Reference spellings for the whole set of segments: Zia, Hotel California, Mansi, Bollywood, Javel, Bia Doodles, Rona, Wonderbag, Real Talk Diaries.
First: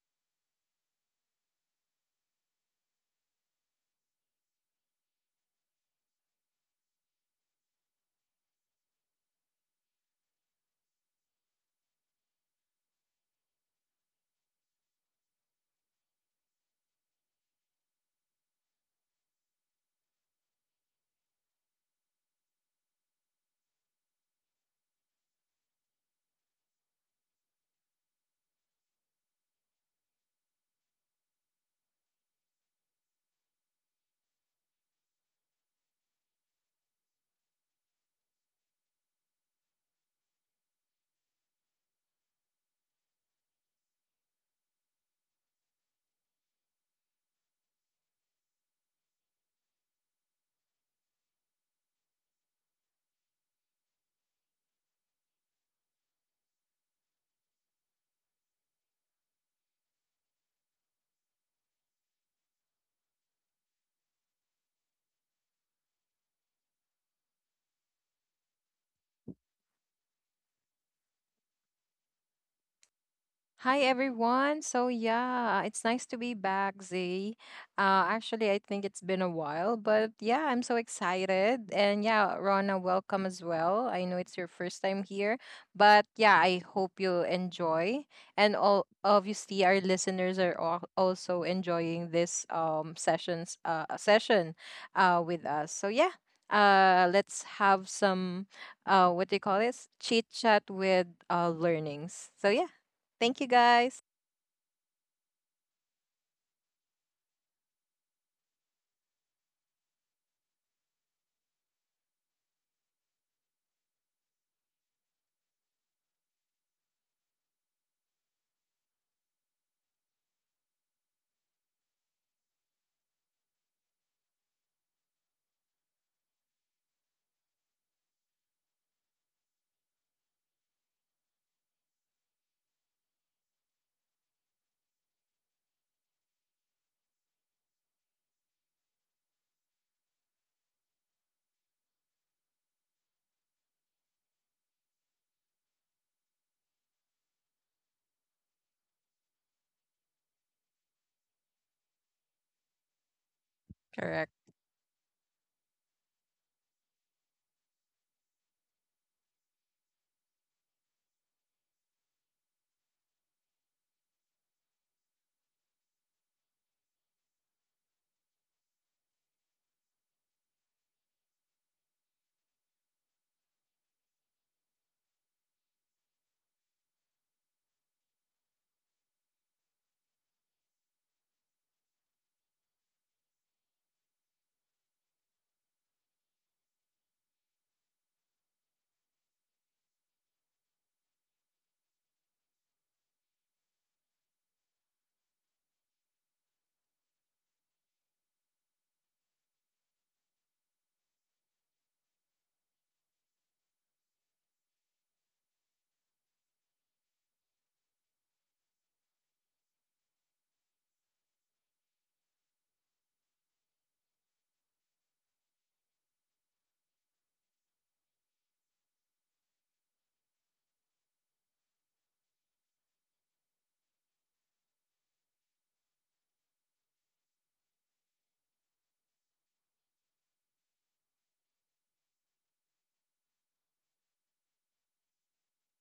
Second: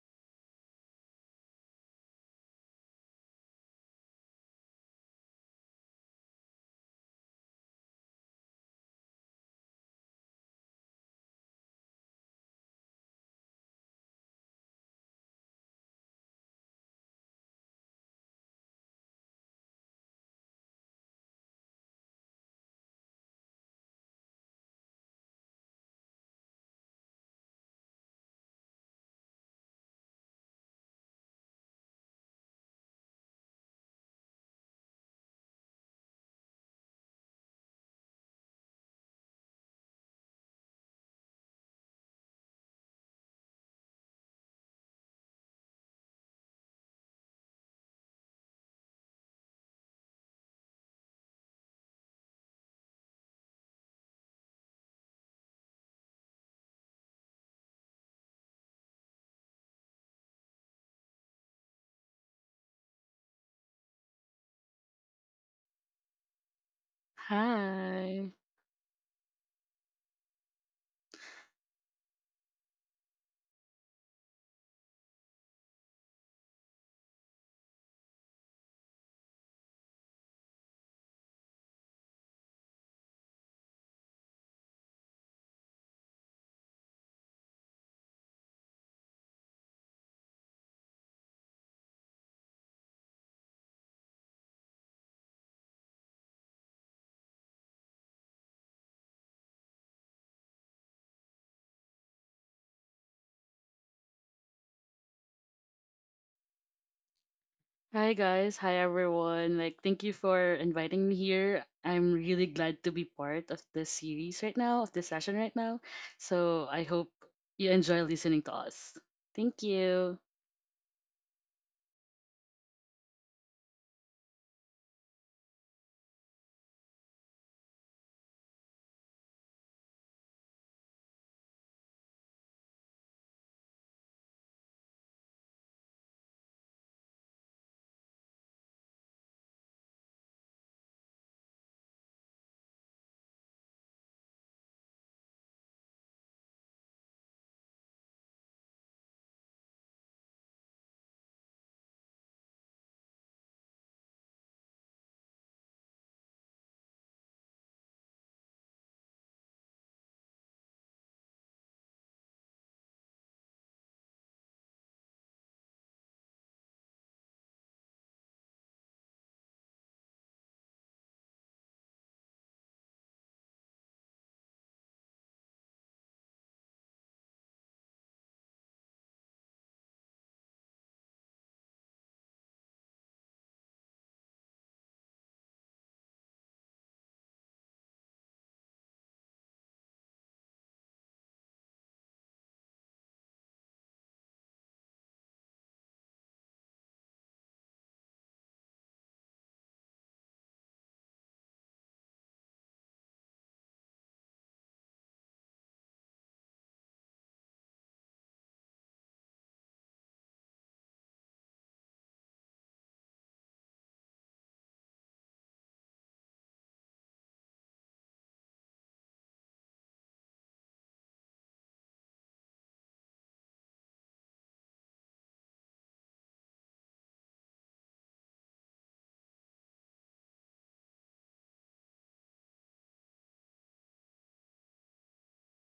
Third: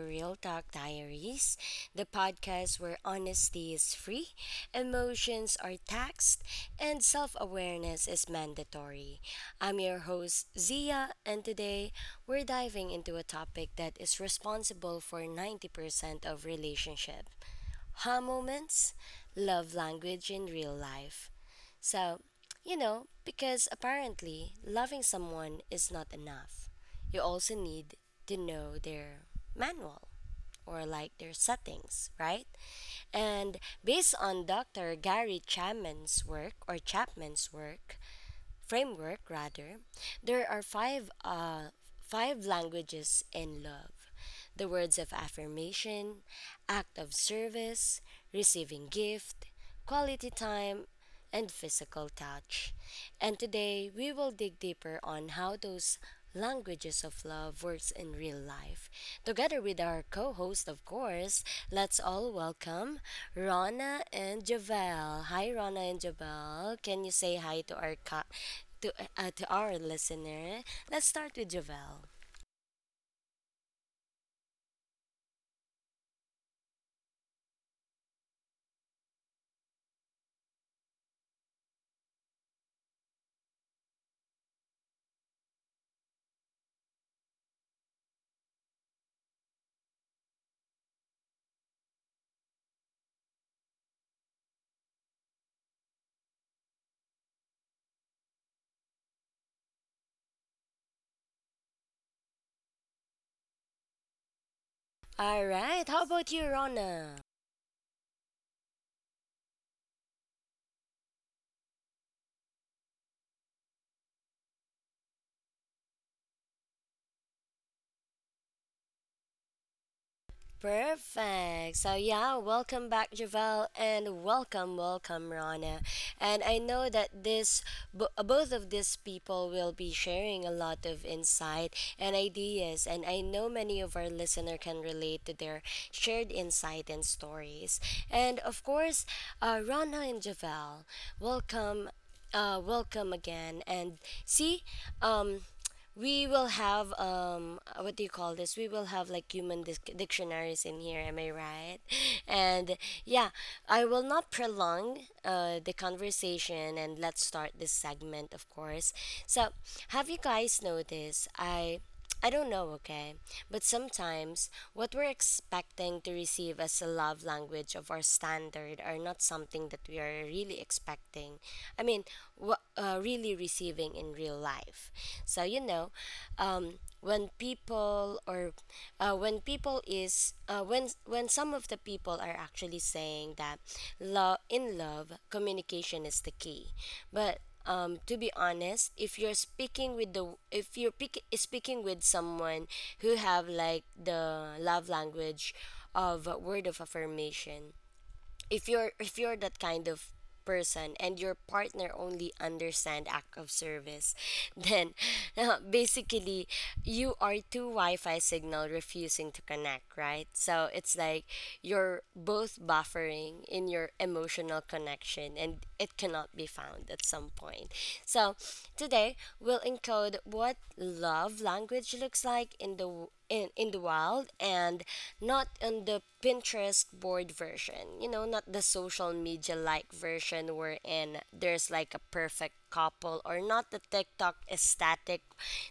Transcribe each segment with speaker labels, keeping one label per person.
Speaker 1: Real Talk Diaries, the podcast where honesty is free, emotions are taxed, and self awareness is mandatory. I'm your host, Zia, and today we're diving into a topic that is responsible for 90% of relationship. Ha moments, love language in real life. So, because apparently loving someone is not enough. You also need to know their manual or like their settings, right? And based on Dr. Gary Chapman's work or Chapman's work, framework rather, there are five languages in love. The words of affirmation, act of service, receiving gift, quality time, and physical touch. And today we will dig deeper on how those Languages of Love works in real life. Together with our co host, of course, let's all welcome Rona and Javel. Hi, Rona and Javel. Can you say hi to our, co-
Speaker 2: Hi.
Speaker 1: to, to our listener? Let's start with Javel.
Speaker 3: Hi everyone. It's nice to be back, Z. Actually, I think it's been a while, but I'm so excited. And Rona, welcome as well. I know it's your first time here, but I hope you enjoy. And all obviously, our listeners are also enjoying this sessions session with us. So let's have some what do you call this, chit chat with learnings. So yeah. Thank you guys.
Speaker 1: All right, how about you, Rona?
Speaker 2: Hi guys. Hi everyone. Like thank you for inviting me here. I'm really glad to be part of this series right now, of this session right now. So I hope you enjoy listening to us. Thank you.
Speaker 1: Perfect. So yeah, welcome back, Javel, and welcome, welcome, Rana. And I know that this, both of these people will be sharing a lot of insight and ideas, and I know many of our listener can relate to their shared insight and stories. And of course, Rana and Javel, welcome, welcome again. And see, um we will have what do you call this, we will have like human dictionaries in here, am I right? And yeah, I will
Speaker 3: Correct.
Speaker 1: not prolong the conversation, and let's start this segment, of course. So have you guys noticed, I don't know, okay? But sometimes what we're expecting to receive as a love language of our standard are not something that we are really expecting. I mean, what really receiving in real life. So, when people or when people is when some of the people are actually saying that love in love communication is the key, but to be honest, if you're speaking with the if you're pick, speaking with someone who have like the love language of word of affirmation, if you're that kind of person and your partner only understand act of service, then basically you are two wi-fi signal refusing to connect, right? So it's like you're both buffering in your emotional connection and it cannot be found at some point. So today we'll encode what love language looks like in the in the wild, and not on the Pinterest board version, not the social media like version wherein there's like a perfect couple, or not the TikTok aesthetic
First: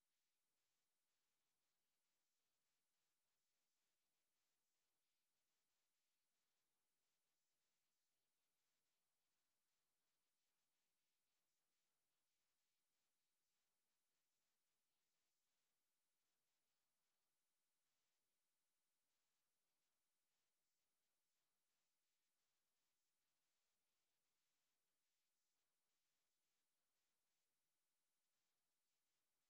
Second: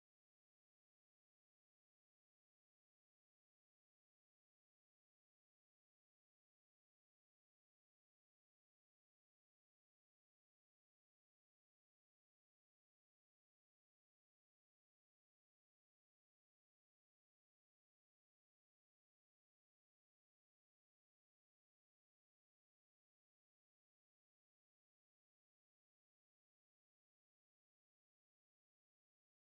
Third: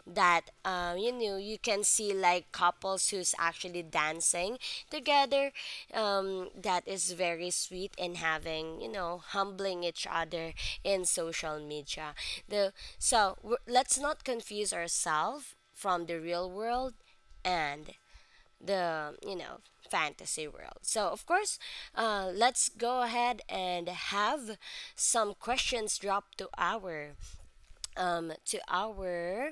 Speaker 1: that, you can see like couples who's actually dancing together, that is very sweet and having, humbling each other in social media. The so we, let's not confuse ourselves from the real world and the fantasy world. So of course, let's go ahead and have some questions drop to our, to our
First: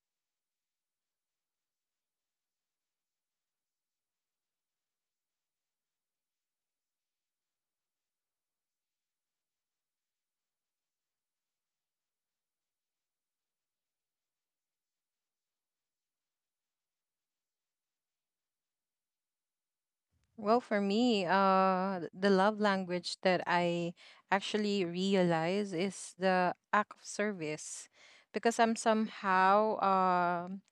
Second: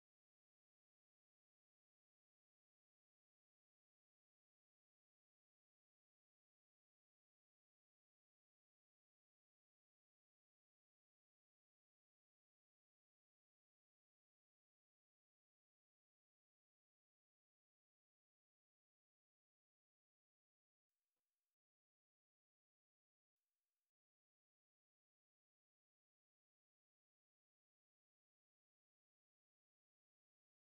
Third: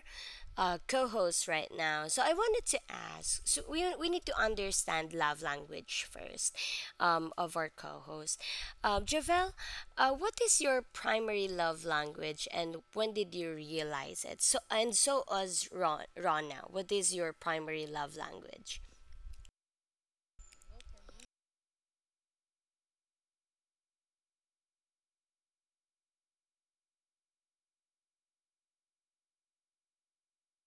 Speaker 1: co-host right now. So I wanted to ask, so we need to understand love language first, of our co-host. Javel, what is your primary love language, and when did you realize it? So, and so as ron now what is your primary love language?
Speaker 3: Well, for me, the love language that I actually realize is the act of service because I'm somehow,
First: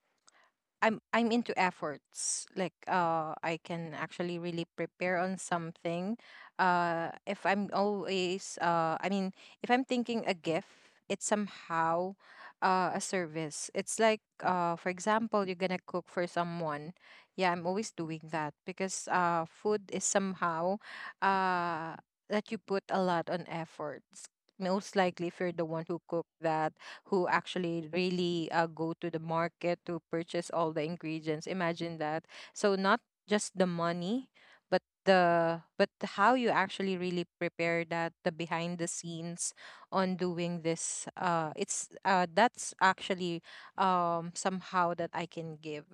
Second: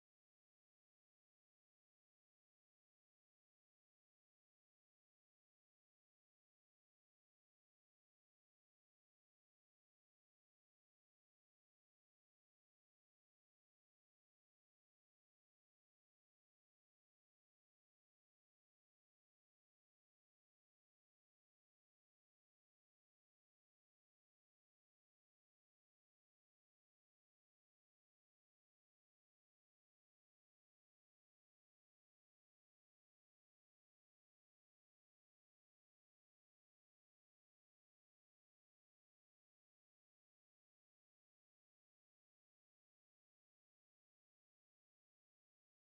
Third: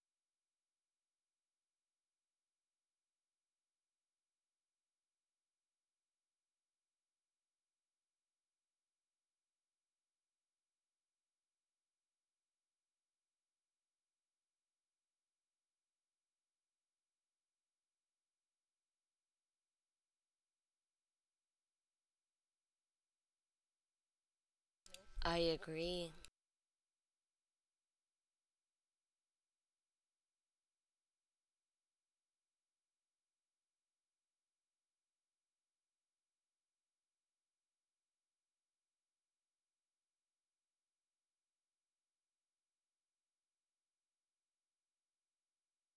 Speaker 3: I'm into efforts. Like I can actually really prepare on something. If I'm always, if I'm thinking a gift, it's somehow a service. It's like, for example, you're gonna cook for someone. Yeah, I'm always doing that because food is somehow uh that you put a lot on efforts. Most likely
Speaker 1: I
Speaker 3: if you're the one who
Speaker 1: agree.
Speaker 3: cooked that, who actually really, go to the market to purchase all the ingredients. Imagine that. So not just the money, but how you actually really prepare that, the behind the scenes on doing this it's that's actually, somehow that I can give.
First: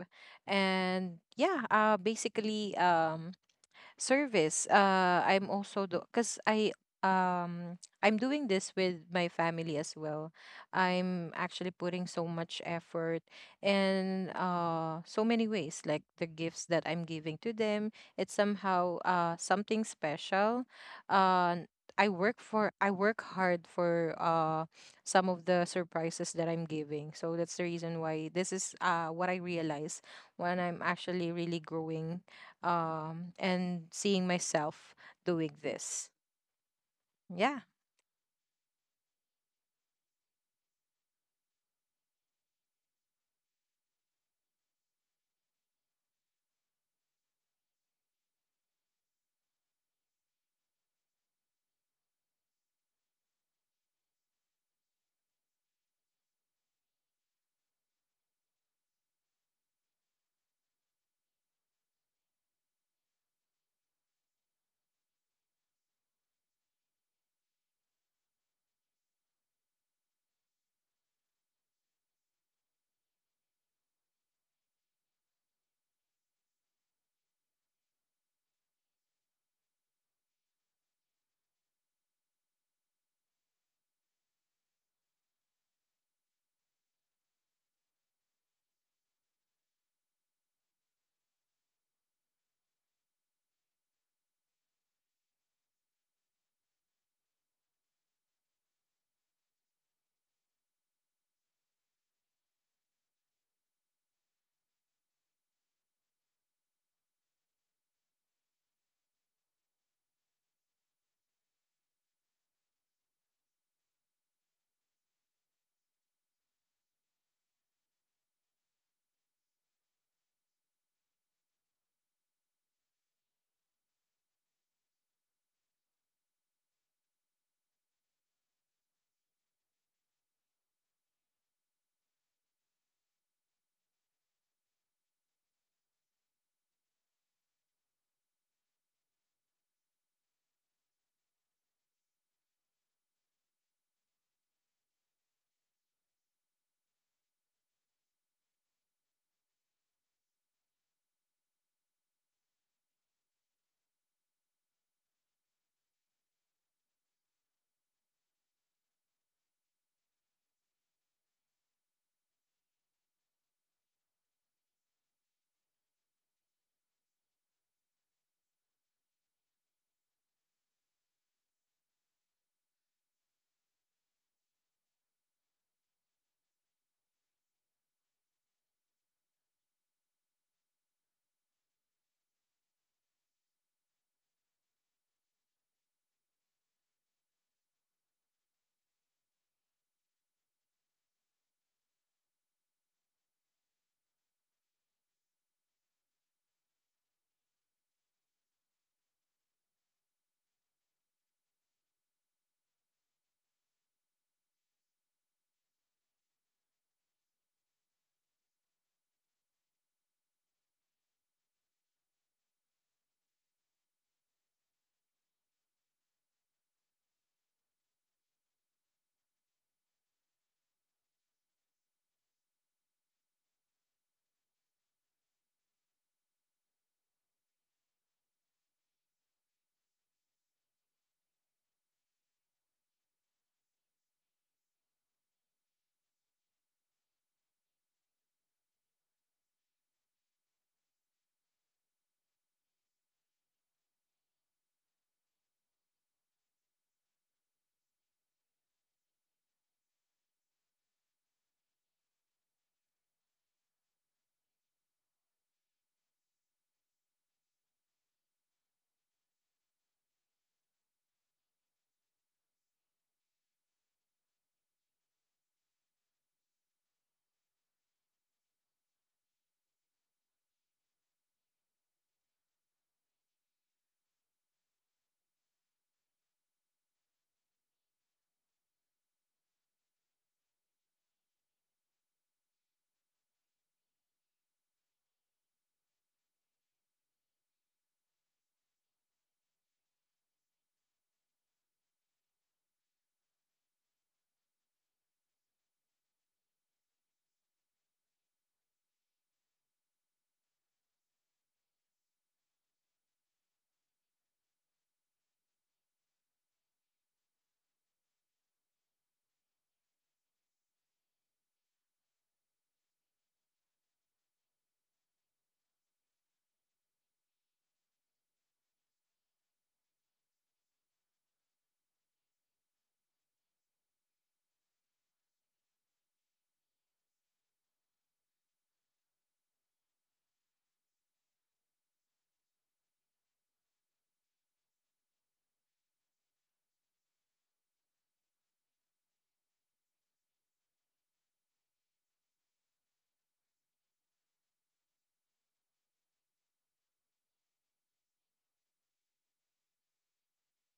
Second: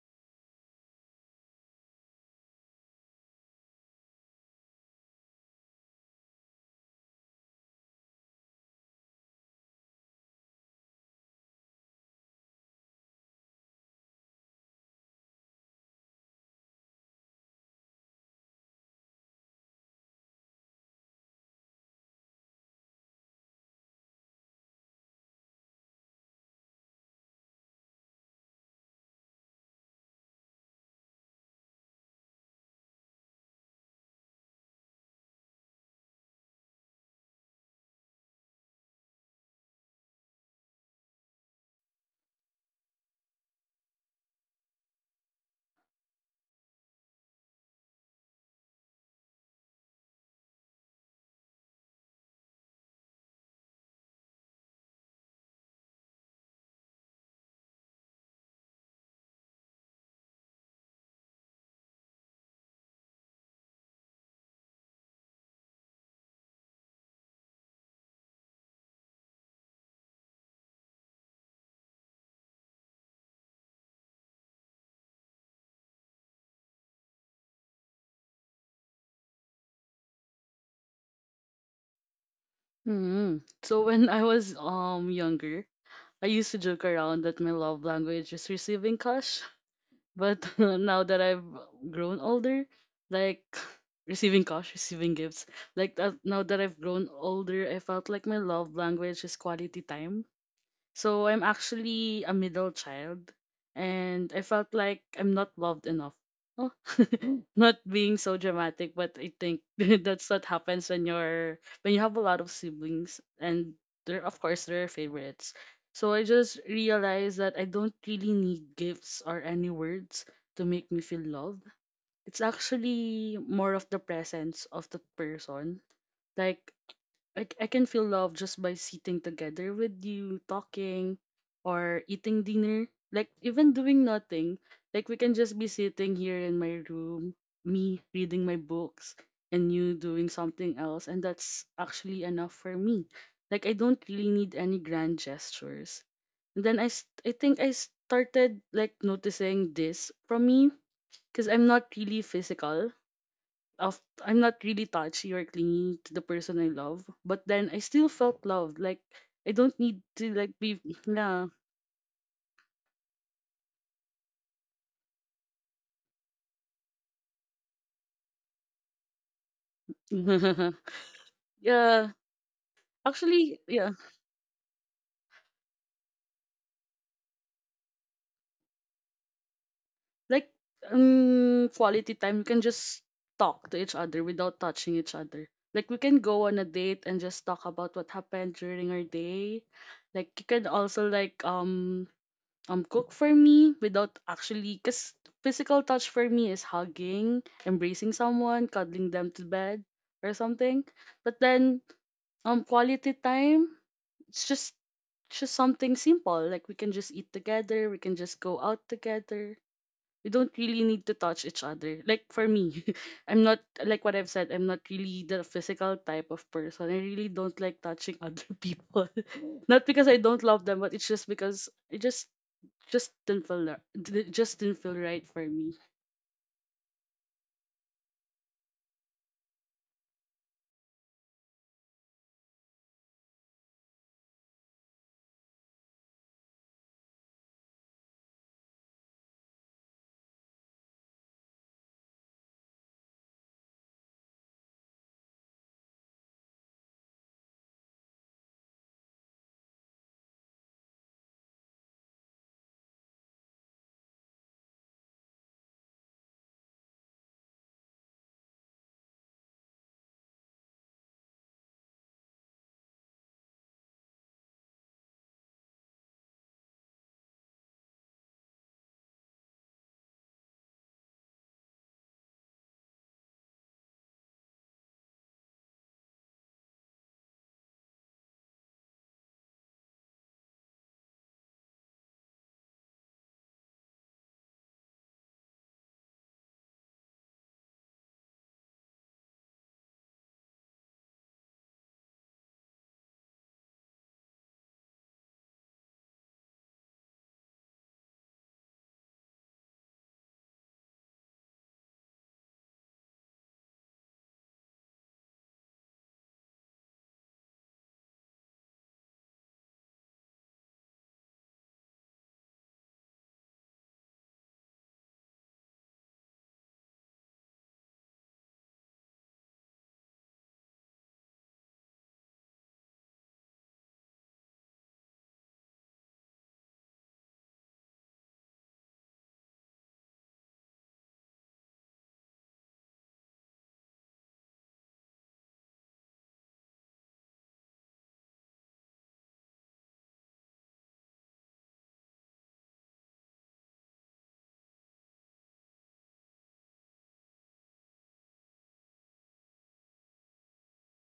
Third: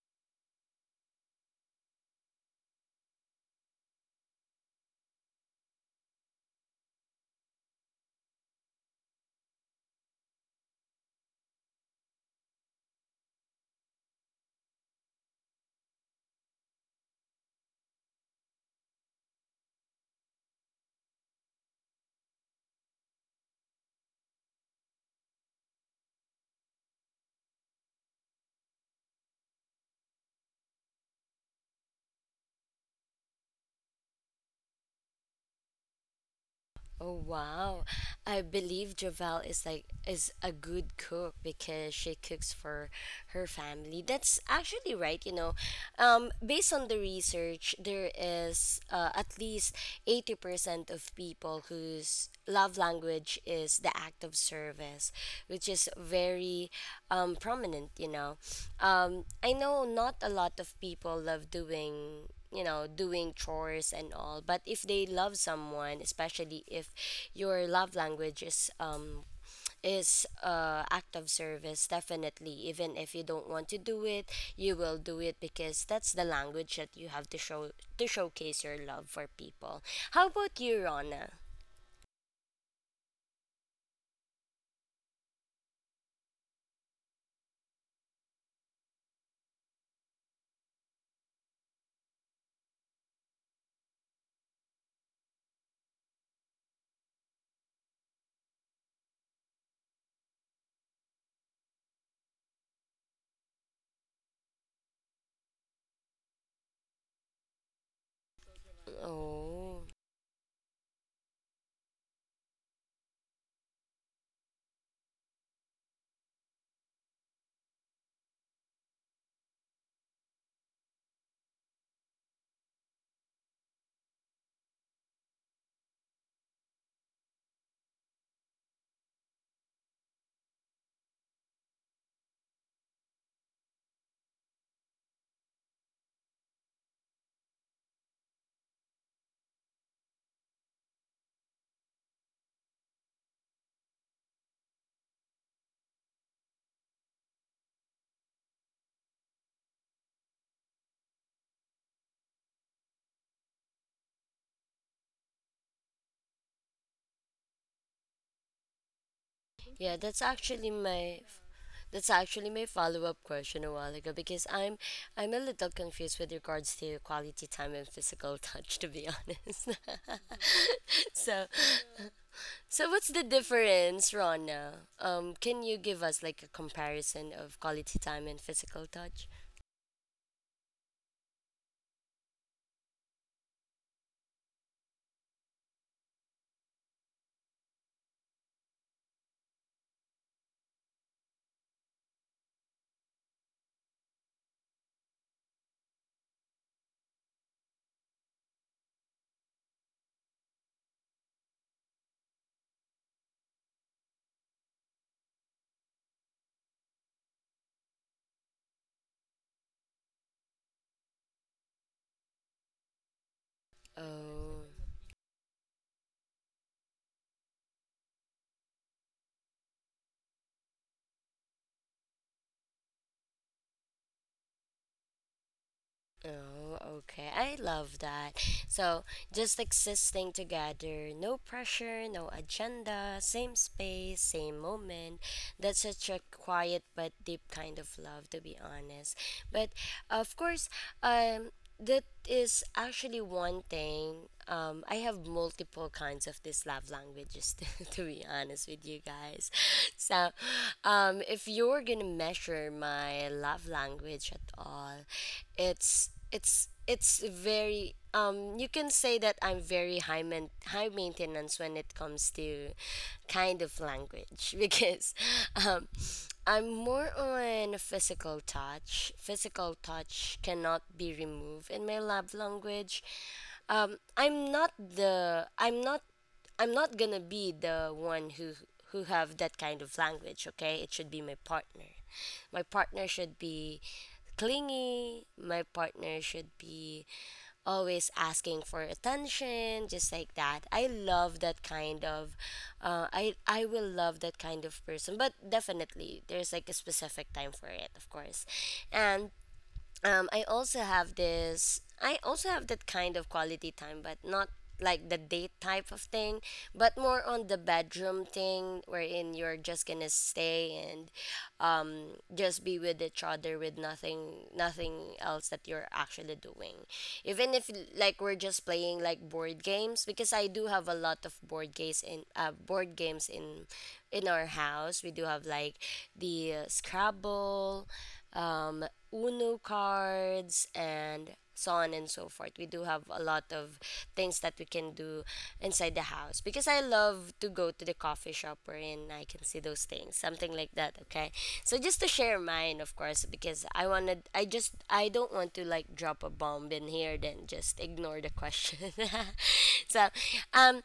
Speaker 3: And basically, service, I'm also do because um I'm doing this with my family as well. I'm actually putting so much effort in, so many ways like the gifts that I'm giving to them. It's somehow something special. Uh i work for i work hard for some of the surprises that I'm giving, so that's the reason why this is what I realize when I'm actually really growing, and seeing myself doing this.
Speaker 1: Oh
Speaker 3: Yeah.
Speaker 1: wow. I believe Javel is like is a good cook because she cooks for her family. That's actually right, you know. Um, based on the research, there is at least 80% of people whose love language is the act of service, which is very prominent, you know. Um, I know not a lot of people love doing, you know, doing chores and all, but if they love someone, especially if your love language is act of service, definitely even if you don't want to do it, you will do it, because that's the language that you have to show, to showcase your love for people. How about you, Rona?
Speaker 2: Hmm. So when I was younger, I used to joke around that my love language is receiving cash. But now that I've grown older, like receiving cash, receiving gifts, like that, now that I've grown older, I felt like my love language is quality time. So I'm actually a middle child and I felt like I'm not loved enough. Oh, not being so dramatic, but I think
Speaker 1: Oh,
Speaker 2: that's what happens when you have a lot of siblings and they're, of course, they are favorites. So I just realized that I don't really need gifts or any words to make me feel loved. It's actually more of the presence of the person. Like I can feel love just by sitting together with you, talking, or eating dinner. Like, even doing nothing. Like, we can just be sitting here in my room, me reading my books, and you doing something else. And that's actually enough for me. Like, I don't really need any grand gestures. And then I think I started, like, noticing this from me because I'm not really physical of I'm not really touchy or clingy to the person I love, but then I still felt loved. Like I don't need
Speaker 1: yeah,
Speaker 2: to like be. Yeah.
Speaker 1: that's actually my follow-up question a while ago, because I'm a little confused with regards to quality time and physical touch, to be honest. So,
Speaker 2: Yeah.
Speaker 1: so what's the
Speaker 2: Actually, yeah,
Speaker 1: difference, Rona? Um, can you give us like a comparison of quality time and physical touch?
Speaker 2: like quality time. We can just talk to each other without touching each other. Like we can go on a date and just talk about what happened during our day. Like you can also like cook for me without actually, because physical touch for me is hugging, embracing someone, cuddling them to bed or something. But then, quality time, it's just something simple, like we can just eat together, we can just go out together. We don't really need to touch each other. Like for me, I'm not, like what I've said, I'm not
Speaker 1: Oh.
Speaker 2: really the physical type of person. I really don't like touching other people, not because I don't love them, but it's just because I just didn't feel ri- d- just didn't feel right for me.
Speaker 1: Oh, okay. I love that. So, just existing together, no pressure, no agenda, same space, same moment. That's such a quiet but deep kind of love, to be honest. But of course, um, that is actually one thing. I have multiple kinds of these love languages, to be honest with you guys. So, if you're gonna measure my love language at all, it's very, you can say that I'm very high maintenance when it comes to kind of language, because um I'm more on physical touch. Physical touch cannot be removed in my love language. Um, I'm not, I'm not gonna be the one who have that kind of language, okay? It should be my partner. My partner should be clingy. My partner should be always asking for attention, just like that. I love that kind of I will love that kind of person. But definitely there's like a specific time for it, of course. And I also have this, I also have that kind of quality time, but not like the date type of thing, but more on the bedroom thing wherein you're just gonna stay and, just be with each other with nothing else that you're actually doing, even if like we're just playing like board games because I do have a lot of board games in, in our house. We do have like the scrabble, um, Uno cards, and so on and so forth. We do have a lot of things that we can do inside the house, because I love to go to the coffee shop wherein I can see those things, something like that. Okay, so just to share mine, of course, because I wanted, I don't want to like drop a bomb in here, then just ignore the question. so, um,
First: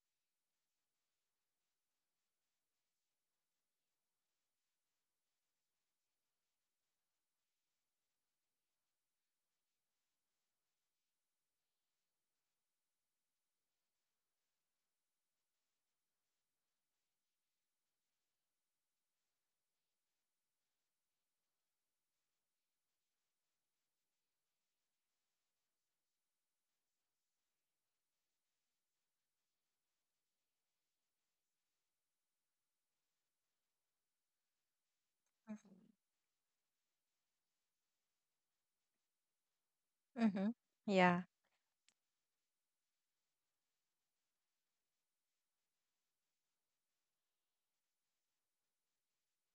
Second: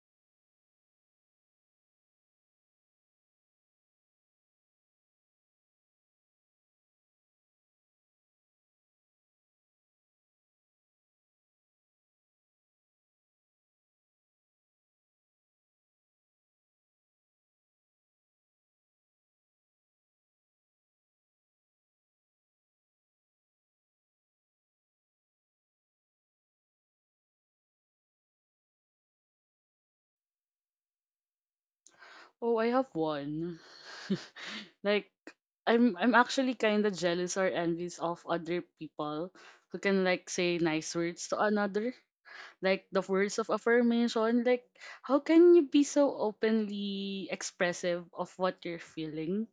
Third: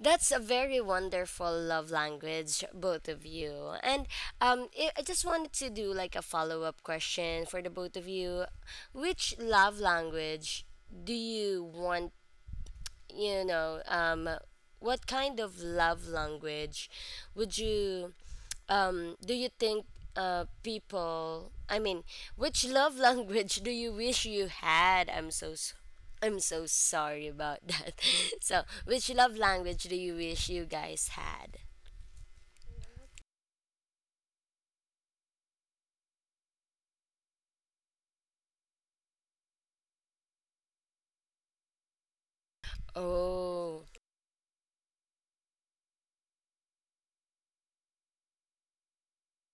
Speaker 1: that's a very wonderful love language, both of you. And I just wanted to do like a follow up question for the both of you. Which love language do you want, you know, um, what kind of love language would you, do you think, people, I mean, which love language do you wish you had? I'm so sorry about that. So, which love language do you wish you guys had?
Speaker 2: Oh, I have one. Like I'm actually kind of jealous or envious of other people who can like
Speaker 3: Mm-hmm.
Speaker 2: say nice
Speaker 3: Yeah.
Speaker 2: words to another, like the words of
Speaker 1: Oh,
Speaker 2: affirmation. Like how can you be so openly expressive of what you're feeling?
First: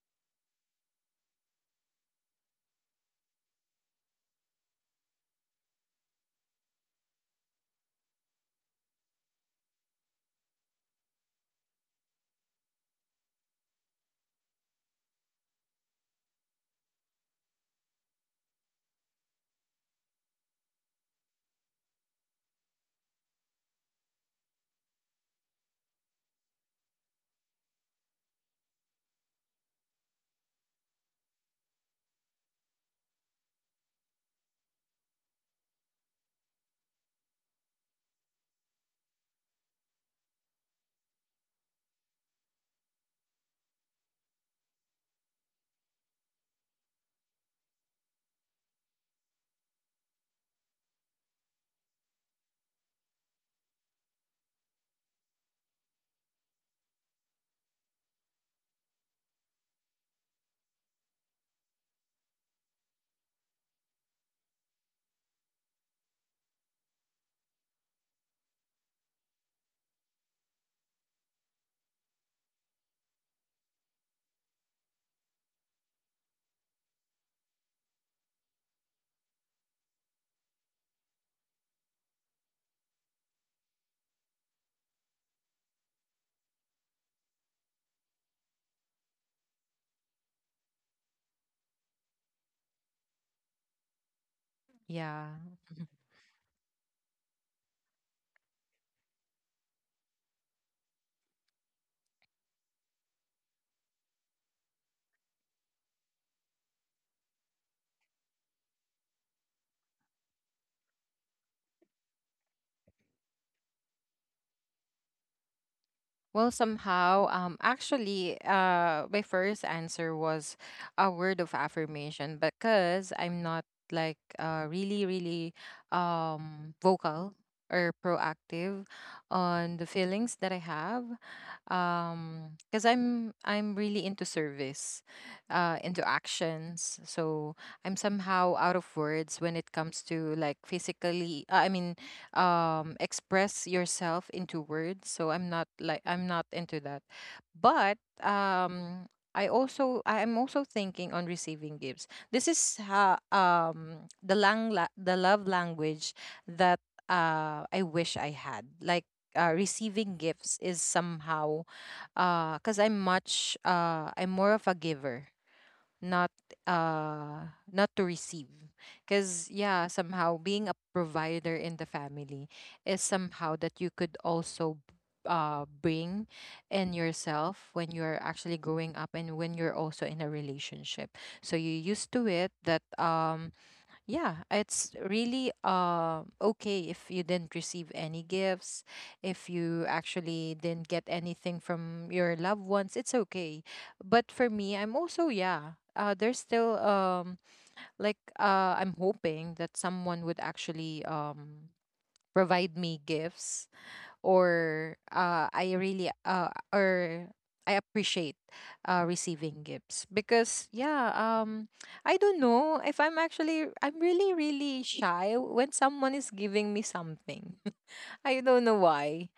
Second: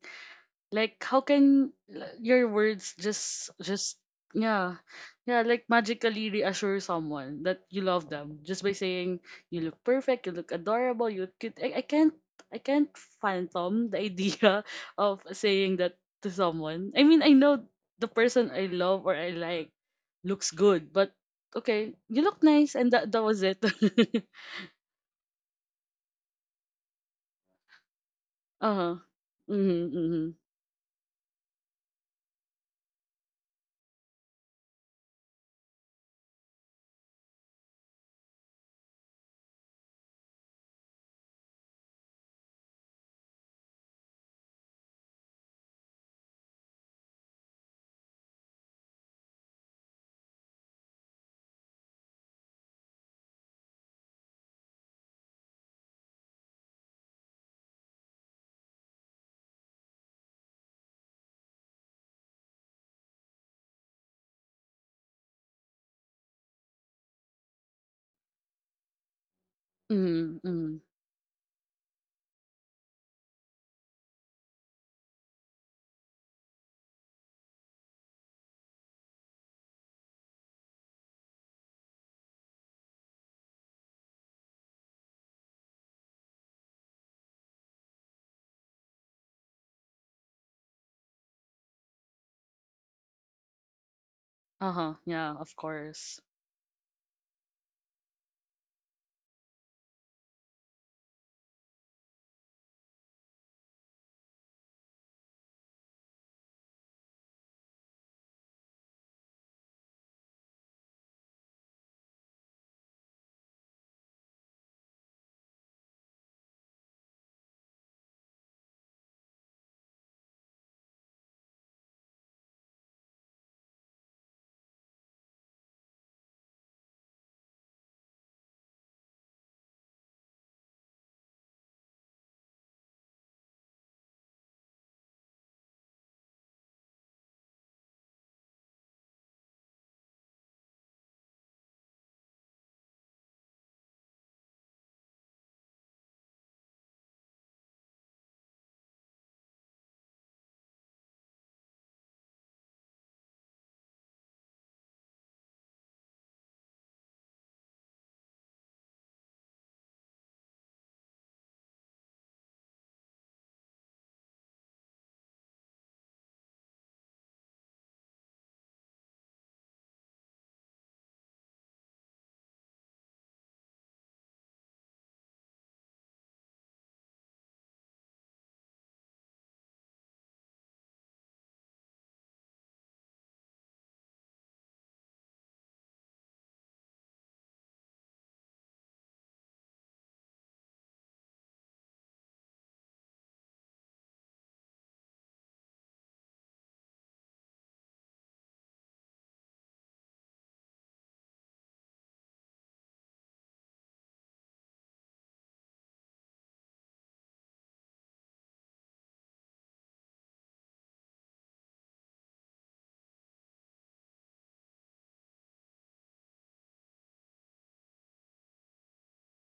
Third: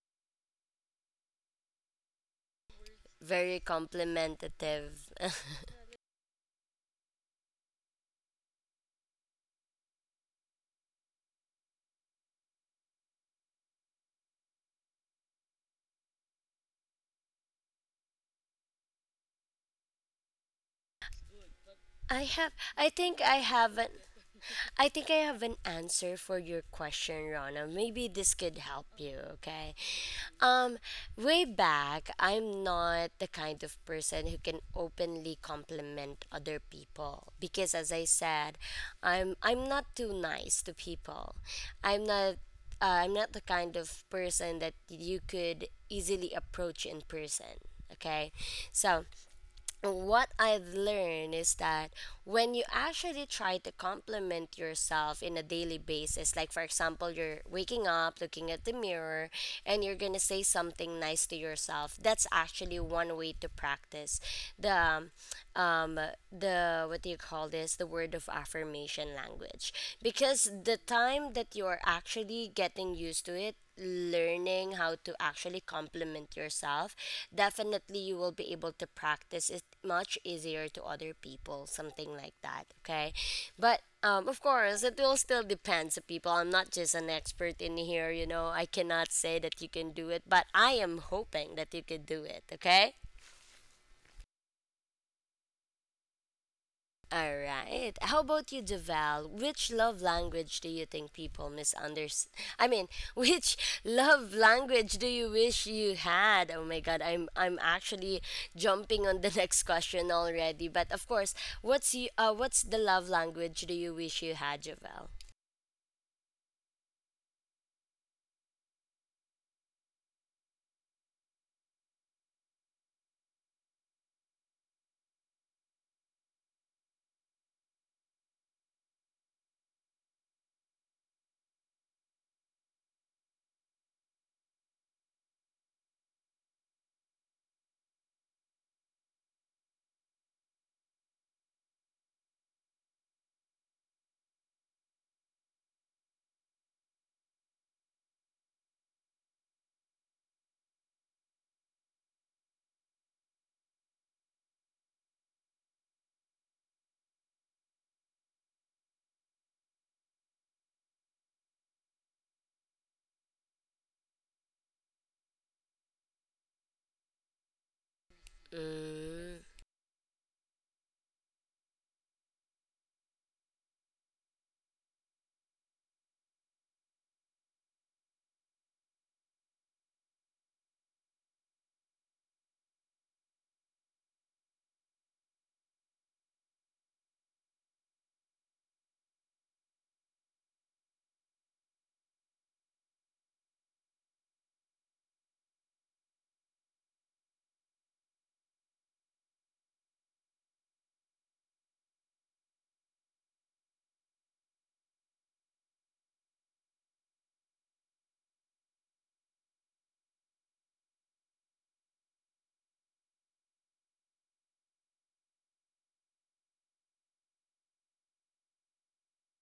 Speaker 2: Like your words
Speaker 1: very
Speaker 2: just yeah
Speaker 1: complimentative.
Speaker 2: yeah like magically reassure someone that you love them just by saying you look perfect, you look adorable, you look cute. I can't, I can't phantom the idea of saying that to someone. I mean, I know the person I love or I like looks good, but okay, you look nice,
Speaker 1: I
Speaker 2: and that
Speaker 1: think
Speaker 2: that
Speaker 1: I
Speaker 2: was it.
Speaker 1: haven't. I think I have an answer for your question, Rana. Maybe this could help
Speaker 2: Uh-huh.
Speaker 1: you, okay?
Speaker 2: Mm-hmm, mm-hmm,
Speaker 1: Um, way back, I'm not the kind of person who can openly compliment other people, because as I said, I'm not too nice to people. I'm not, I'm not the kind of person that you could easily approach in person, okay? So, what I've learned is that when you actually try to compliment yourself in a daily basis, like for example, you're waking up, looking at the mirror, and you're gonna say something nice to yourself, that's actually one way to practice the, um, the what do you call this? The word of affirmation language,
Speaker 2: mm-hmm,
Speaker 1: because the
Speaker 2: mm-hmm.
Speaker 1: time that you're actually getting used to it, learning how to actually compliment yourself, definitely you will be able to practice it much easier to other people, something like that. Okay. But of course, it will still depend to people. I'm not just an expert in here, you know. I cannot say that you can do it, but I am hoping that you could do it. Okay.
Speaker 2: Uh-huh,
Speaker 3: Yeah.
Speaker 2: yeah, of course.
Speaker 1: All right. How about you, Javel? Which love language do you think people misunderstand? I mean, which love language do you wish you had? Oh my God, I'm actually jumping on the next question already. But of course, what's the love language do you wish you had, Javel?
Speaker 3: Well, somehow, my first answer was a word of affirmation because I'm not like really, really, vocal or proactive on the feelings that I have. Because I'm really into service, into actions. So I'm somehow out of words when it comes to like physically. I mean, express yourself into words. So I'm not like I'm not into that. But um, I am also thinking on receiving gifts. This is ha the lang la- the love language that I wish I had. Like, receiving gifts is somehow, because I'm more of a giver, not, uh not to receive, because
Speaker 1: Mm,
Speaker 3: yeah, somehow being a provider in the family is somehow that you could also bring in yourself when you're actually growing up and when you're also in a relationship. So you used to it that, yeah, it's really okay, if you didn't receive any gifts, if you actually didn't get anything from your loved ones, it's okay. But for me, I'm also, there's still, I'm hoping that someone would actually, provide me gifts. Or I really, or I appreciate, receiving gifts because I don't know if I'm actually, I'm really really shy when someone is giving me something. I don't know why,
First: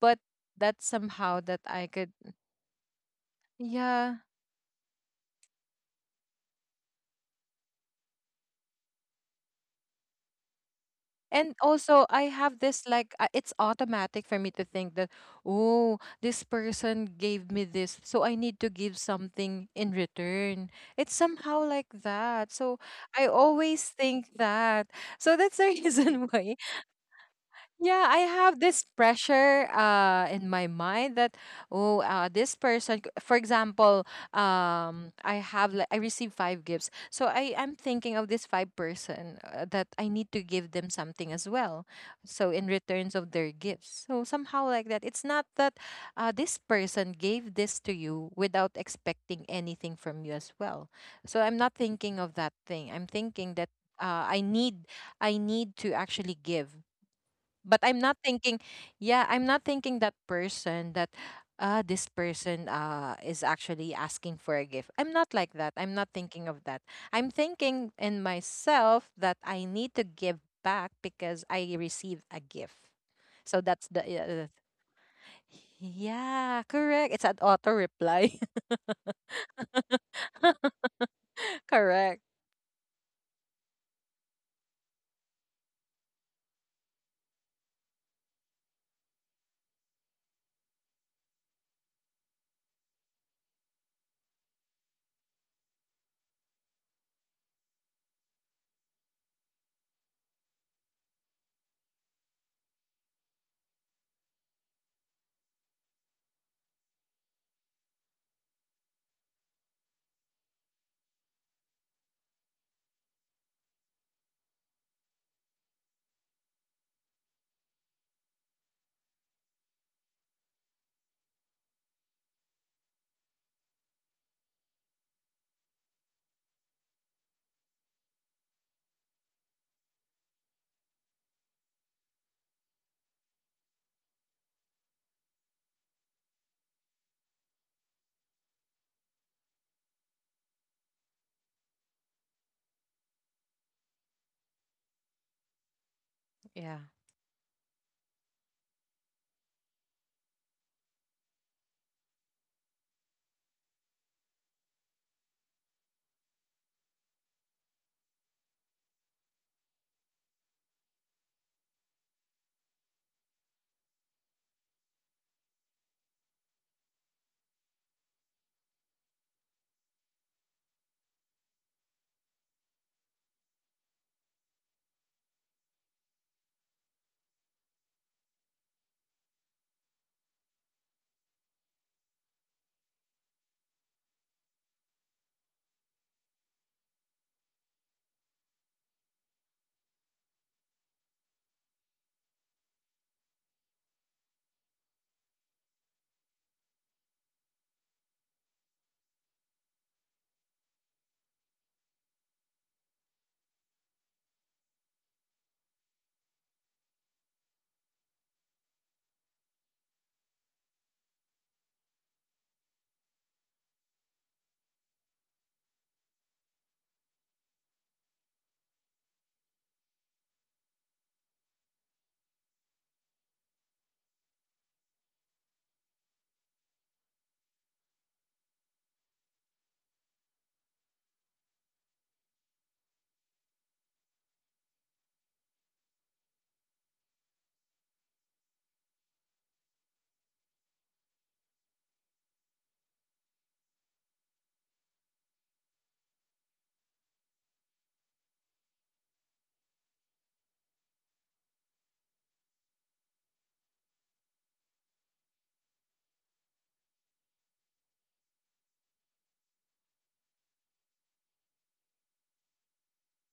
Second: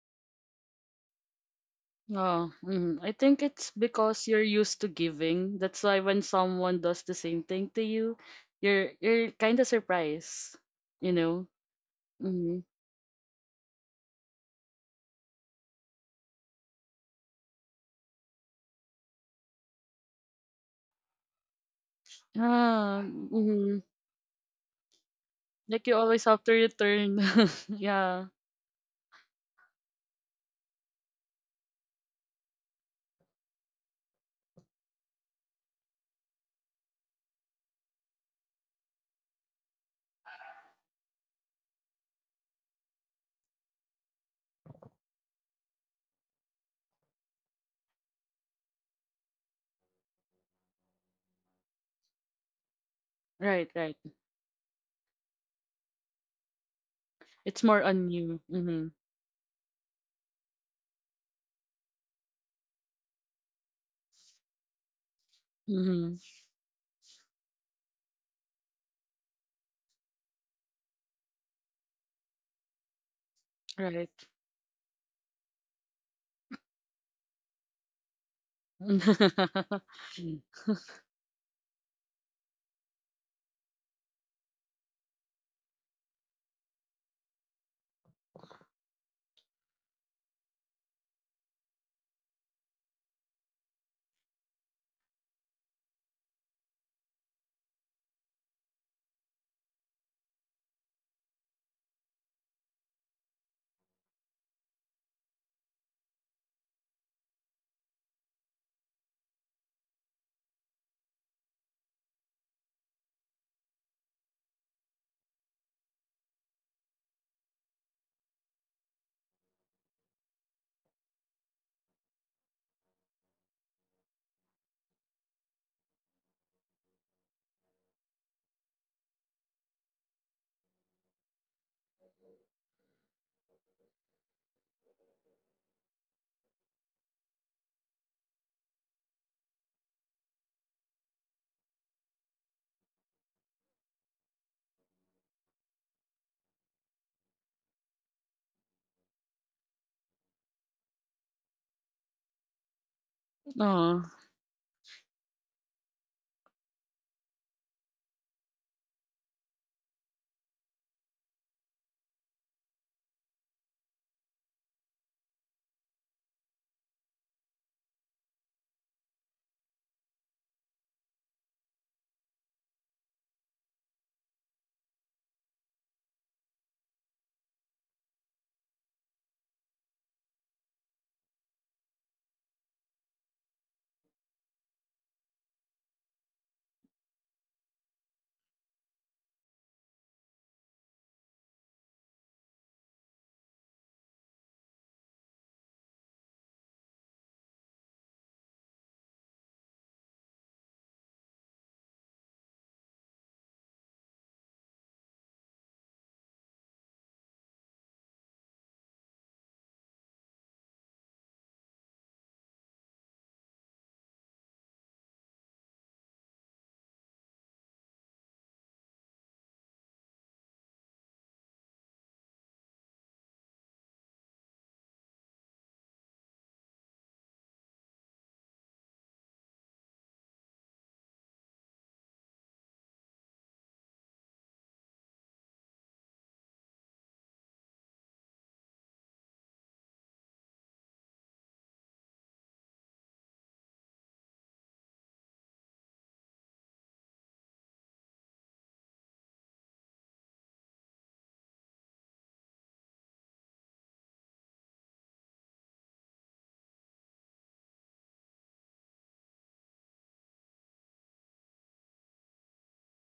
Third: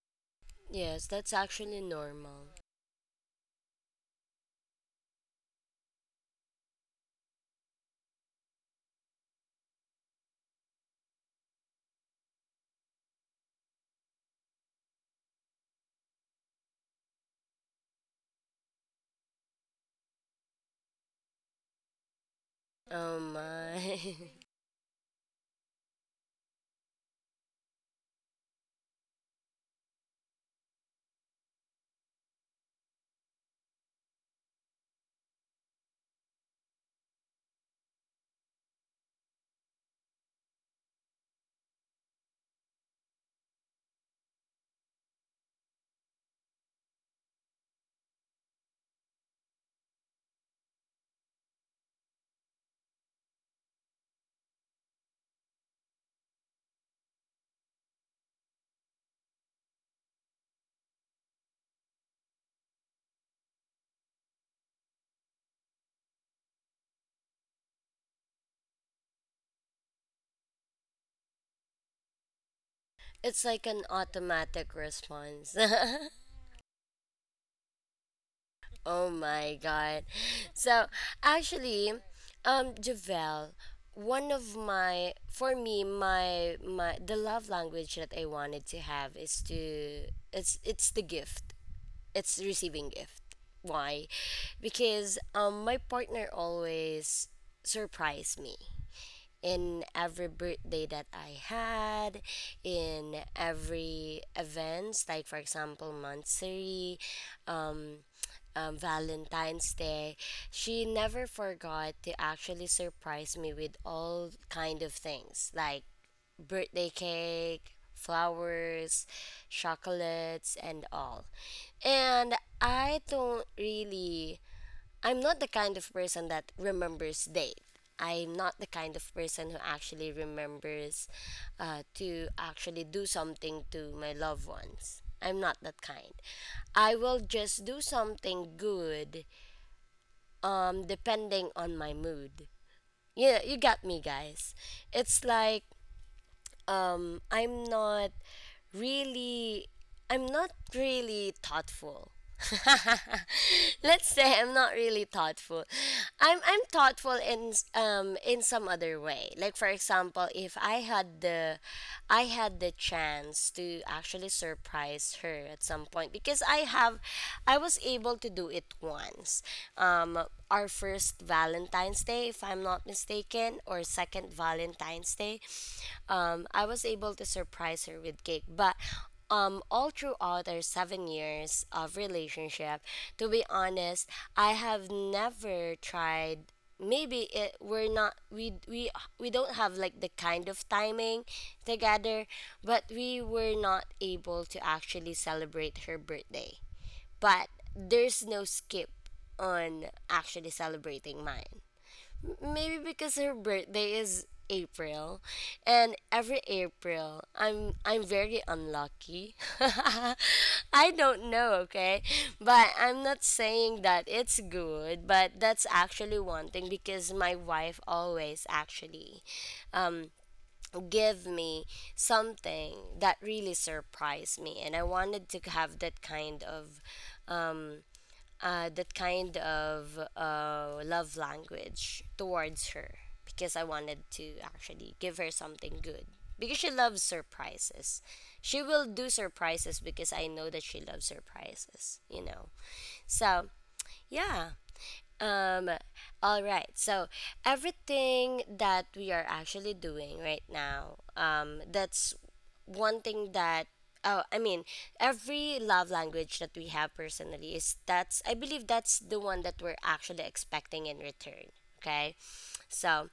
Speaker 3: but that's
Speaker 1: yes, that's
Speaker 3: somehow that
Speaker 1: actually
Speaker 3: I could.
Speaker 1: normal.
Speaker 2: Oh, mhm. I think it's
Speaker 3: Yeah.
Speaker 2: because you're used to giving. That's why when someone does the same thing to you, you're kind of surprised, you know.
Speaker 3: And also, I have
Speaker 2: Mm-hmm.
Speaker 3: this like, it's automatic for me to think that, oh, this person gave me this, so I need to give something in return. It's somehow like that. So
Speaker 2: Ah,
Speaker 1: Oh
Speaker 3: I
Speaker 2: mm-hmm.
Speaker 3: always
Speaker 1: my.
Speaker 3: think that. So that's the
Speaker 2: Like you always
Speaker 3: reason
Speaker 2: have to
Speaker 3: why,
Speaker 2: return.
Speaker 3: yeah, I
Speaker 2: Yeah,
Speaker 3: have this pressure in my mind that, oh, this for example, I have like I received five gifts, so I'm thinking of this five person, that I need to give them something as well, so in returns of their gifts. So somehow like that. It's not that, this person gave this to you without expecting anything from you as well. So I'm not thinking of that thing. I'm thinking that,
Speaker 2: right, right.
Speaker 3: I need, I need to actually give.
Speaker 2: It's
Speaker 3: But
Speaker 2: more
Speaker 3: I'm
Speaker 2: on
Speaker 3: not
Speaker 2: you.
Speaker 3: thinking,
Speaker 2: Mm-hmm.
Speaker 3: yeah, I'm not thinking that person, that, this person, is actually asking for a gift. I'm not like that. I'm not
Speaker 2: Mm-hmm.
Speaker 3: thinking of that. I'm thinking in myself that I need to give back because I received a gift. So
Speaker 1: It's
Speaker 3: that's
Speaker 1: like
Speaker 3: the,
Speaker 1: an
Speaker 2: Right.
Speaker 1: automatic response.
Speaker 3: yeah, correct, it's an auto reply.
Speaker 1: Oh my god. So actually,
Speaker 3: Correct.
Speaker 1: Javel, one of my for me, my the love language that I wanted to have is to, it's the gift. It's receiving gift. Why? Because my partner always surprised me in every birthday that I had, in every events, like for example, monthsary, um, Valentine's Day, she never forgot to actually surprise me with all kind of things like birthday cake, flowers, chocolates, and all. And I don't really I'm not the kind of person that remembers date. I'm not the kind of person who actually remembers, to actually do something to my loved ones. I'm not that kind. I will just do something good, depending on my mood. Yeah, you got me, guys. It's like
Speaker 3: Yeah.
Speaker 1: I'm not really I'm not really thoughtful.
Speaker 2: Oh.
Speaker 1: Let's say I'm not really thoughtful. I'm thoughtful in in some other way. Like for example, if I had the I had the chance to actually surprise her at some point because I was able to do it once. Um our first Valentine's Day, if I'm not mistaken, or second Valentine's Day. I was able to surprise her with cake, but all throughout our 7 years of relationship, to be honest, I have never tried. Maybe it we're not we we we don't have like the kind of timing together, but we were not able to actually celebrate her birthday. But there's no skip on actually celebrating mine. Maybe because her birthday is April, and every April I'm very unlucky. I don't know, okay? But I'm not saying that it's good, but that's actually one thing because my wife always actually give me something that really surprised me, and I wanted to have um that kind of love language towards her because I wanted to actually give her something good because she loves surprises. She will do surprises because I know that she loves surprises. So, yeah, um, all right. So everything that we are actually doing right now, that's one thing that oh, I mean, every love language that we have personally is that's I believe that's the one that we're actually expecting in return. Okay, so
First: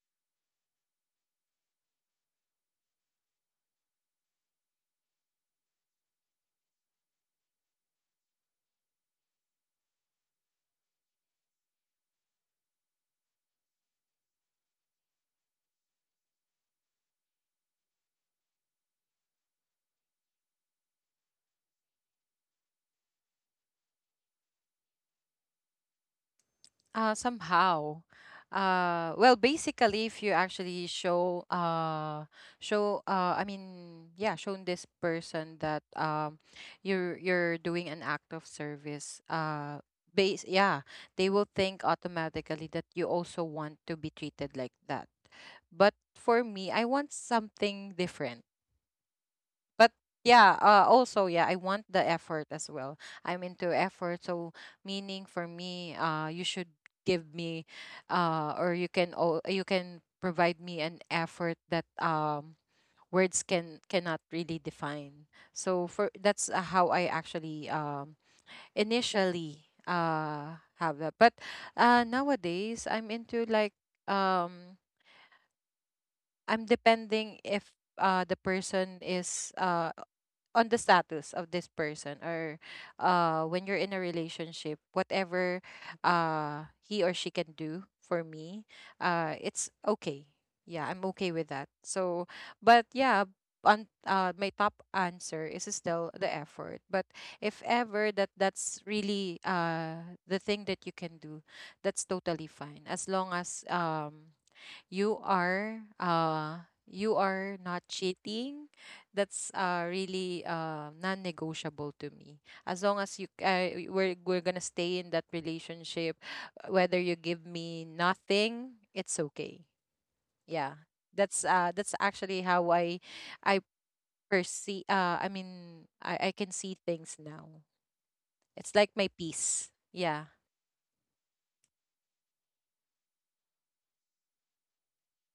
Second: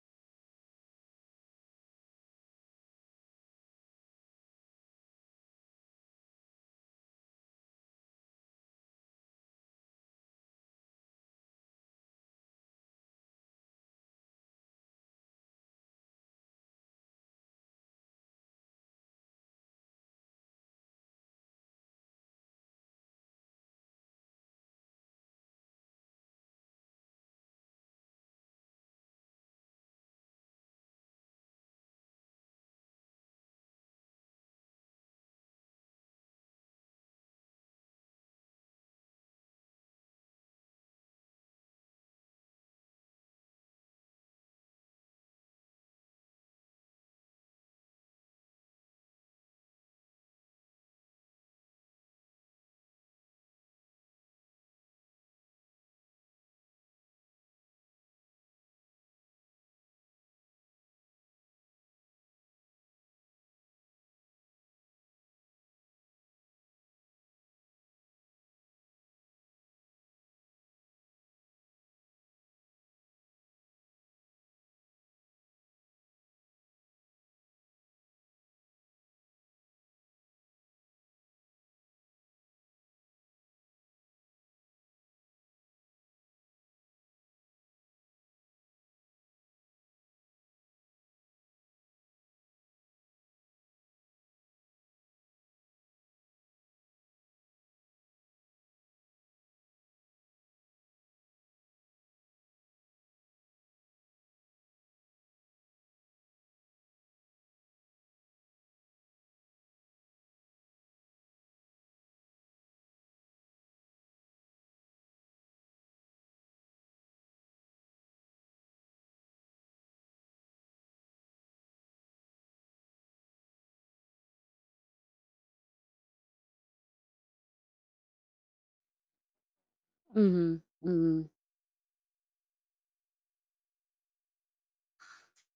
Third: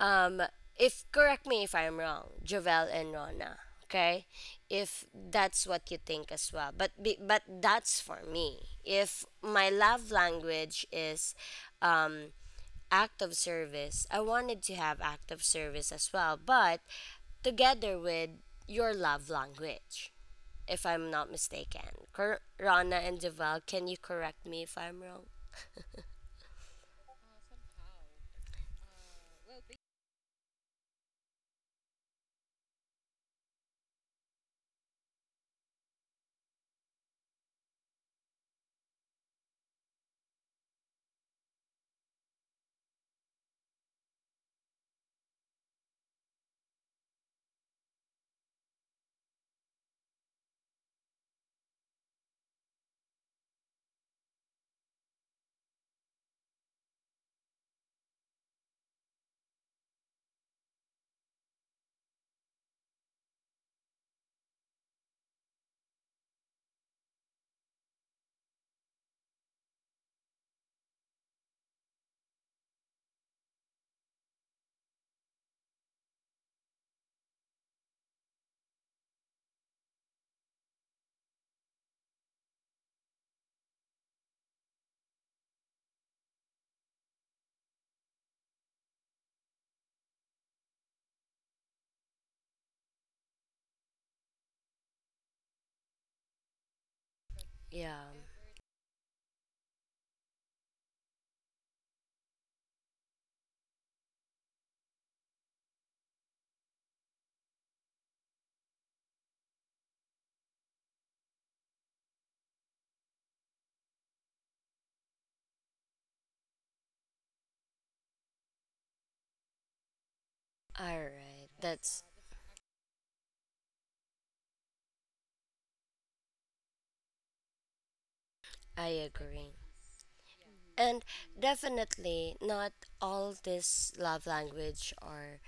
Speaker 1: um, if correct me if I'm wrong, Jovel and Rona. Okay, if that's what you think as well, but that's for me. If my love language is um, act of service, I wanted to have act of service as well, but together with your love language, if I'm not mistaken. Rana and Jovel, can you correct me if I'm wrong?
Speaker 3: Somehow. Well, basically, if you actually shown this person that, you're doing an act of service. Base, yeah, they will think automatically that you also want to be treated like that. But for me, I want something different. But yeah, I want the effort as well. I'm into effort. So meaning for me, you should give me, or you can you can provide me an effort that, words cannot really define. So for that's, how I actually, initially have that. But nowadays I'm into like, um I'm depending if, the person is, on the status of this person, or when you're in a relationship, whatever he or she can do for me, it's okay. Yeah, I'm okay with that. So, but yeah, on, my top answer is still the effort. But if
Speaker 1: Yeah.
Speaker 3: ever that that's really, the thing that you can do, that's totally fine as long as, you are, you are not cheating. That's, really, non-negotiable to me. As long as you, we're going to stay in that relationship, whether you give me nothing, it's okay. Yeah.
Speaker 1: All right.
Speaker 3: That's,
Speaker 1: That's
Speaker 3: that's actually how I perceive, I can see things now. It's
Speaker 1: I
Speaker 3: like my
Speaker 1: agree.
Speaker 3: peace. Yeah.
Speaker 2: Mm-hmm.
Speaker 1: And
Speaker 2: Mm-hmm.
Speaker 1: definitely not all this love language are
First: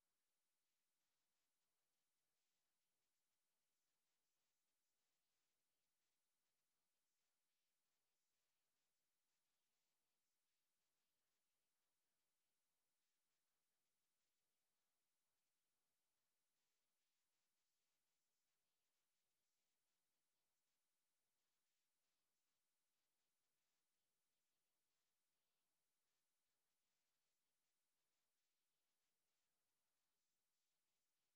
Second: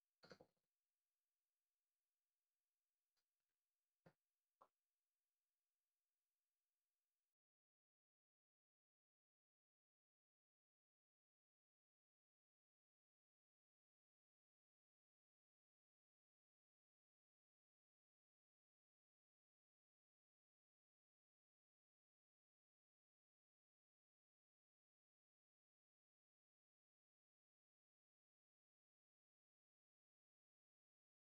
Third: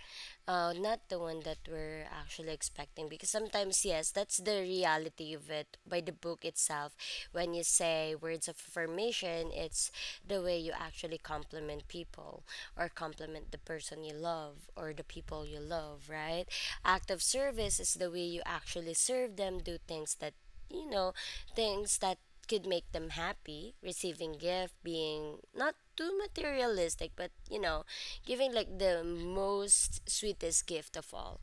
Speaker 1: uh, not the one that we're actually expecting, because sometimes yes, that's the reality of it by the book itself. When you say words of affirmation, it's the way you actually compliment people, or compliment the person you love or the people you love, right? Act of service is the way you actually serve them, do things that, you know, things that could make them happy, receiving gift, being not too materialistic, but you know, giving like the most sweetest gift of all.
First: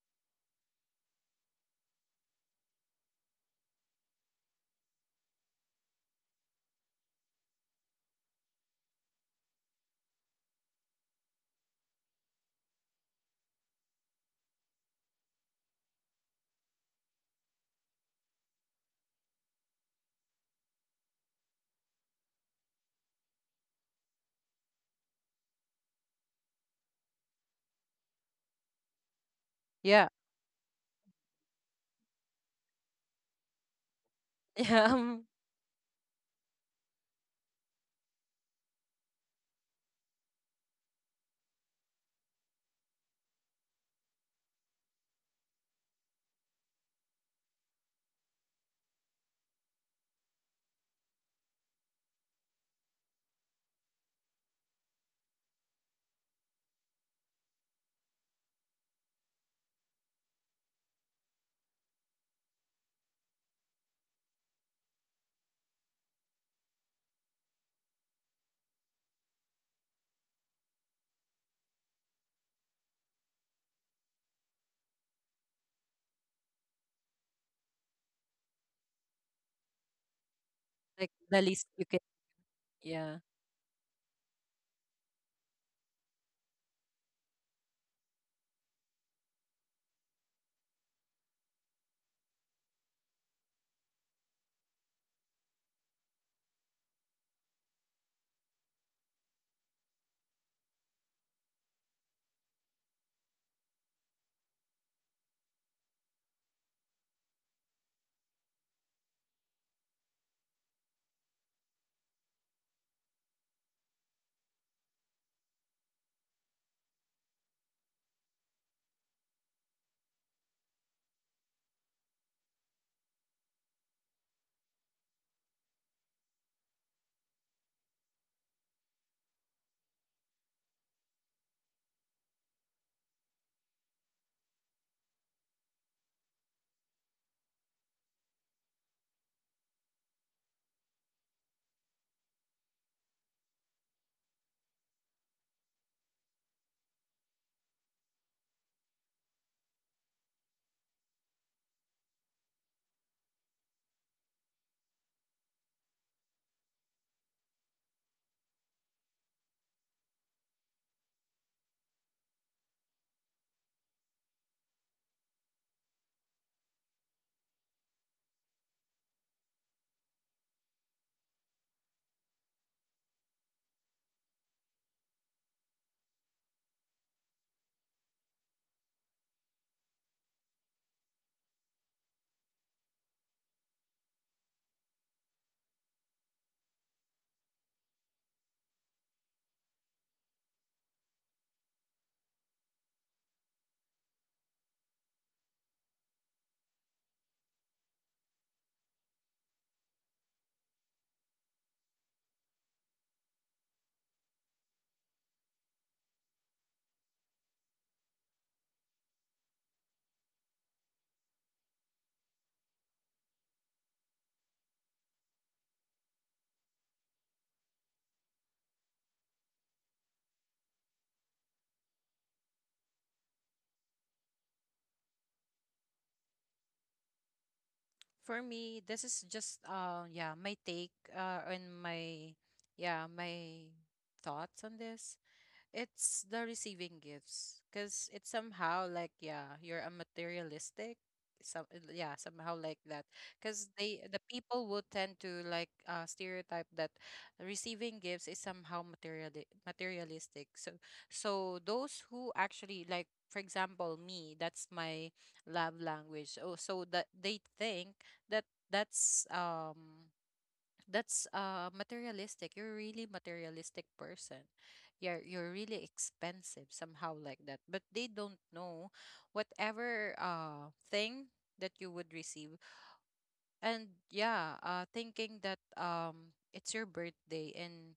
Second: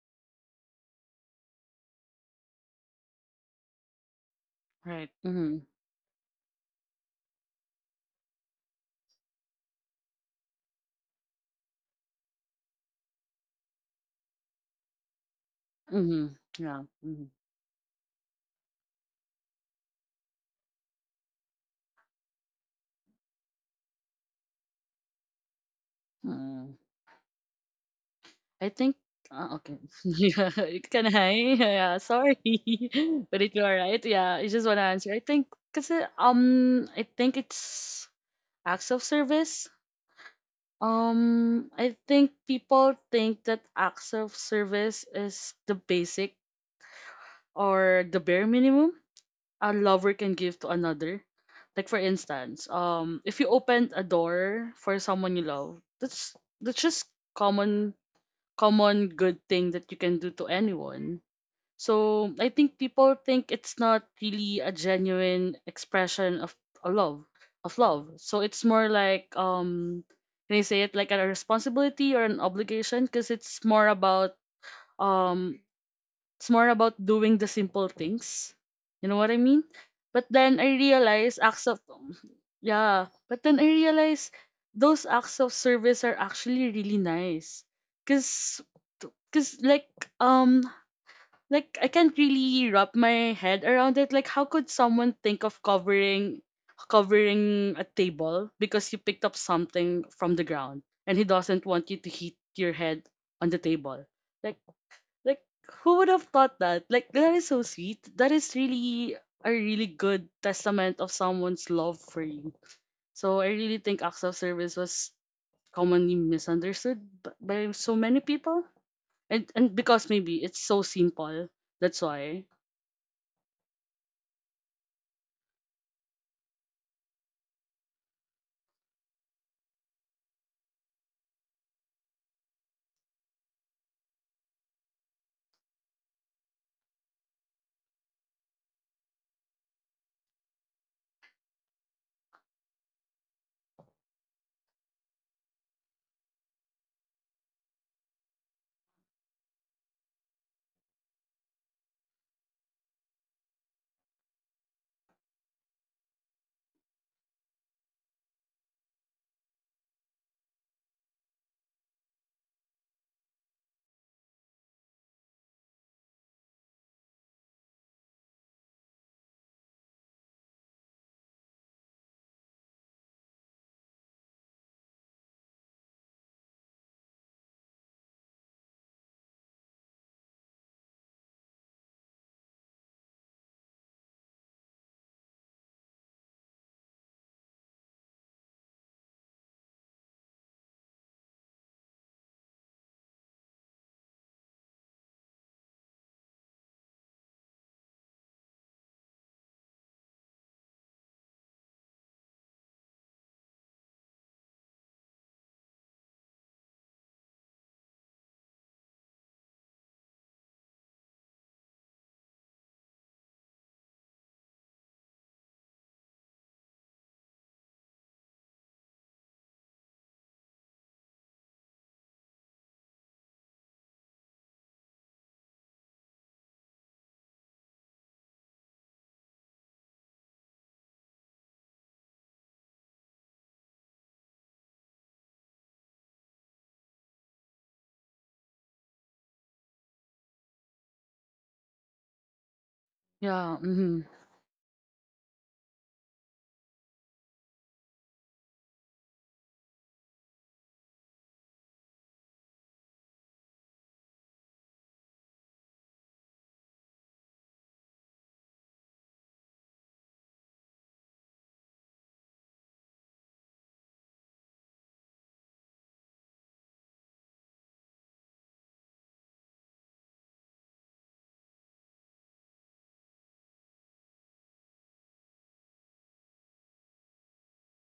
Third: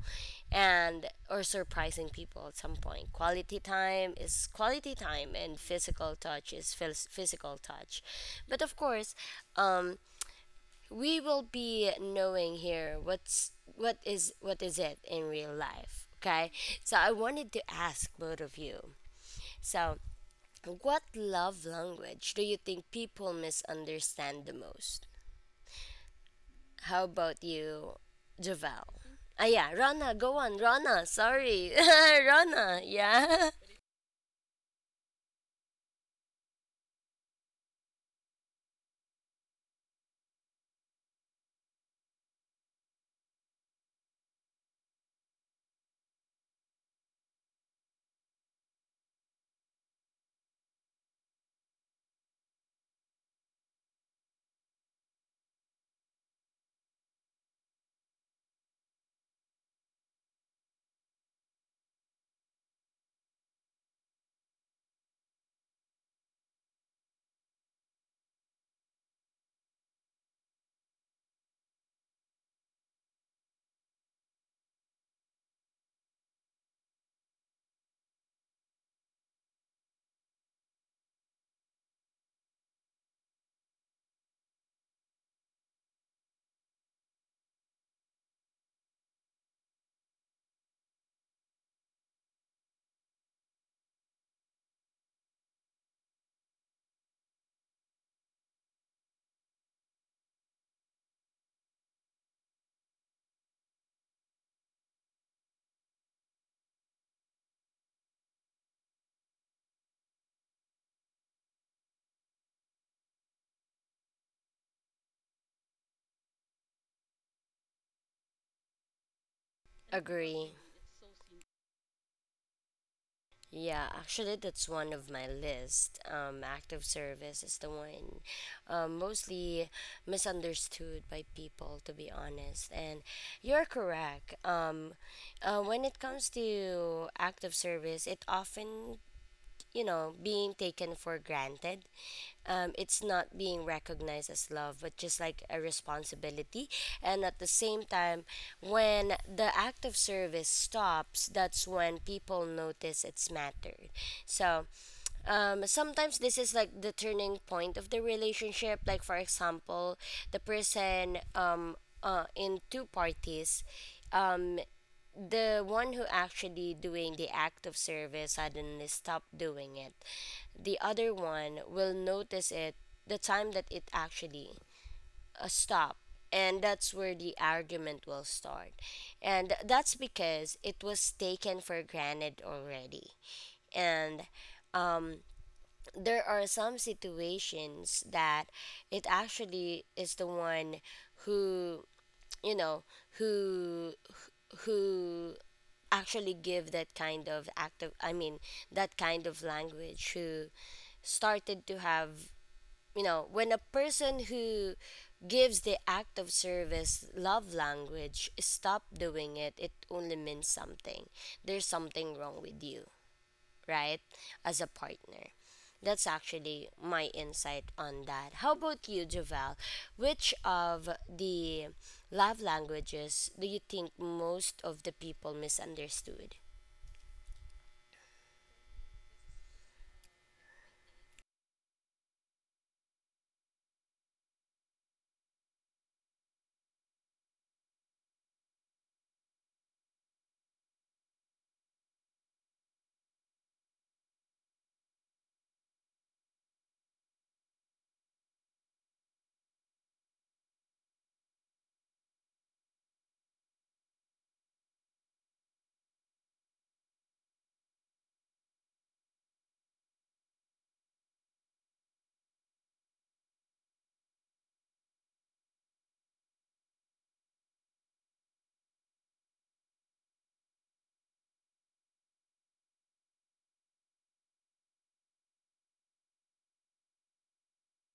Speaker 1: And or surprising people at some point. Quality time is quality
Speaker 2: Right.
Speaker 1: time, and
Speaker 2: Mm-hmm.
Speaker 1: physical touch is physical touch. But of course, um we will be knowing here what's what is it in real life,
Speaker 2: Mm-hmm.
Speaker 1: okay?
Speaker 2: Yeah.
Speaker 1: So I
Speaker 2: Mm-hmm.
Speaker 1: wanted to ask both of you. So, what love language do you think people misunderstand the most?
Speaker 2: Mm-hmm.
Speaker 1: How about you,
Speaker 2: I
Speaker 1: Javel?
Speaker 2: think
Speaker 1: Ah,
Speaker 2: ah,
Speaker 1: yeah,
Speaker 2: okay.
Speaker 3: Yeah.
Speaker 1: Rana, go
Speaker 2: Yeah,
Speaker 1: on. Rana,
Speaker 2: can I?
Speaker 1: sorry.
Speaker 2: Yeah, sorry.
Speaker 1: Rana,
Speaker 2: But
Speaker 1: yeah.
Speaker 2: it's all right. Yeah, I just want to answer.
Speaker 3: Yeah,
Speaker 2: I think because I think it's acts of service. I think people think that acts of service is the basic or the bare minimum a lover can give to another. Like for instance, if you opened a door for someone you love, that's just common common good thing that you can do to anyone. So I think people think it's not really a genuine expression of a love of love. So it's more like, can I say it like a responsibility or an obligation, because um it's more about doing the simple things. You know what I mean? But then I
Speaker 3: like the
Speaker 2: realize
Speaker 3: least
Speaker 2: acts
Speaker 3: you
Speaker 2: of
Speaker 3: can.
Speaker 2: yeah,
Speaker 3: Yeah.
Speaker 2: but then I realize those acts of service are actually really nice. Cause because um like I can't really wrap my head around it. Like how could someone think of covering a table because you picked up something from the ground and he doesn't want you to hit your head on the table. Like like who would have thought that? Like that is so sweet. That is really a really good testament of someone's love for you. So I really think acts of service was commonly misunderstood by so many people. And because maybe
Speaker 1: Agree.
Speaker 2: it's so simple. That's why.
Speaker 1: Yeah, actually, that's one of my list. Active service is the one, mostly misunderstood by people, to be honest. And you're correct. When it comes to active service, it often, you know, being taken for granted. It's not being recognized as love, but just like a responsibility. And at the same time, when the act of service stops, that's when people notice it's mattered. So, sometimes this is like the turning point of the relationship. Like, for example, the person, in two parties. Um, the one who actually doing the act of service suddenly stop doing it, the other one will notice it the time that it actually, stop, and that's where the argument will start, and that's because it was taken for granted already. And there are some situations that it actually is the one who, you know, who who actually give that kind of active, I mean, that kind of language, who started to have, you know, when a person who gives the act of service love language stop doing it, it only means something. There's something wrong with you, right? As a partner. That's actually my insight on that. How about you, javel? Which of the love languages do you think most of the people misunderstood?
Speaker 3: For me, this is just my take and my thoughts on this. It's the receiving gifts because it's somehow like, yeah, you're a materialistic. Some, somehow like that,
Speaker 2: Yeah,
Speaker 3: because they,
Speaker 2: mhm.
Speaker 3: the people would tend to like, stereotype that receiving gifts is somehow materialistic. So, so those who actually, like for example me, that's my love language. Oh, so that they think that, that's, materialistic, you're a really materialistic person, you're really expensive, somehow like that. But they don't know whatever thing that you would receive. And thinking that, it's your birthday, and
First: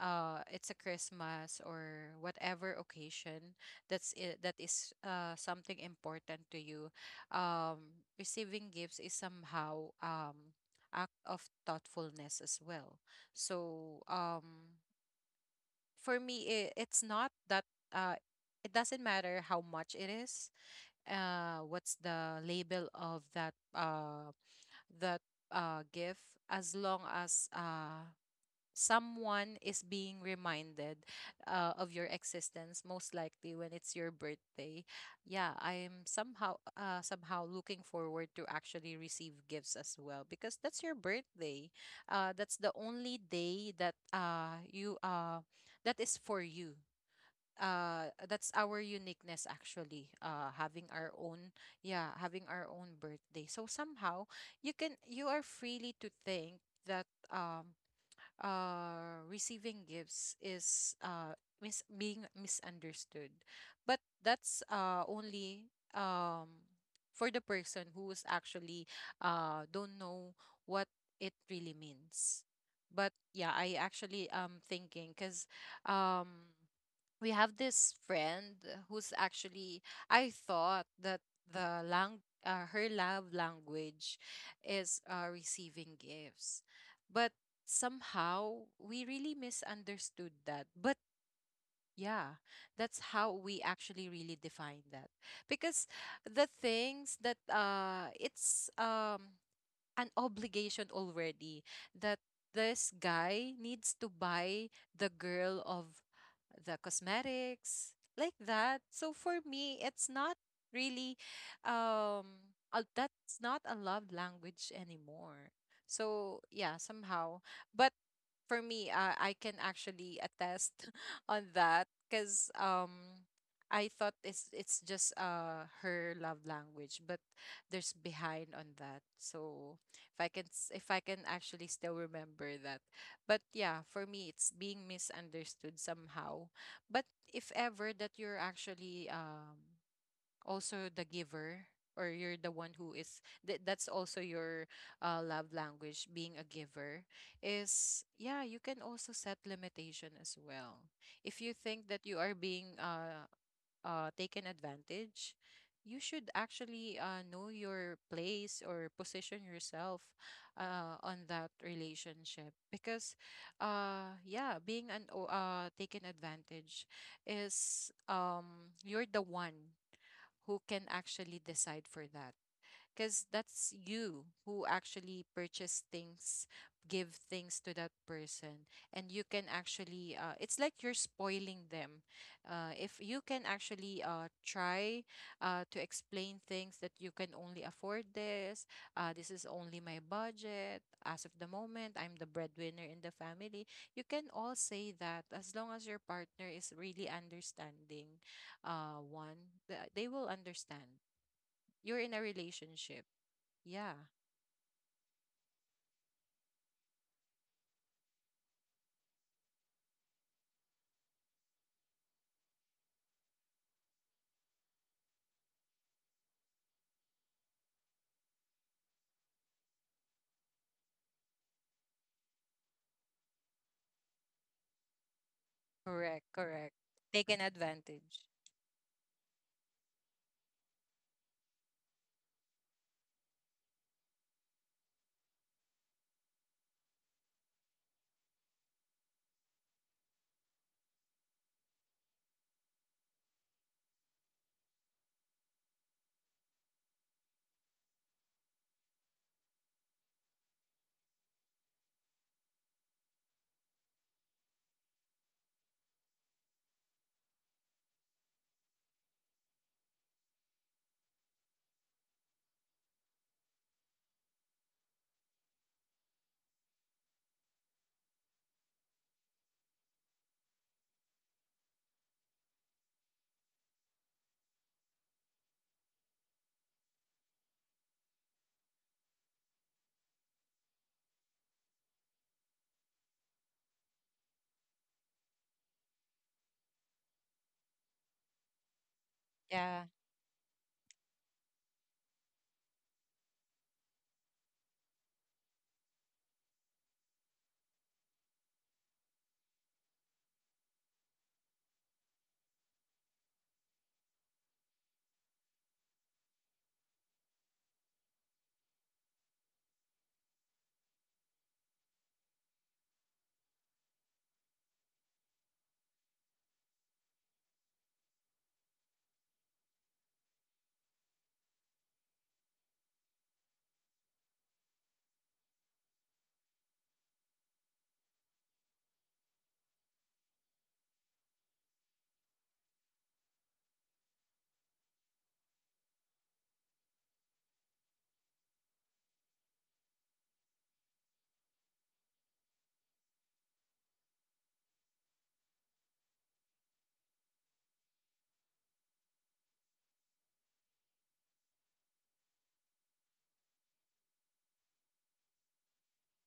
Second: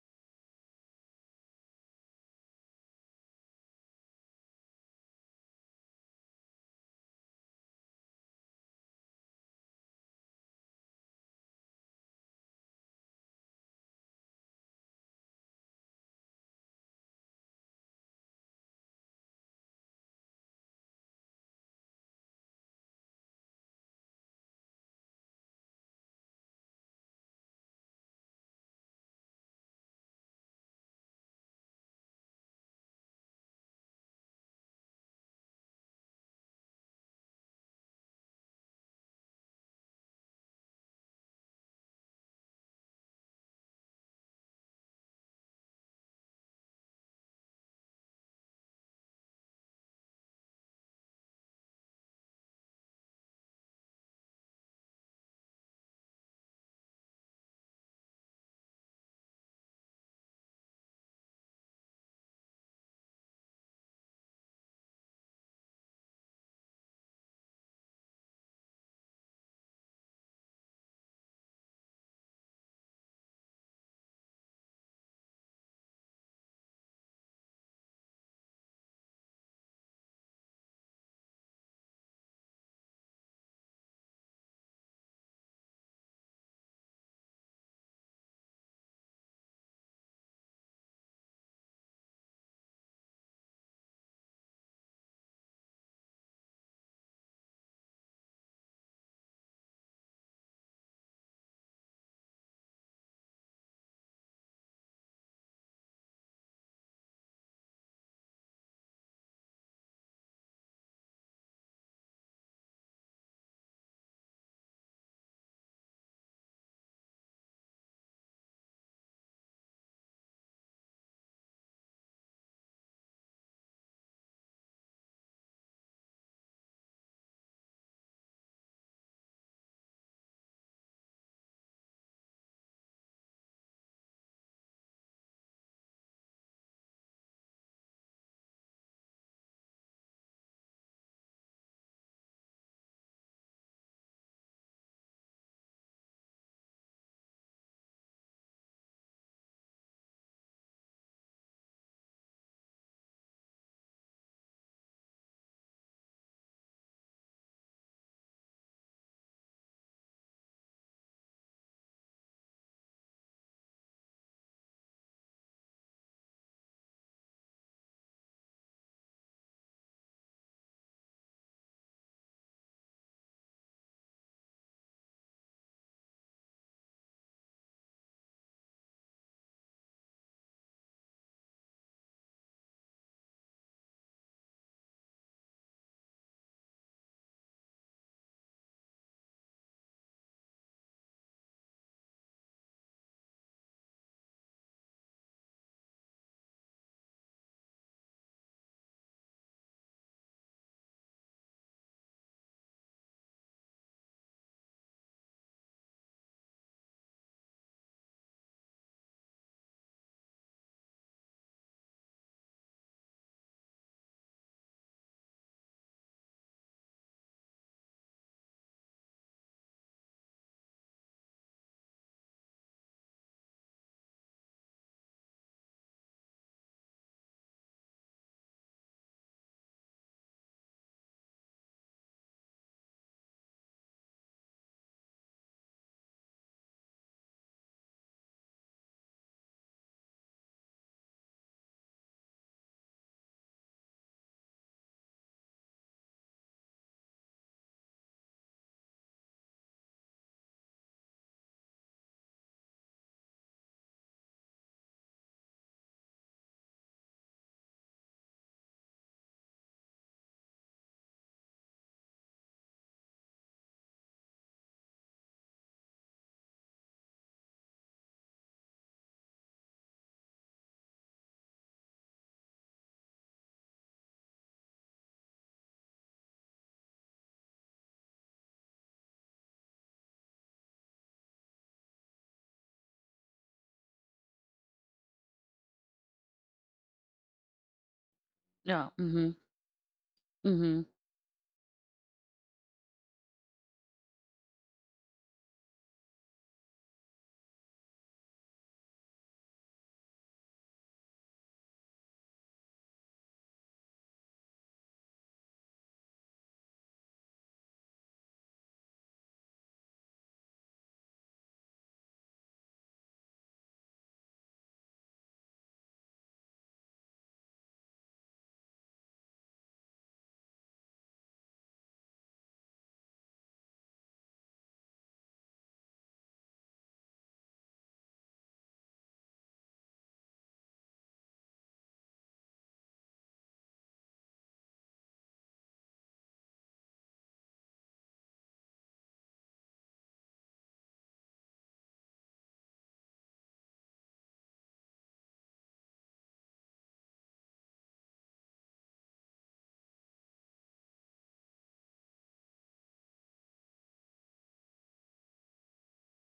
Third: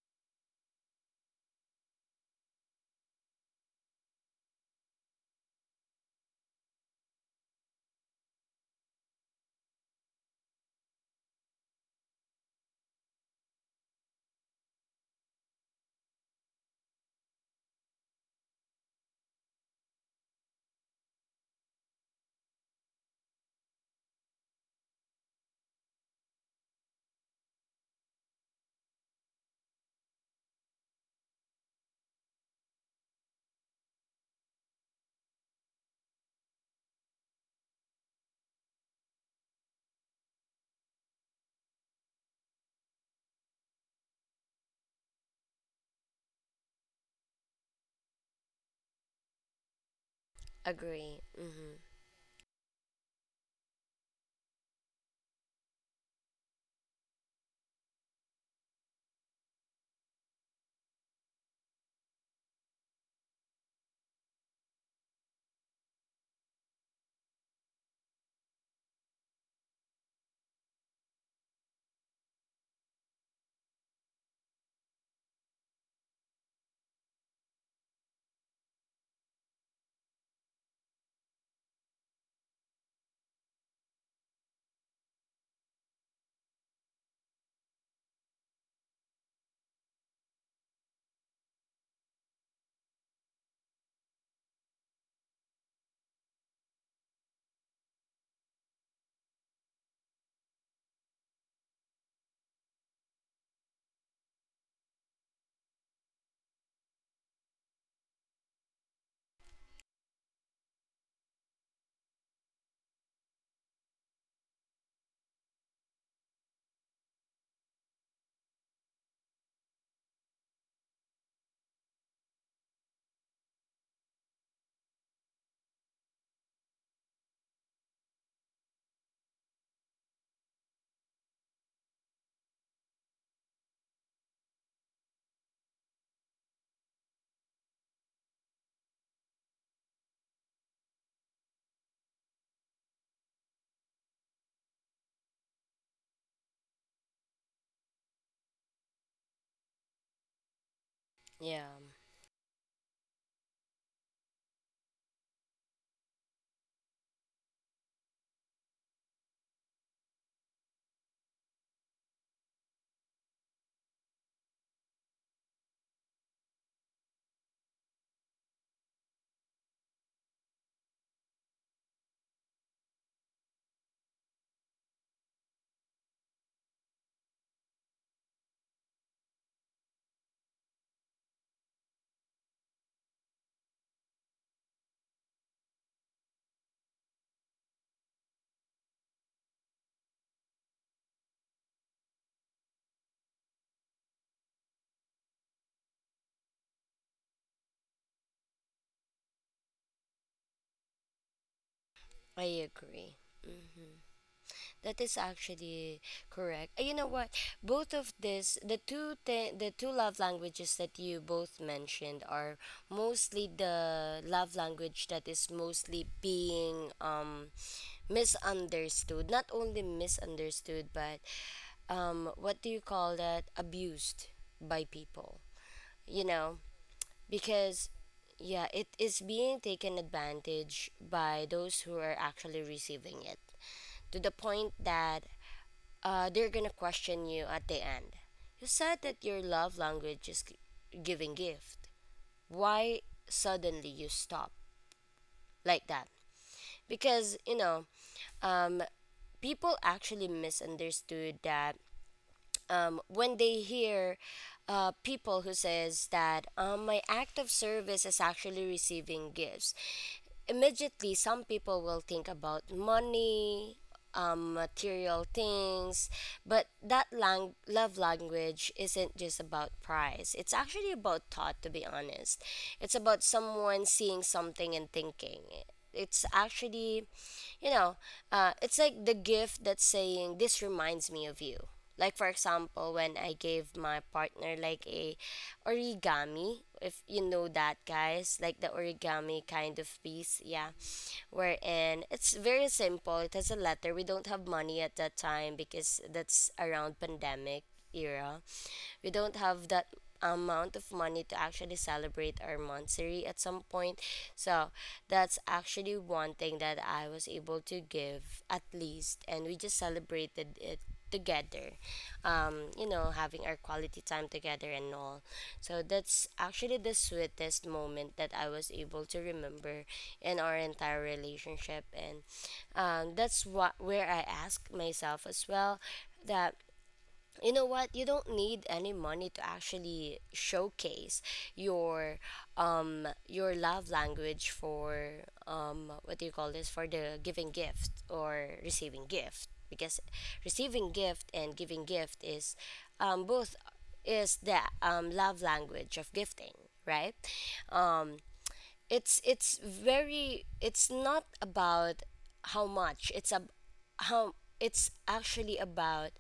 Speaker 3: it's a Christmas or whatever occasion, that is, something important to you. Receiving gifts is somehow, act of thoughtfulness as well. So, for me, it, it's not that, uh it doesn't matter how much it is, what's the label of that the gift. As long as, someone is being reminded, of your existence, most likely when it's your birthday. Yeah, I'm somehow, somehow looking forward to actually receive gifts as well, because that's your birthday, that's the only day that, you that is for you. That's our uniqueness, actually, having our
Speaker 1: Agree.
Speaker 3: own,
Speaker 1: Hmm.
Speaker 3: yeah, having our own birthday. So somehow you can, you are freely to think that, um receiving gifts is, being misunderstood. But that's, only, um for the person who is actually, don't know what it really means. But yeah, I actually am thinking because, um we have this friend who's actually, I thought that the lang her love language is, receiving gifts, but somehow we really misunderstood that. But yeah, that's how we actually really define that, because the things that, it's, an obligation already, that this guy needs to buy the girl of the cosmetics, like that. So for me, it's not really, um that's not a love language anymore. So yeah, somehow. But for me, I can actually attest on that because, I thought it's just her love language, but there's behind on that. So if I can if I can actually still remember that. But yeah, for me, it's being misunderstood somehow. But if ever that you're actually, also the giver, or you're the one who is that's also your, love language, being a giver, is, yeah, you can also set limitation as well. If you
Speaker 1: Yeah,
Speaker 3: think that you are being, taken advantage, you should actually, know your place or position yourself, on that relationship. Because, yeah, being an taken advantage is, you're the one who can actually decide for that, because that's you who actually purchase things, give things to that person, and you can actually, it's like you're spoiling them. If you can actually, try, to explain things that you can only afford this, this is only my budget. As of the moment, I'm the breadwinner in the family. You can all say that as long as your partner is really understanding, they will understand. You're in a
Speaker 1: I
Speaker 3: relationship.
Speaker 1: agree.
Speaker 3: Yeah,
Speaker 1: Mhm. That is actually correct. You know what? Both of this, the two love languages that you both mentioned are mostly the love language that is mostly being misunderstood. Not only misunderstood, but um, what do you call that? Abused by people.
Speaker 3: correct,
Speaker 1: You know,
Speaker 3: correct. Taken
Speaker 1: because
Speaker 3: advantage.
Speaker 1: yeah, it is being taken advantage by those who are actually receiving it, to the point that, they're gonna question you at the end. You said that your love language is giving gift, why suddenly you stop, like that. Because you know, um, people actually misunderstood that, when they hear, people who says that, my act of service is actually receiving gifts, immediately some people will think about money, material things. But that love language isn't just about price, it's actually about thought, to be honest. It's about someone seeing something and thinking, it's actually, you know, it's like the gift that's saying this reminds me of you. Like for example, when I gave my partner like a origami, if you know that, guys, like the
Speaker 2: Yeah, mhm.
Speaker 1: origami kind
Speaker 3: Yeah,
Speaker 1: of piece, yeah,
Speaker 2: Mhm.
Speaker 1: wherein it's very simple, it has a letter. We don't have money at that time because that's around pandemic era. We don't have that amount of money to actually celebrate our monthsary at some point. So that's actually one thing that I was able to give at least, and we just celebrated it together, you know, having our quality time together and all. So that's actually the sweetest moment that I was able to remember in our entire relationship, and that's what where I asked myself as well, that you know what, you don't need any money to actually showcase your your love language for, um, what do you call this, for the giving gift or receiving gift, because receiving gift and giving gift is both is the love language of gifting, right? It's very, it's not about how much, it's a how, it's actually about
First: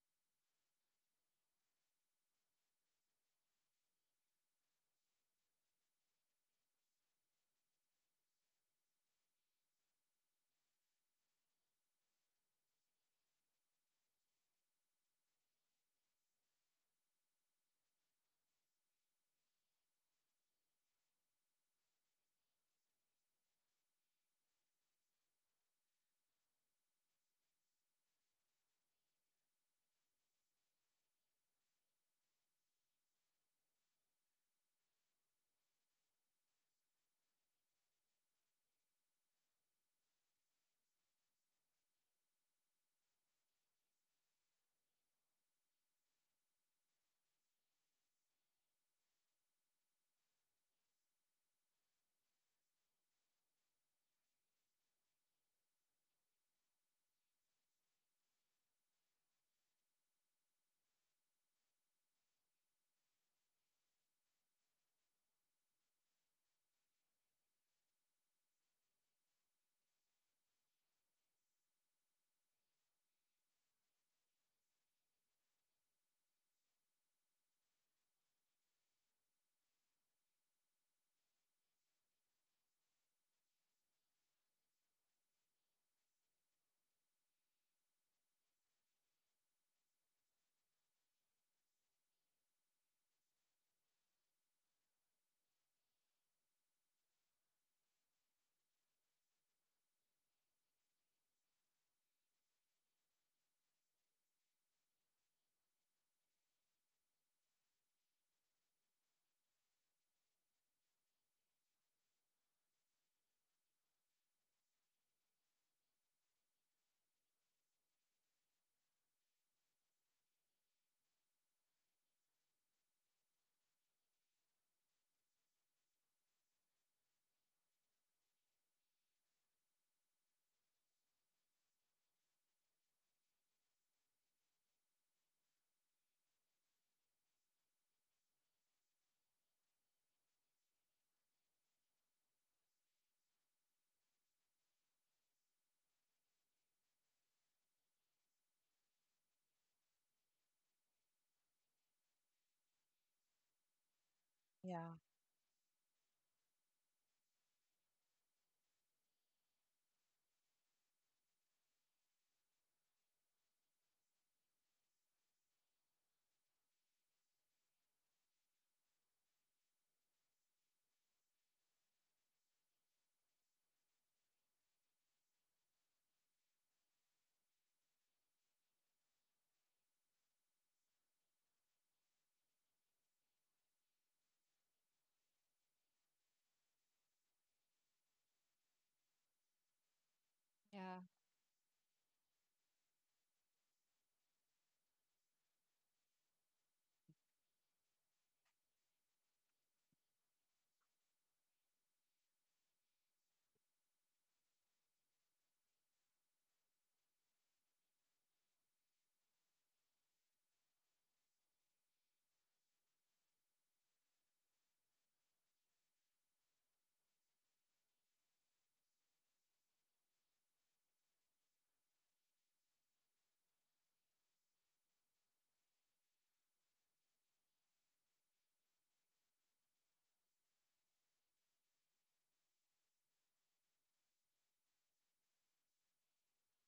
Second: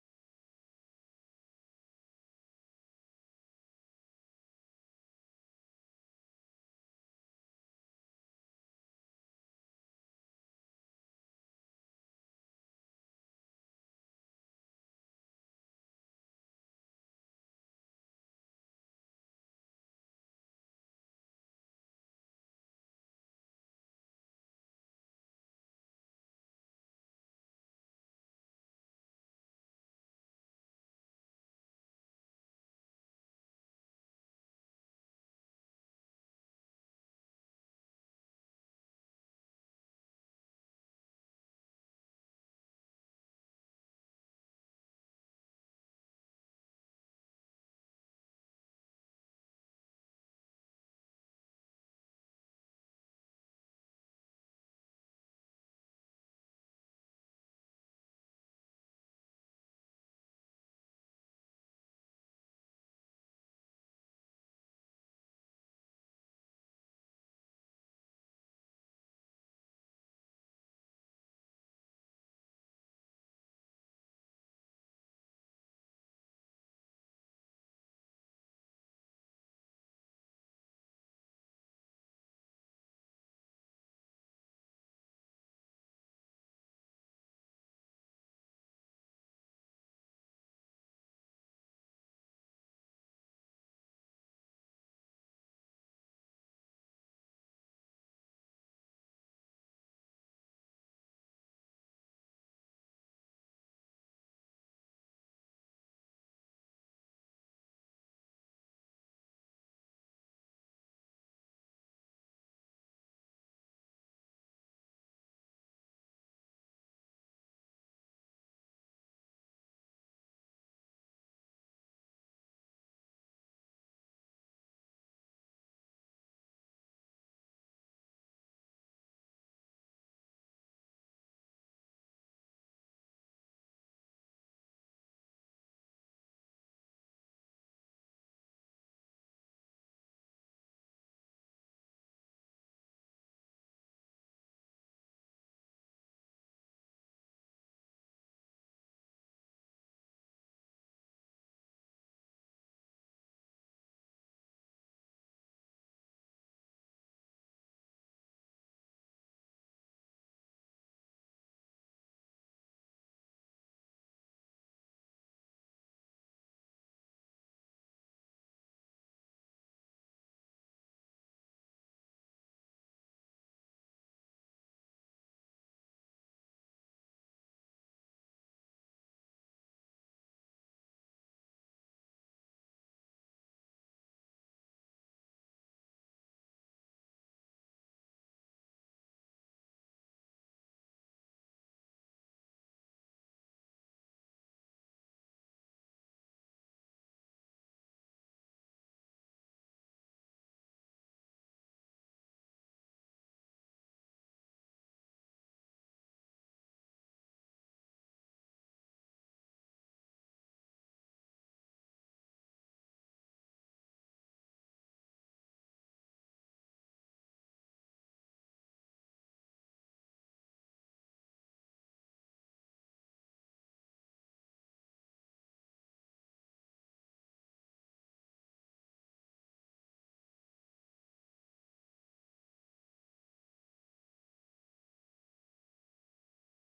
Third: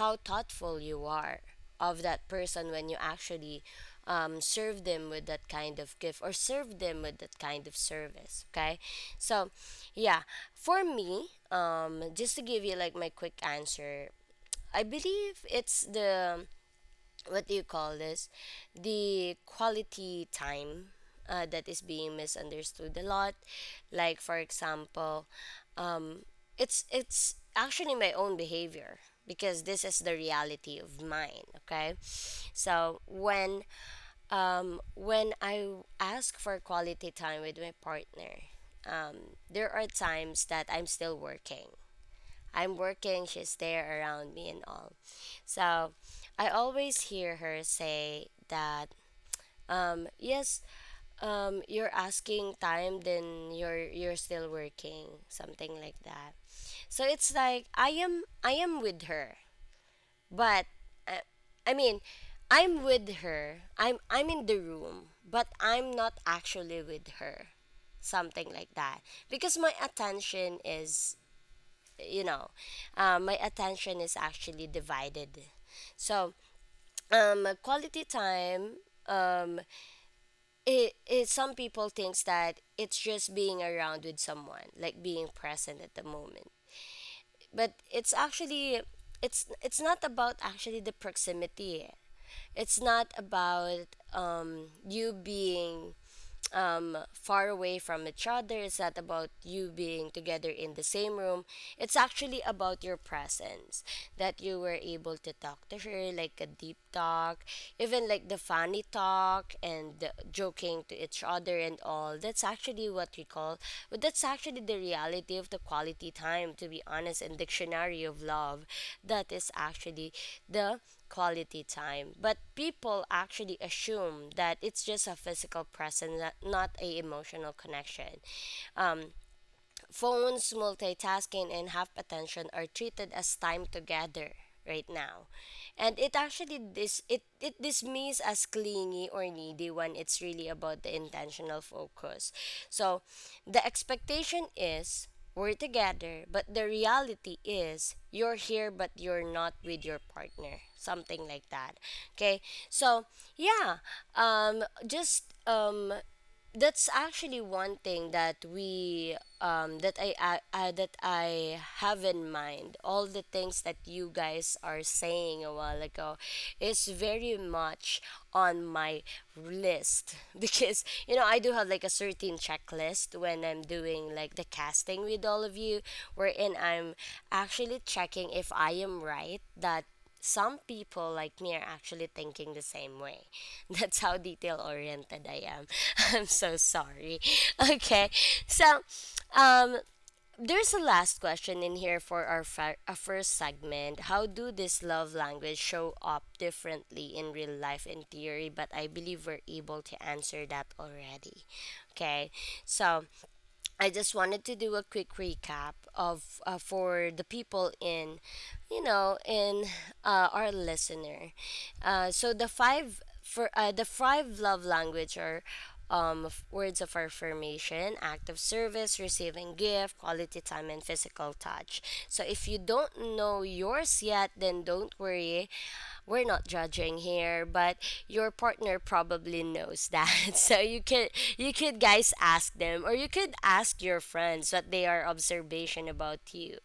Speaker 1: how thoughtful you are of that person when you actually, serve them with that kind of gift or serve them with that kind of service, okay? So yeah, for me, just to give you like my quick answer, I believe it's the, what do you call this, the quality time, that is being misunderstood a lot. Like for example, it's actually my own behavior because this is the reality of mine, okay? So when I ask for quality time with my partner, there are times that I'm still working, I'm working, she's there around me and all. So I always hear her say that, yes, you're asking time, then you're still working, something like that. So it's like I am with her, but I, I mean, I'm with her. I'm in the room, but I'm not actually with her, something like that. Because my attention is, you know, my attention is actually divided. So, quality time. Um, it some people thinks that it's just being around with someone, like being present at the moment, but it's actually, it's not about actually the proximity, it's not about you being, far away from each other. It's not about you being together in the same room. It's actually about your presence, that you were able to talk to her, like a deep talk, even like the funny talk and the joking to each other and all. That's actually what we call, but that's actually the reality of the quality time, to be honest, in Dictionary of Love. That is actually the quality time. But people actually assume that it's just a physical presence, not a emotional connection. Um, phones, multitasking, and half attention are treated as time together right now. And it actually it dismissed as clingy or needy when it's really about the intentional focus. So the expectation is we're together, but the reality is you're here but you're not with your partner. Something like that. Okay. So yeah. Um
Speaker 3: yeah,
Speaker 1: just um that's actually one thing that we um, that I that I have in mind. All the things that you guys are saying a while ago is very much on my list. Because you know, I do have like a certain checklist when I'm doing like the casting with all of you, wherein I'm actually checking if I am right, that some people like me are actually thinking the same way. That's how detail oriented I am. I'm so sorry. Okay. So, um there's a
Speaker 3: yeah,
Speaker 1: last question in here for our first segment. How do this love language show up differently in real life in theory, but I believe we're able to answer that already. Okay. So, I just wanted to do a quick recap of for the people in our listener. So the five for the five love language are words of affirmation, act of service, receiving gift, quality time, and physical touch. So if you don't know yours yet, then don't worry, we're not judging here, but your partner probably knows that. So you could guys ask them or you could ask your friends what they are observation about you.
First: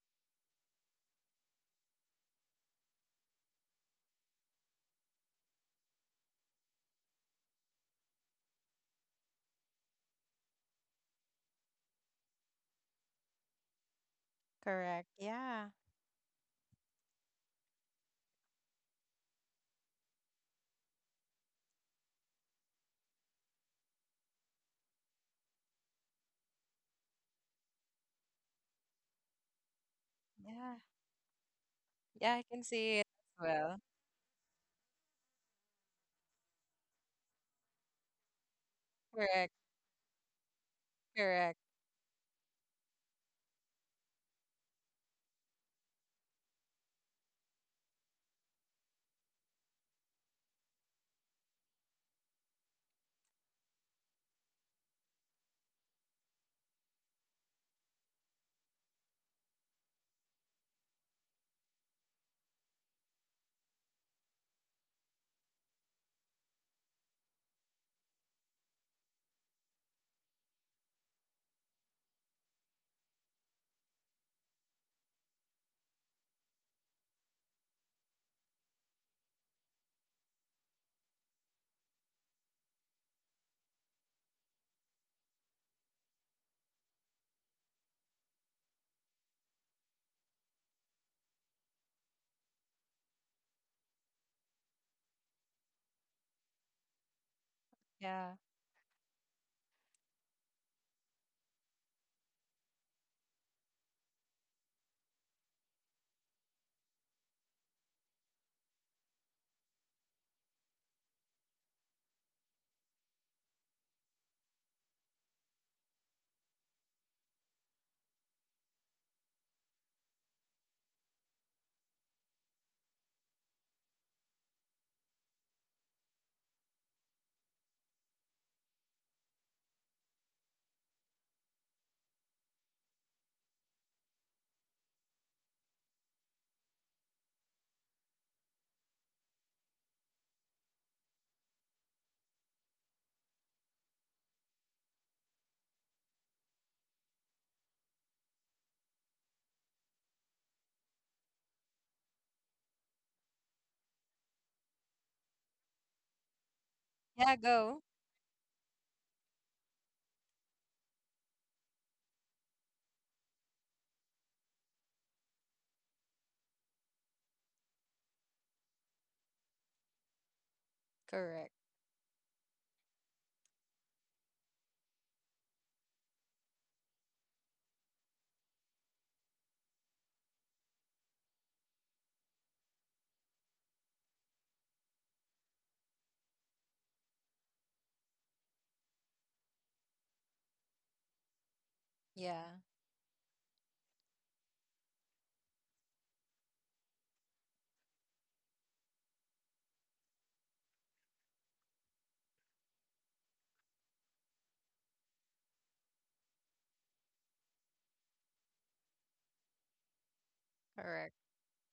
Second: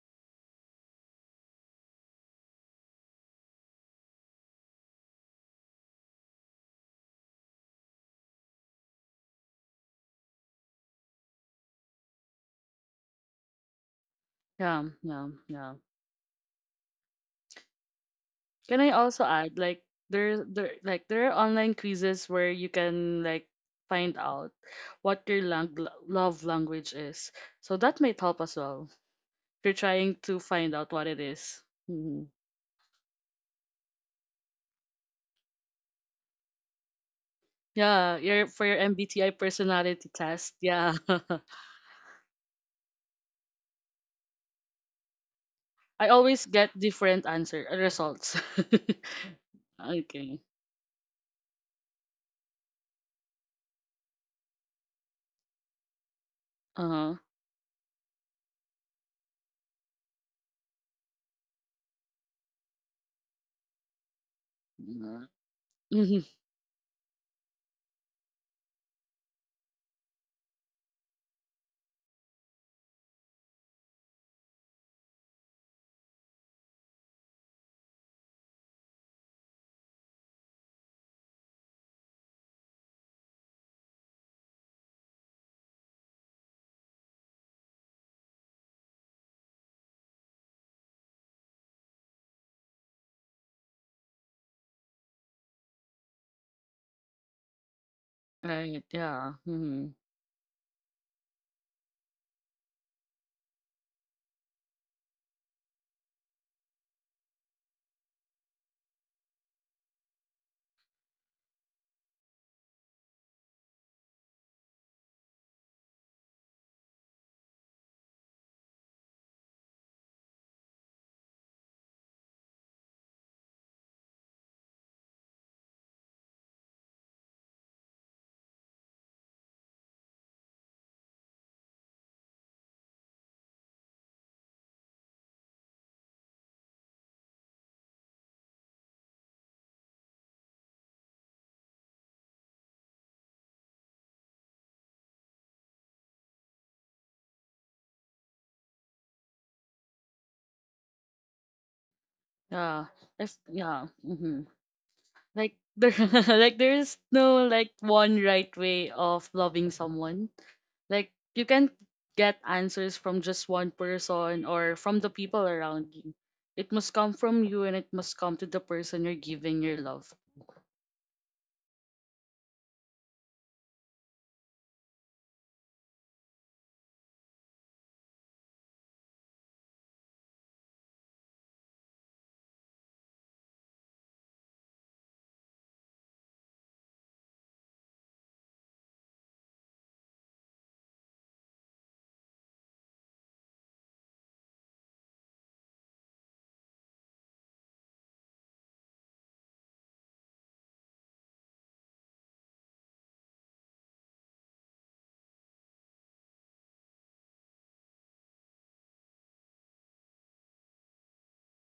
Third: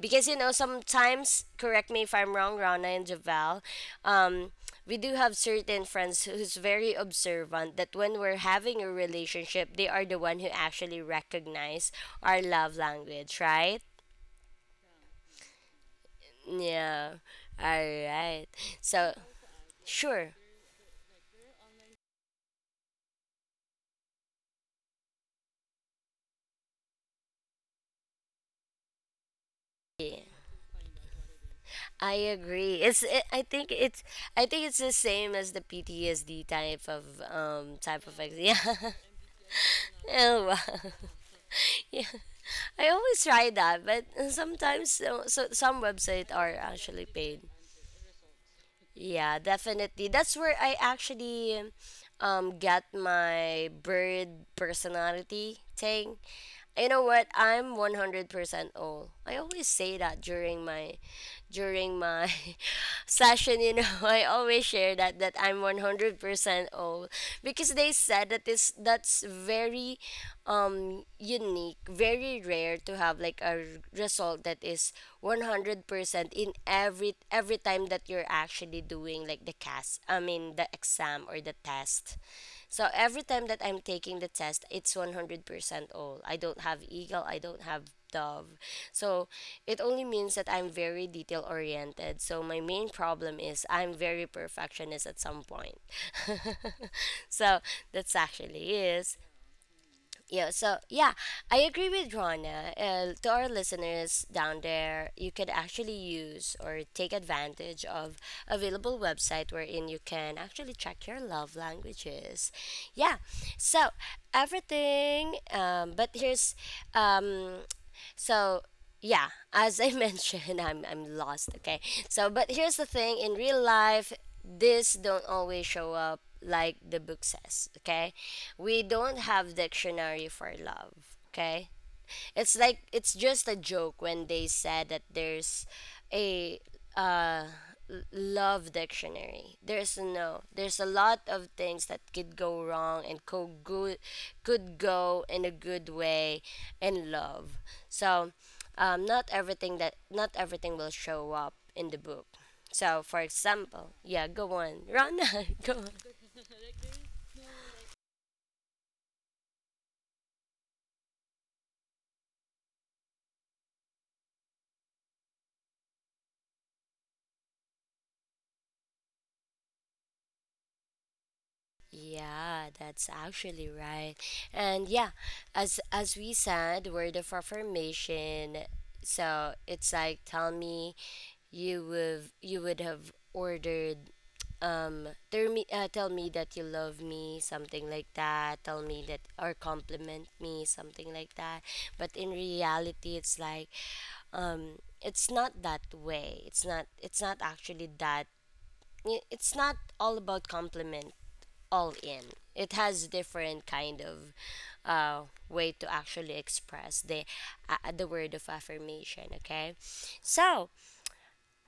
Speaker 1: Because you know sometimes correct me if I'm wrong, Rana and Javel, um we do have certain friends who's very observant that when we're having a relationship, they are the one who actually recognize our love language, right?
Speaker 2: Yeah,
Speaker 3: correct.
Speaker 2: yeah,
Speaker 3: Yeah,
Speaker 2: yeah.
Speaker 1: Yeah. All right.
Speaker 2: Can I
Speaker 1: So,
Speaker 2: also add like
Speaker 1: sure.
Speaker 2: there like there are online quizzes where you can like find out what your love language is. So that might help as well. If you're trying to find
Speaker 3: yeah,
Speaker 2: out what it is.
Speaker 1: I
Speaker 2: Mhm.
Speaker 3: yeah, I can
Speaker 1: agree.
Speaker 3: see
Speaker 1: It's
Speaker 3: it
Speaker 1: it,
Speaker 3: as well.
Speaker 1: I think it's the same as the PTSD type
Speaker 2: Yeah,
Speaker 1: of
Speaker 2: your for
Speaker 1: yeah.
Speaker 2: your MBTI
Speaker 3: Correct,
Speaker 2: personality
Speaker 1: Oh,
Speaker 2: test.
Speaker 1: wow.
Speaker 2: Yeah.
Speaker 3: correct.
Speaker 1: yeah, I always try that, but sometimes so some
Speaker 2: I
Speaker 1: websites
Speaker 2: always
Speaker 1: are
Speaker 2: get
Speaker 1: actually
Speaker 2: different
Speaker 1: paid.
Speaker 2: answer results.
Speaker 1: Yeah, definitely. That's
Speaker 2: Okay.
Speaker 1: where I actually got my bird personality thing. You know
Speaker 2: Uh-huh.
Speaker 1: what? I'm 100% all. I always say that during my session, you know, I always share that I'm
Speaker 2: Mhm.
Speaker 1: 100% old because they said that this that's very unique, very rare to have like a result that is 100% in every time that you're actually doing like the cast, I mean the exam or the test. So every time that I'm taking the test, it's 100% all. I don't have eagle, I don't have dove. So it only means that I'm very detail oriented. So my main problem is I'm very perfectionist at some point. so that's
Speaker 3: Yeah,
Speaker 1: actually
Speaker 2: Right,
Speaker 1: is.
Speaker 2: yeah. Mhm.
Speaker 1: Yeah, so yeah, I agree with Rana. To our listeners down there, you could actually use or take advantage of available website wherein you can actually check your love languages. Yeah, so everything. But here's um, so yeah, as I mentioned, I'm lost. Okay. So but here's the thing: in real life, this don't always show up like the book says. Okay, we don't have dictionary for love. Okay, it's like it's just a joke when they said that there's a love dictionary. There's no there's a lot of things that could go wrong and could go in a good way in love. So not everything that not everything will show up in the book.
Speaker 2: Yeah,
Speaker 1: So for
Speaker 2: if yeah,
Speaker 1: example, yeah,
Speaker 2: hmm
Speaker 1: go on. Rana,
Speaker 2: like
Speaker 1: go
Speaker 2: there,
Speaker 1: on.
Speaker 2: like there is
Speaker 3: yeah,
Speaker 2: no like
Speaker 3: go.
Speaker 2: one right way of loving someone. Like you can get answers from just one person or from the people around you. It must come from you, and it must come to the person you're giving your love.
Speaker 3: Correct.
Speaker 1: Yeah, that's actually right. And yeah, as we said, word of affirmation. So it's like tell me you would have ordered tell me that you love me, something like that, tell me that or compliment me, something like that, but in
Speaker 3: Yeah,
Speaker 1: reality it's like um it's not that way, it's not, it's not actually that, it's not all about compliment all in. It has different kind of uh, way to actually express the word of affirmation. Okay, so
Speaker 3: correct.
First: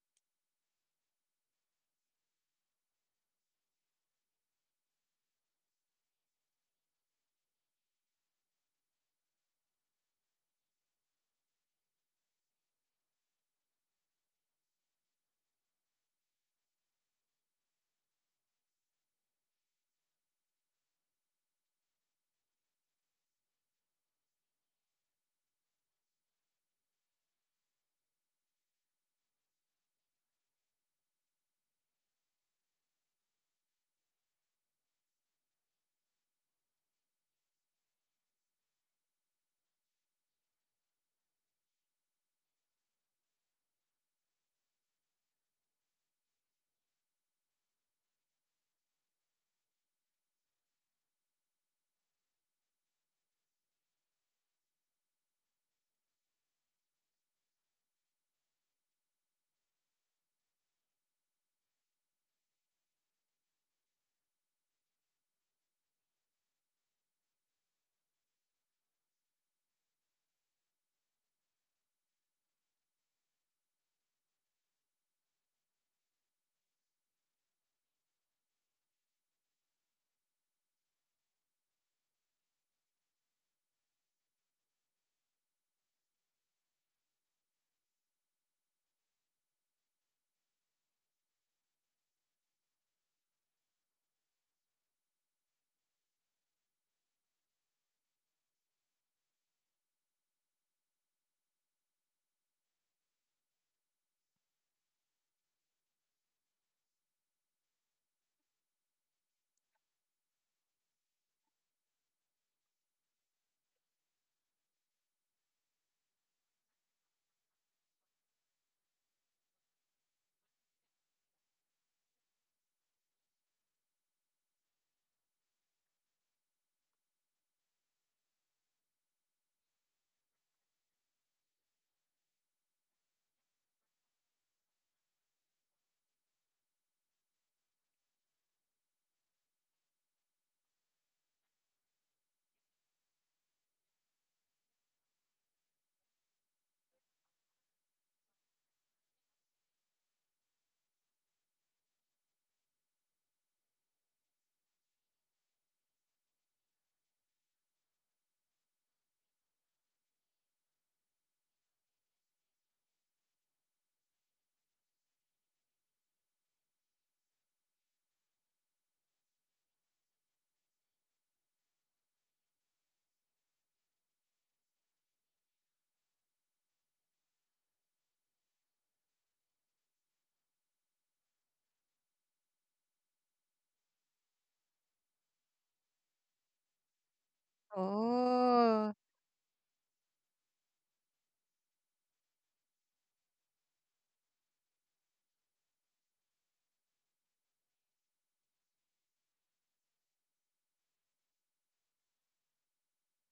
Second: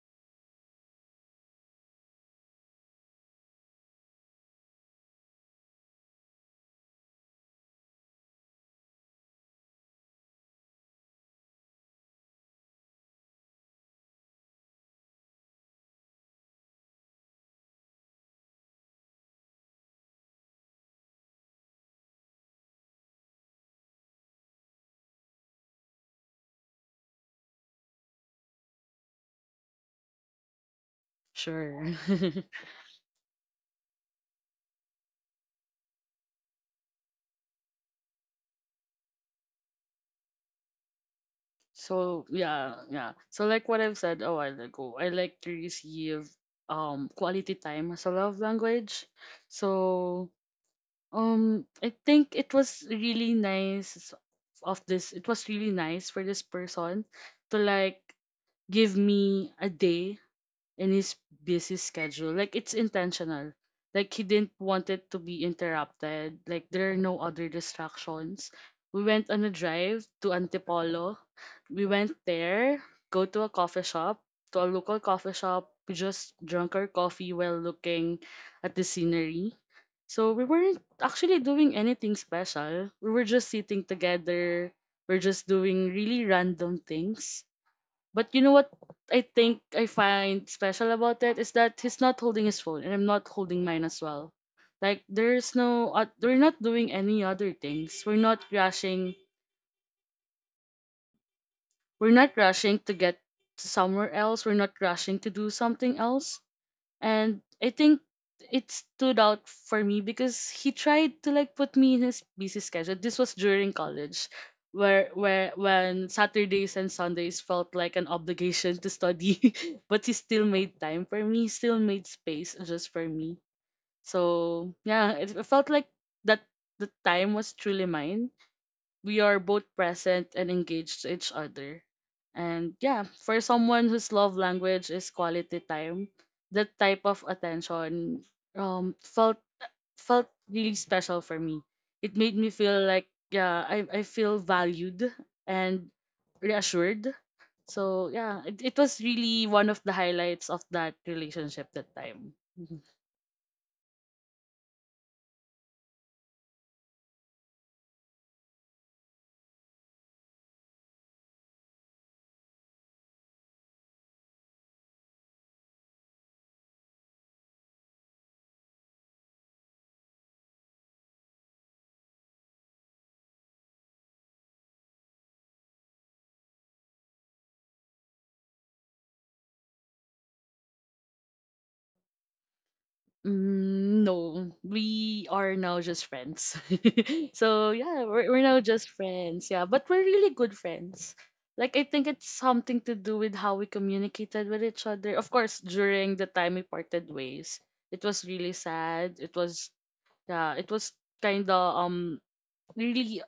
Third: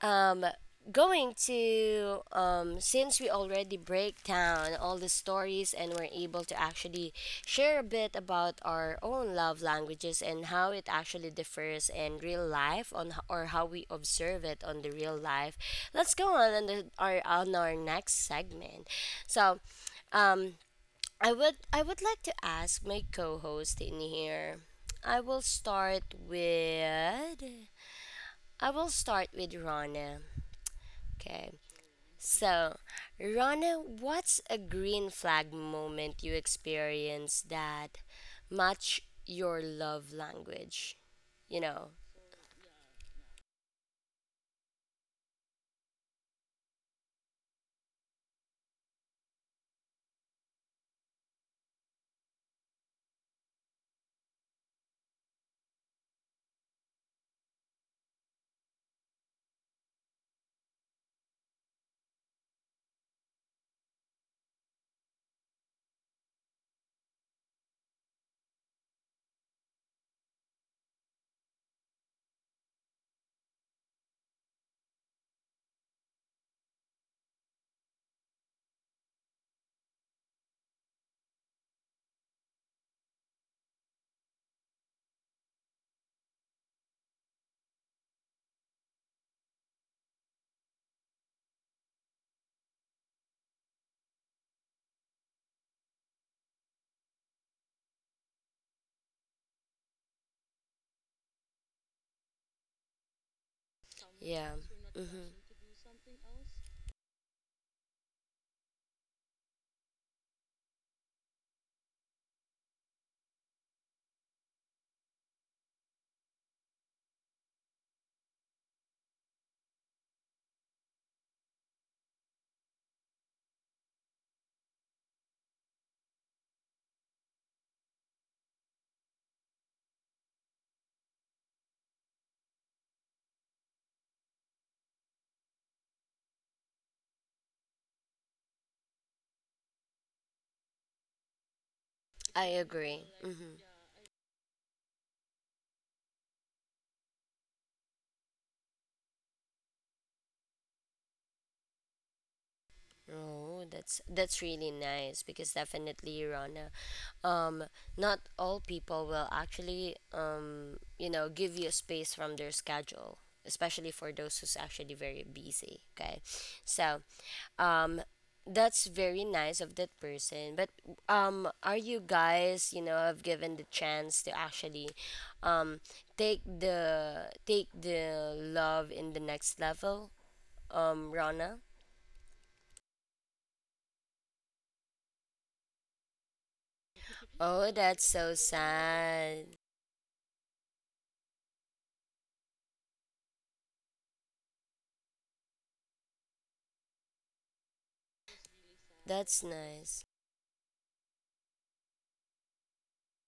Speaker 1: um going to since we already break down all the stories and we're able to actually share a bit about our own love languages and how it actually differs in real life on or how we observe it on the real life, let's go on the, our on our next segment, so um I would like to ask my co-host in here, i will start with I will start with Rana. Okay.
Speaker 2: Sure.
Speaker 1: So, Rana, what's a green flag moment you experienced that match your love language? You know,
Speaker 2: So yeah, yeah. So like what I've said a while ago, I like to receive quality time as a love language. So I think it was really nice of this. It was really nice for this person to like give me a day in his busy schedule. Like it's intentional. Like he didn't want it to be interrupted. Like there are no other distractions. We went on a drive to Antipolo. We went there, go to a coffee shop, to a local coffee shop. We just drank our coffee while looking at the scenery. So we weren't actually doing anything special. We were just sitting together. We're just doing really random things. But you know what I think I find special about it is that he's not holding his phone and I'm not holding mine as well. Like there's no we're not doing any other things. We're not rushing. We're not rushing to get to somewhere else.
Speaker 1: yeah.
Speaker 2: We're not rushing
Speaker 1: Mm-hmm.
Speaker 2: to do something else. And I think it stood out for me because he tried to like put me in his busy schedule. This was during college, where when Saturdays and Sundays felt like an obligation to study, but he still made time for me. He still made space just for me. So yeah, it felt like that the time was truly mine, we are both present and engaged to each other. And yeah, for someone whose love language is quality time, that type of attention felt felt really special for me. It made
Speaker 1: I
Speaker 2: me feel like
Speaker 1: agree. Mm-hmm.
Speaker 2: yeah, I feel valued and reassured. So yeah, it was really one of the highlights of that relationship that time. Mm-hmm.
Speaker 1: Oh, that's really nice because definitely, Rana, um, not all people will actually, you know, give you space from their schedule, especially for those who's actually very busy. Okay, so um, that's very nice of that person. But are you guys, you know, have given the chance to actually, um, take the love in the next level? Rana.
Speaker 2: Mm, no, we are now just friends. So
Speaker 1: Oh,
Speaker 2: yeah,
Speaker 1: that's
Speaker 2: we're
Speaker 1: so
Speaker 2: we're now
Speaker 3: Oh,
Speaker 2: just friends.
Speaker 1: sad.
Speaker 2: Yeah, but we're really good friends. Like I think it's something to do with how we communicated with each other. Of course, during the time we parted ways, it was really sad. It
Speaker 1: That's
Speaker 2: was
Speaker 1: nice.
Speaker 2: yeah, it was kind of really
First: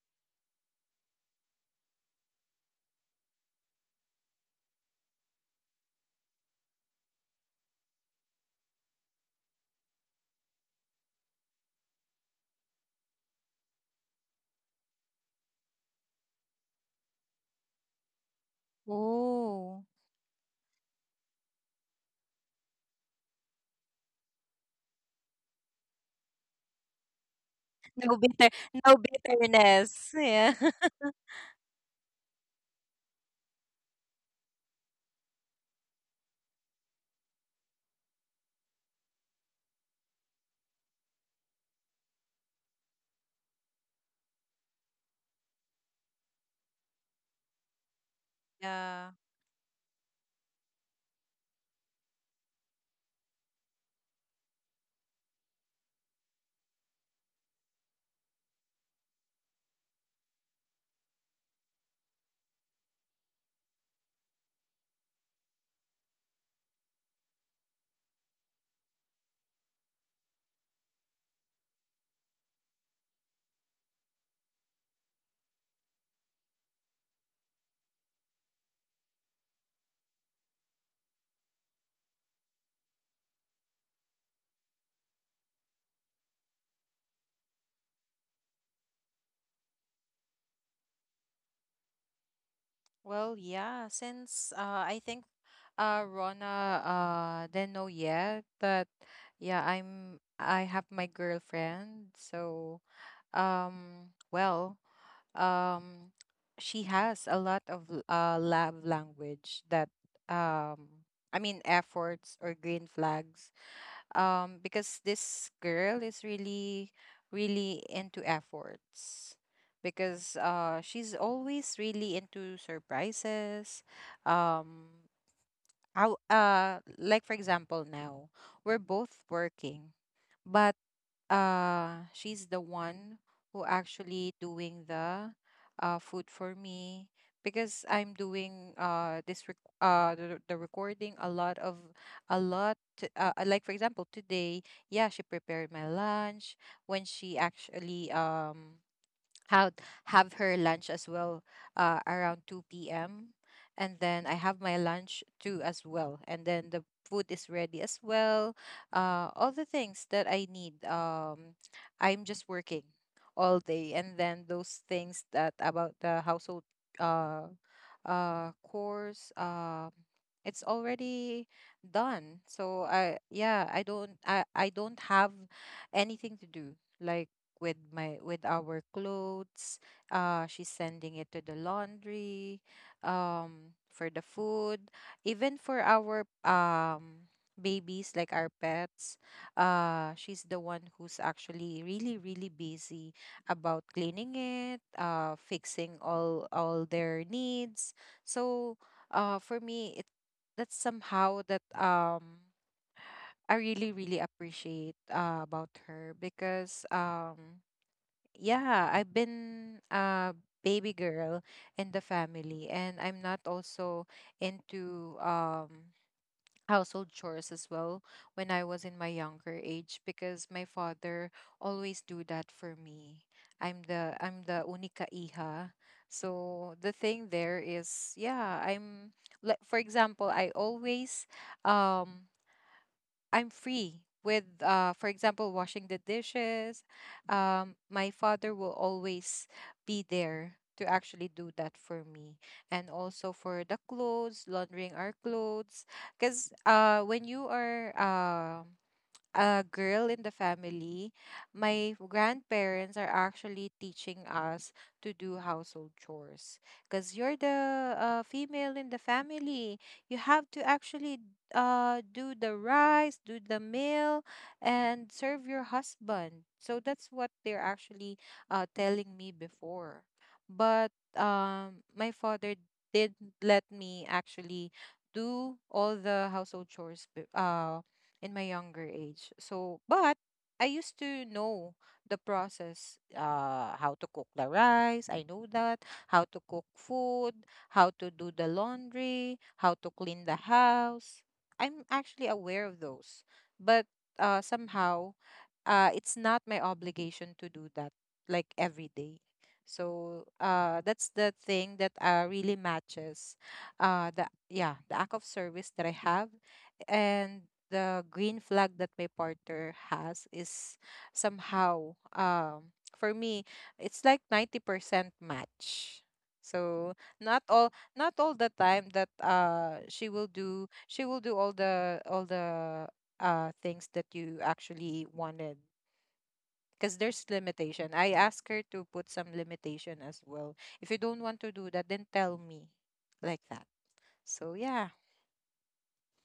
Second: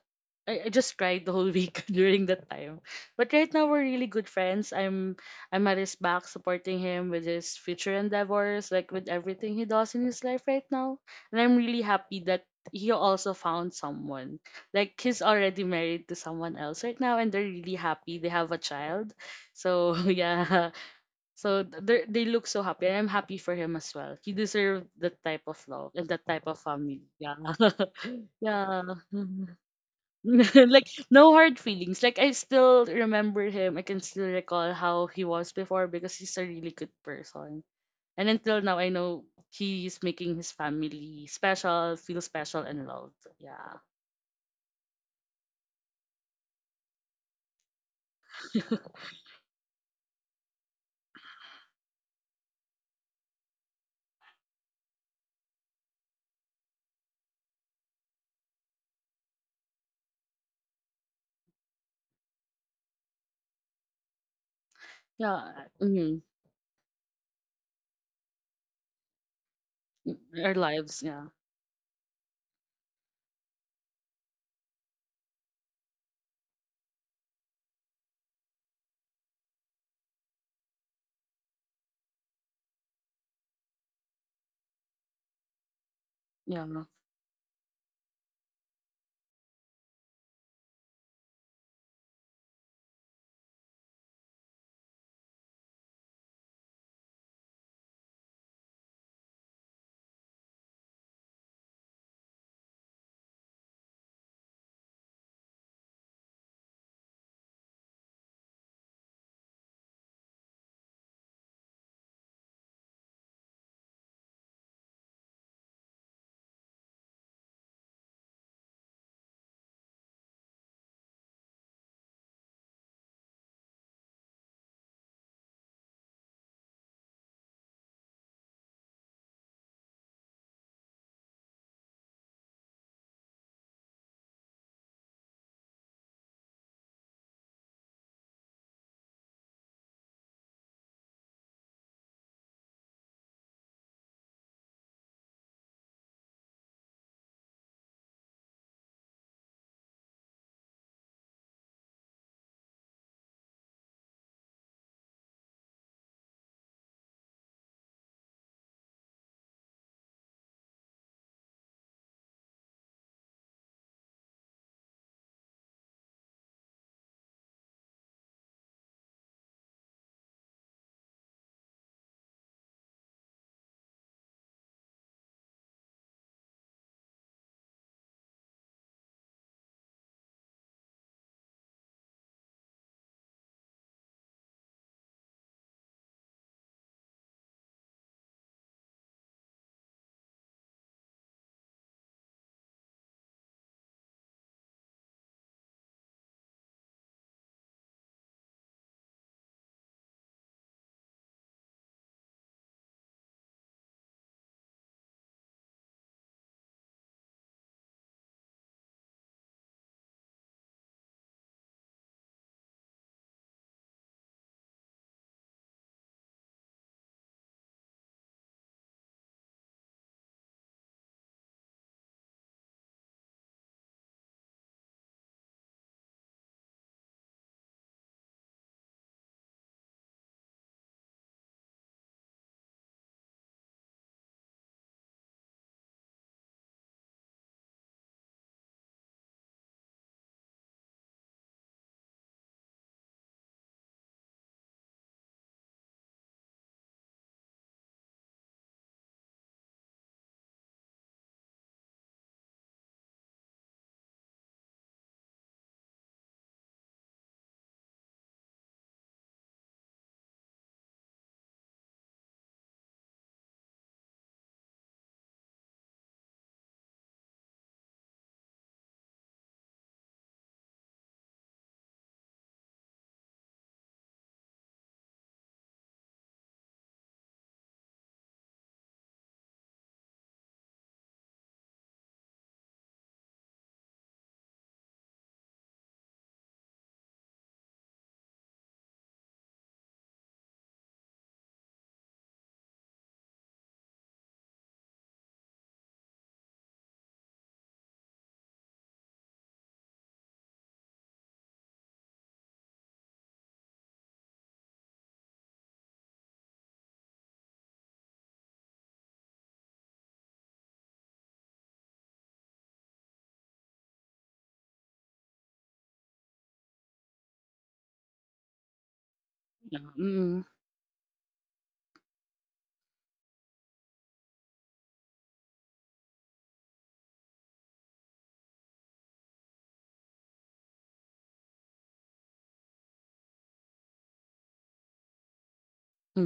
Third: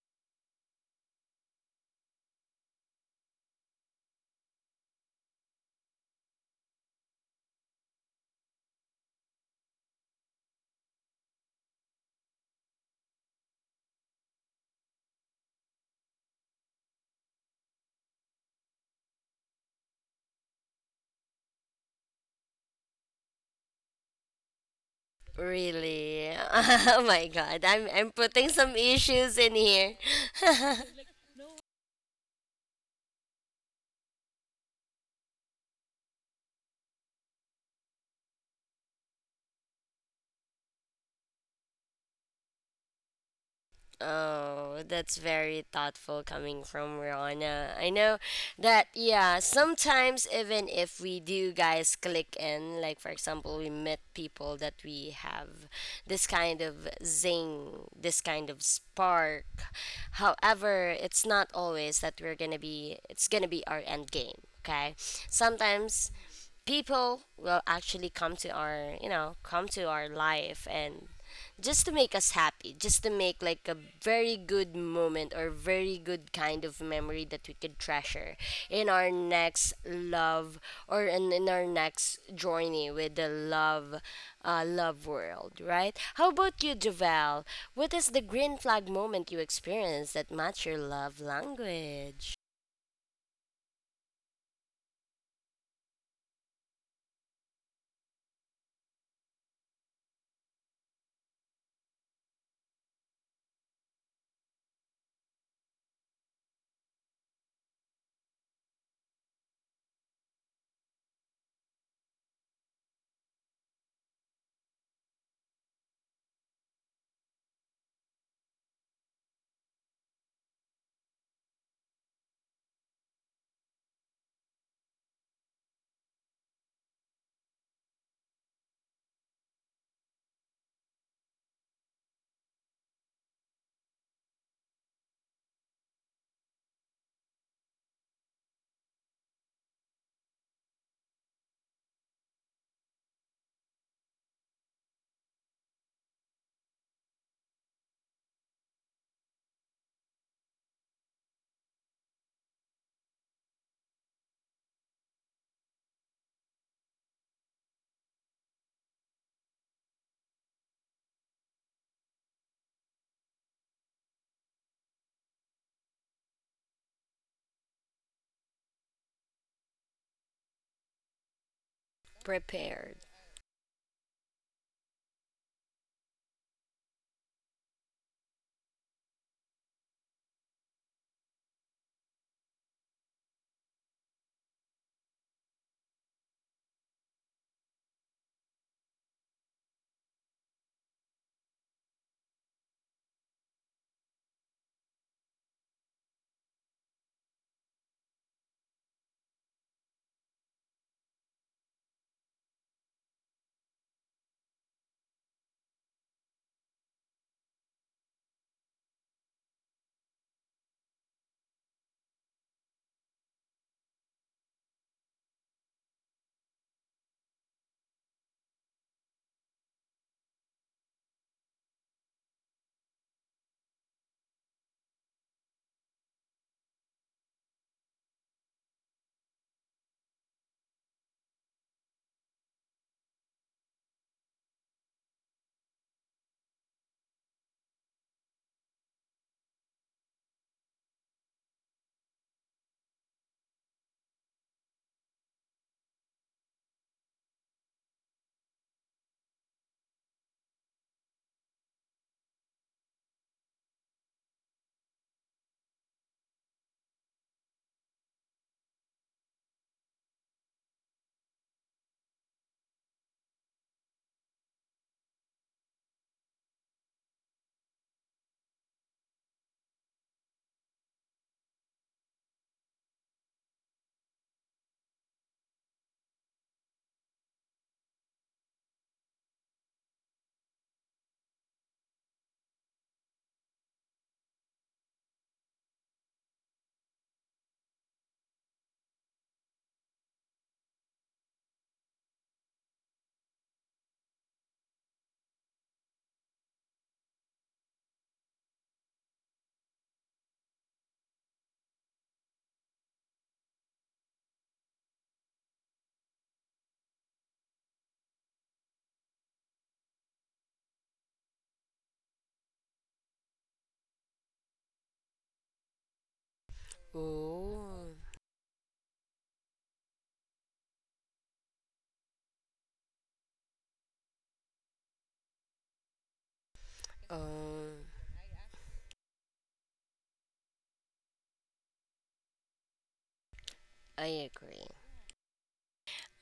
Speaker 2: I just cried the whole week during that time. But right now we're really good friends. I'm at his back supporting him with his future endeavors, like with everything he does in his life right now. And I'm really happy that he also found someone. Like he's already married to someone else right now and they're really happy. They have a child.
Speaker 3: oh.
Speaker 2: So yeah. So they look so happy and I'm happy for him as well. He deserved that type of love and that
Speaker 1: Really?
Speaker 2: type of family.
Speaker 1: Oh my
Speaker 2: Yeah.
Speaker 1: god, I'm
Speaker 3: No bitter,
Speaker 1: putting some
Speaker 2: Yeah.
Speaker 3: no
Speaker 1: issues in here.
Speaker 3: bitterness. Yeah.
Speaker 2: Like no hard feelings. Like I still remember him. I can still recall how he was before because he's a really good person. And until now I know he's making his family special, feel special and loved. Yeah.
Speaker 1: Oh, that's very thoughtful coming from Rana. I know that,
Speaker 3: Yeah.
Speaker 1: yeah, sometimes even if we do guys click in, like for example, we met people that we have this kind of zing, this kind of spark. However, it's not always that it's gonna be our end game, okay?
Speaker 2: Yeah.
Speaker 1: Sometimes
Speaker 2: Mm,
Speaker 1: people will actually come to our come to our
Speaker 2: our
Speaker 1: life
Speaker 2: lives,
Speaker 1: and
Speaker 2: yeah.
Speaker 1: just to make us happy, just to make like a very good moment or very good kind of memory that we could treasure in our next love, or in our next journey with the love love world. Right, how
Speaker 2: Yeah.
Speaker 1: about you, Javel, what is the green flag moment you experienced that match your love language?
Speaker 3: Well, yeah, since I think Rona didn't know yet that yeah, I have my girlfriend. So um, well, um, she has a lot of love language that um, I mean efforts or green flags because this girl is really really into efforts because she's always really into surprises. Um how Like for example, now we're both working, but she's the one who actually doing the food for me because I'm doing the recording a lot of like for example today, yeah, she prepared my lunch when she actually have have her lunch as well, around 2 p.m. And then I have my lunch too as well, and then the food is ready as well. All the things that I need, I'm just working all day, and then those things that about the household uh, chores, it's already done. So
Speaker 1: Prepared.
Speaker 3: I yeah I don't have anything to do like with my with our clothes. She's sending it to the laundry, for the food, even for our babies like our pets. She's the one who's actually really really busy about cleaning it, fixing all their needs. So, for me, it that's somehow that I really really appreciate about her. Because yeah, I've been a baby girl in the family, and I'm not also into household chores as well when I was in my younger age, because my father always do that for me. I'm the única hija. So the thing there is, yeah, I'm like for example, I always um I'm free with, for example, washing the dishes. My father will always be there to actually do that for me, and also for the clothes, laundering our clothes. Because when you are uh, a girl in the family, my grandparents are actually teaching us to do household chores. Because you're the female in the family, you have to actually do the rice, do the meal, and serve your husband. So that's what they're actually telling me before. But my father did let me actually do all the household chores in my younger age. So, but I used to know the process, how to cook the rice. I know that how to cook food, how to do the laundry, how to clean the house. I'm actually aware of those, but somehow it's not my obligation to do that like every day. So that's the thing that really matches the yeah the act of service that I have. And the green flag that my partner has is somehow, for me, it's like 90% match. So
Speaker 1: Oh
Speaker 3: not all the time that
Speaker 2: Yeah. Mm,
Speaker 3: she will do all the things that you actually wanted, because there's
Speaker 1: um
Speaker 3: limitation. I asked her to put some limitation as well. If you don't want to do that, then tell me, like that.
Speaker 1: I
Speaker 3: So
Speaker 1: agree.
Speaker 3: yeah.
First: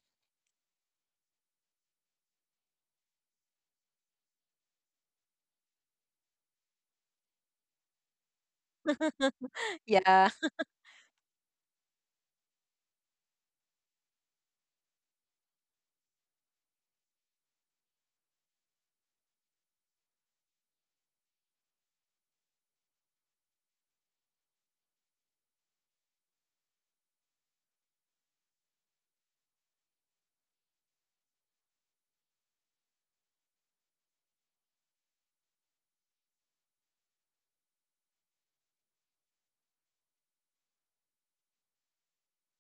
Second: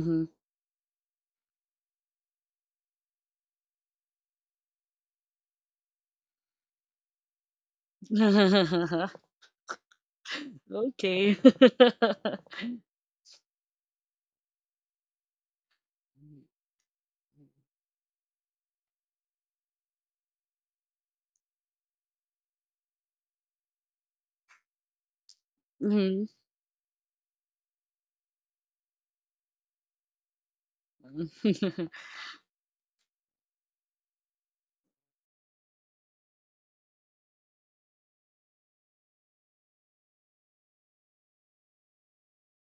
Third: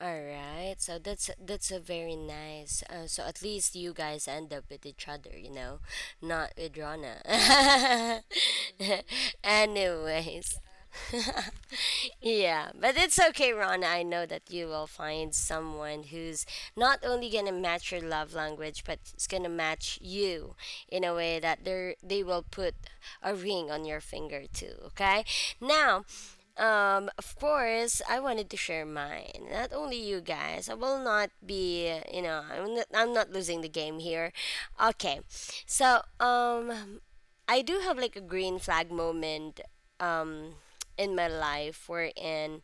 Speaker 1: All right, so that's a very nice. So at least you guys end up with each other, you know, not with Rana.
Speaker 3: Yeah.
Speaker 1: Anyways,
Speaker 2: Okay.
Speaker 1: yeah, but it's okay, Rana. I know that you will find someone who's not only gonna match your love language, but it's gonna match you in a way that they will put a ring on your finger too. Okay, now.
Speaker 2: Mhm.
Speaker 1: Of course, I wanted to share mine. Not only you guys. I will not be, you know, I'm not losing the game here. Okay. So, I do have like a green flag moment um in my life wherein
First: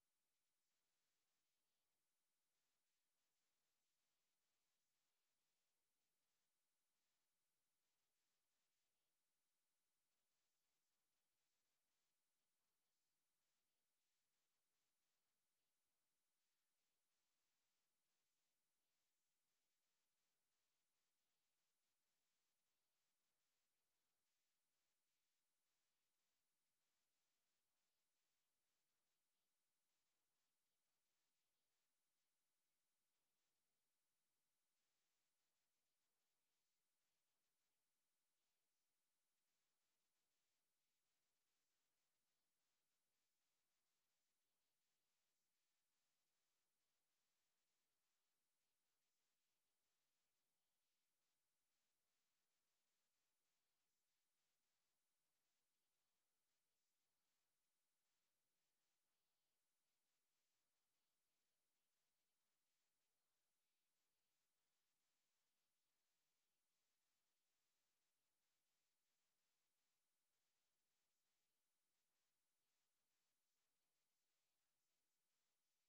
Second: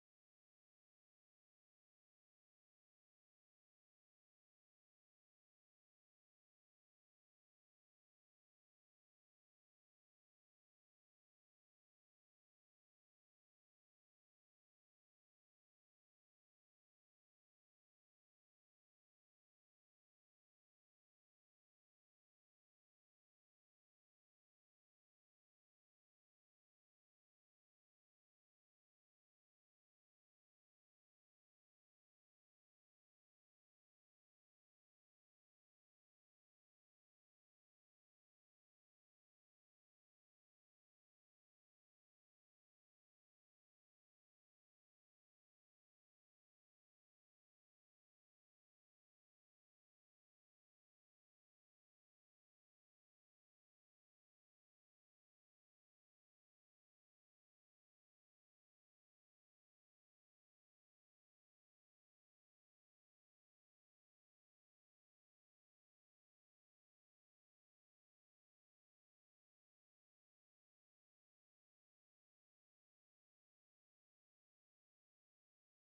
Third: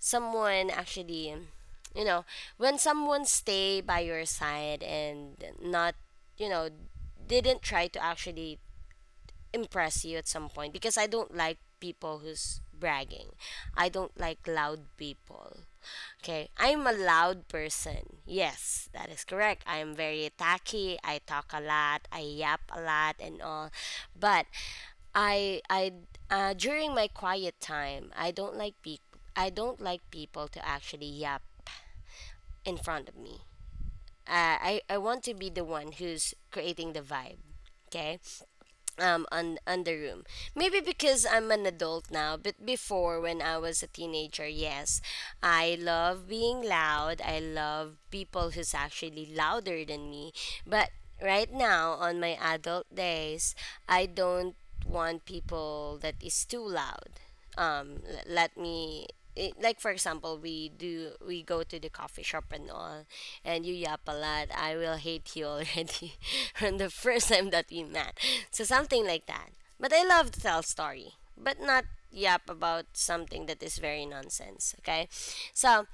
Speaker 1: someone actually, you know, when someone stay by your side and not, you know, didn't try to actually impress you at some point because I don't like people who's bragging. I don't like loud people. Okay, I'm a loud person. Yes, that is correct. I am very tacky. I talk a lot. I yap a lot and all. But I during my quiet time, I don't like I don't like people to actually yap in front of me. I want to be the one who's creating the vibe. Okay, on the room, maybe because I'm an adult now, but before when I was a teenager, yes, I love being loud, I love people who's actually louder than me. But right now on my adult days, I don't want people that is too loud. Let me, it, like for example, we do we go to the coffee shop and all, and you yap a lot, I will hate you already from the first time that we met, so something like that. But I love to tell story, but not yap about something that is very nonsense, okay? So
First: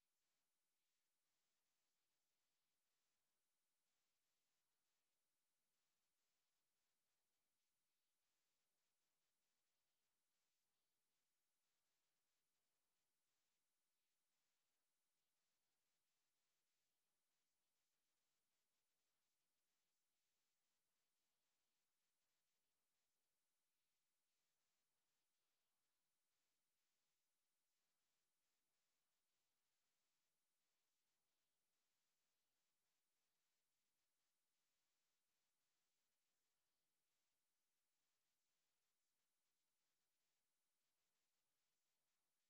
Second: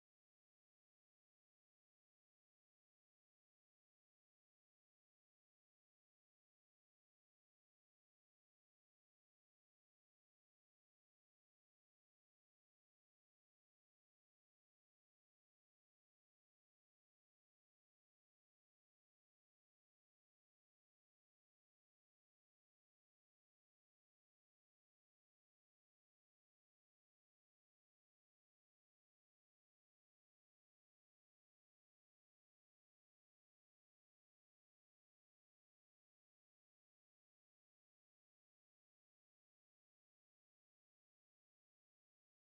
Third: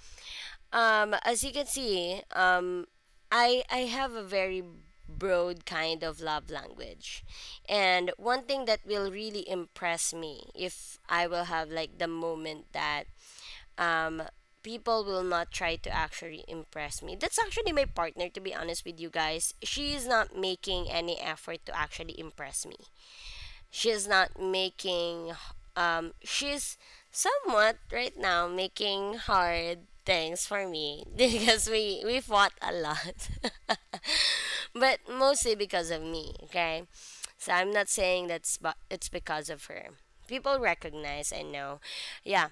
Speaker 1: as you can see, I have a very broad kind of love language, and one thing that will really impress me, if I will have like the moment that um people will not try to actually impress me. That's actually my partner, to be honest with you guys. She is not making any effort to actually impress me, she's not making she's somewhat right now making hard things for me because we fought a lot, but mostly because of me, okay. So I'm not saying that's, but it's because of her, people recognize, I know, yeah.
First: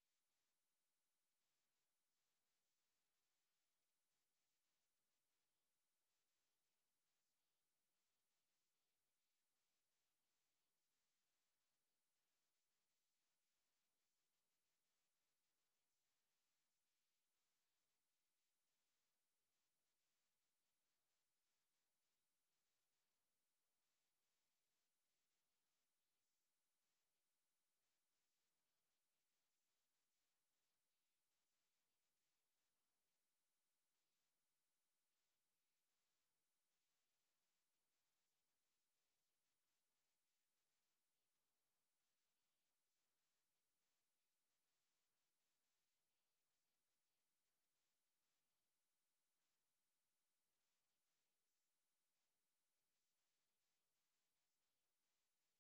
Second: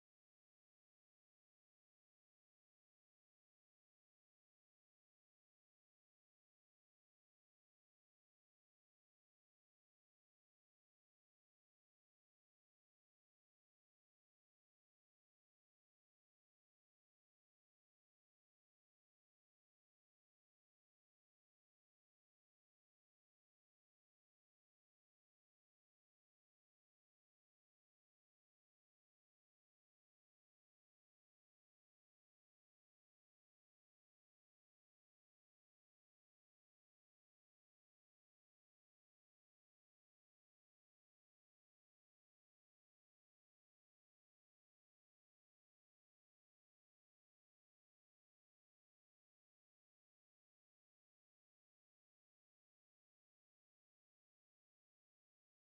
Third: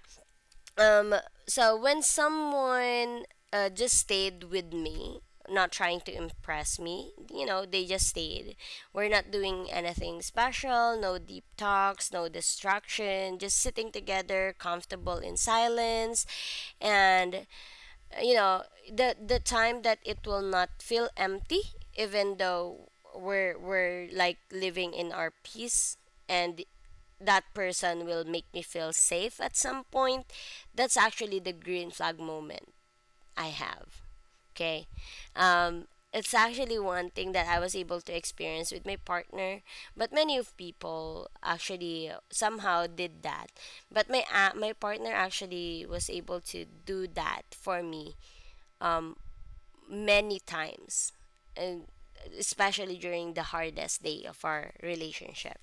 Speaker 1: Um, so when someone just stayed with me, not trying to impress me, you know, they just stayed. We're not doing anything special, no deep talks, no distraction, just sitting together, comfortable in silence. And, you know, the time that it will not feel empty, even though we're like living in our peace, and that person will make me feel safe at some point, that's actually the green flag moment I have. Okay. Um, it's actually one thing that I was able to experience with my partner, but many of people actually somehow did that. But my partner actually was able to do that for me many times, and especially during the hardest day of our relationship,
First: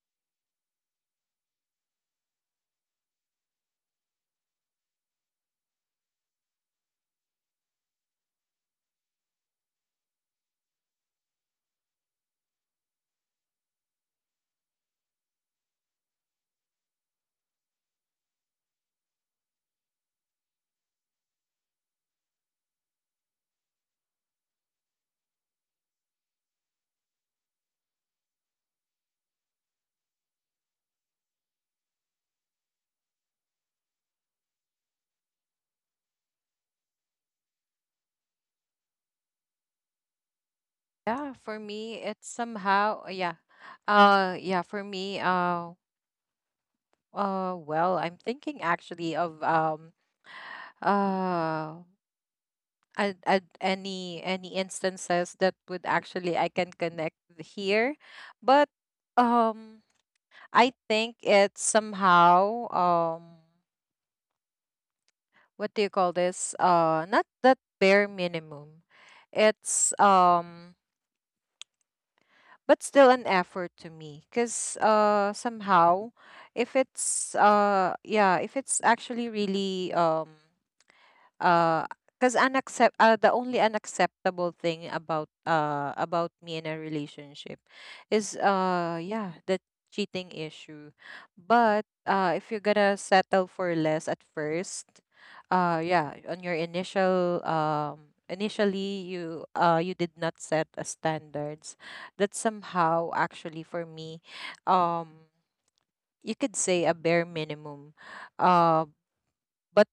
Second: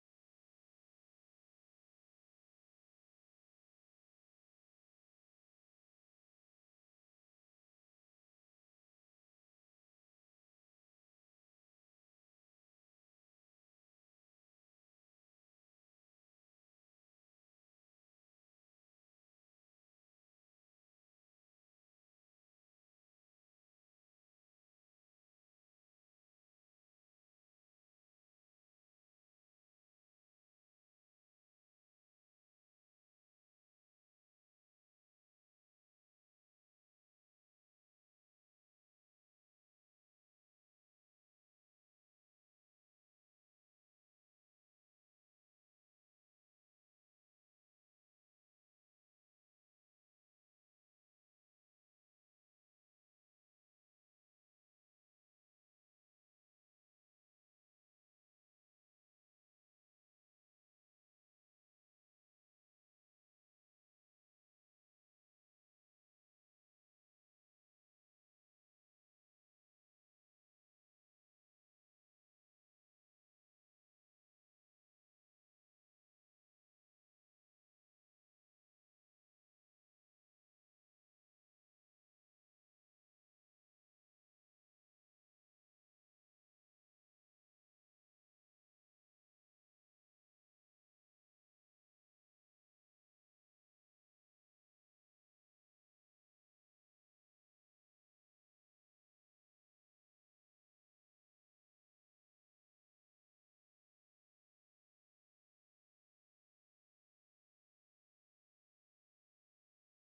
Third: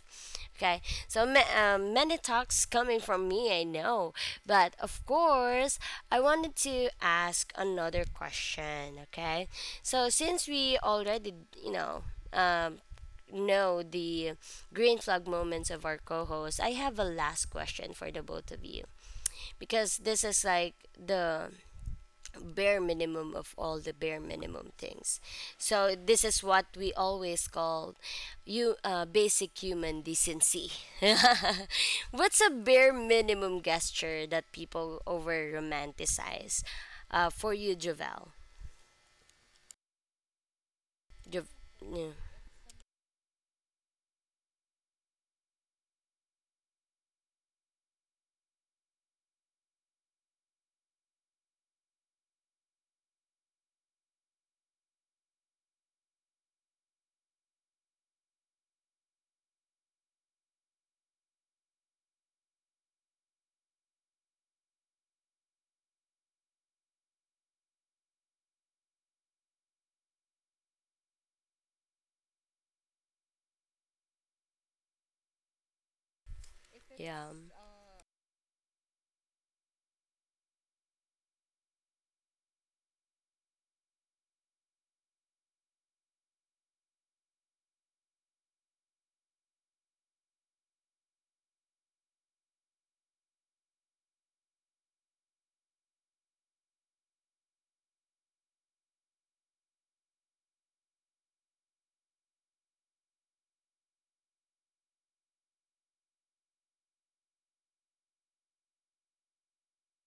Speaker 1: okay. So many talks coming from me, I know, but of course I wanted to ask another question, okay. So since we already, you know, um, know the green flag moments of our co-host, I have a last question for the both of you because this is like the bare minimum of all the bare minimum things. So this is what we always call you, basic human decency. What's a bare minimum gesture that people over romanticize? For you, Javel.
Speaker 3: Yeah,
Speaker 1: Jav-
Speaker 3: for me,
Speaker 1: yeah.
Speaker 3: it's somehow, yeah. Yeah, for me, well, I'm thinking actually of uh, any instances that would actually I can connect here, but um. I think it's somehow, what do you call this? Not that bare minimum. It's but still an effort to me, cuz somehow if it's
Speaker 1: Yeah.
Speaker 3: yeah, if it's actually really uh because unaccept the only unacceptable thing about me in a relationship is yeah, the cheating issue. But if you're gonna settle for less at first, yeah, on your initial, initially you you did not set a standards. That somehow actually, for me, um you could say a bare minimum, uh but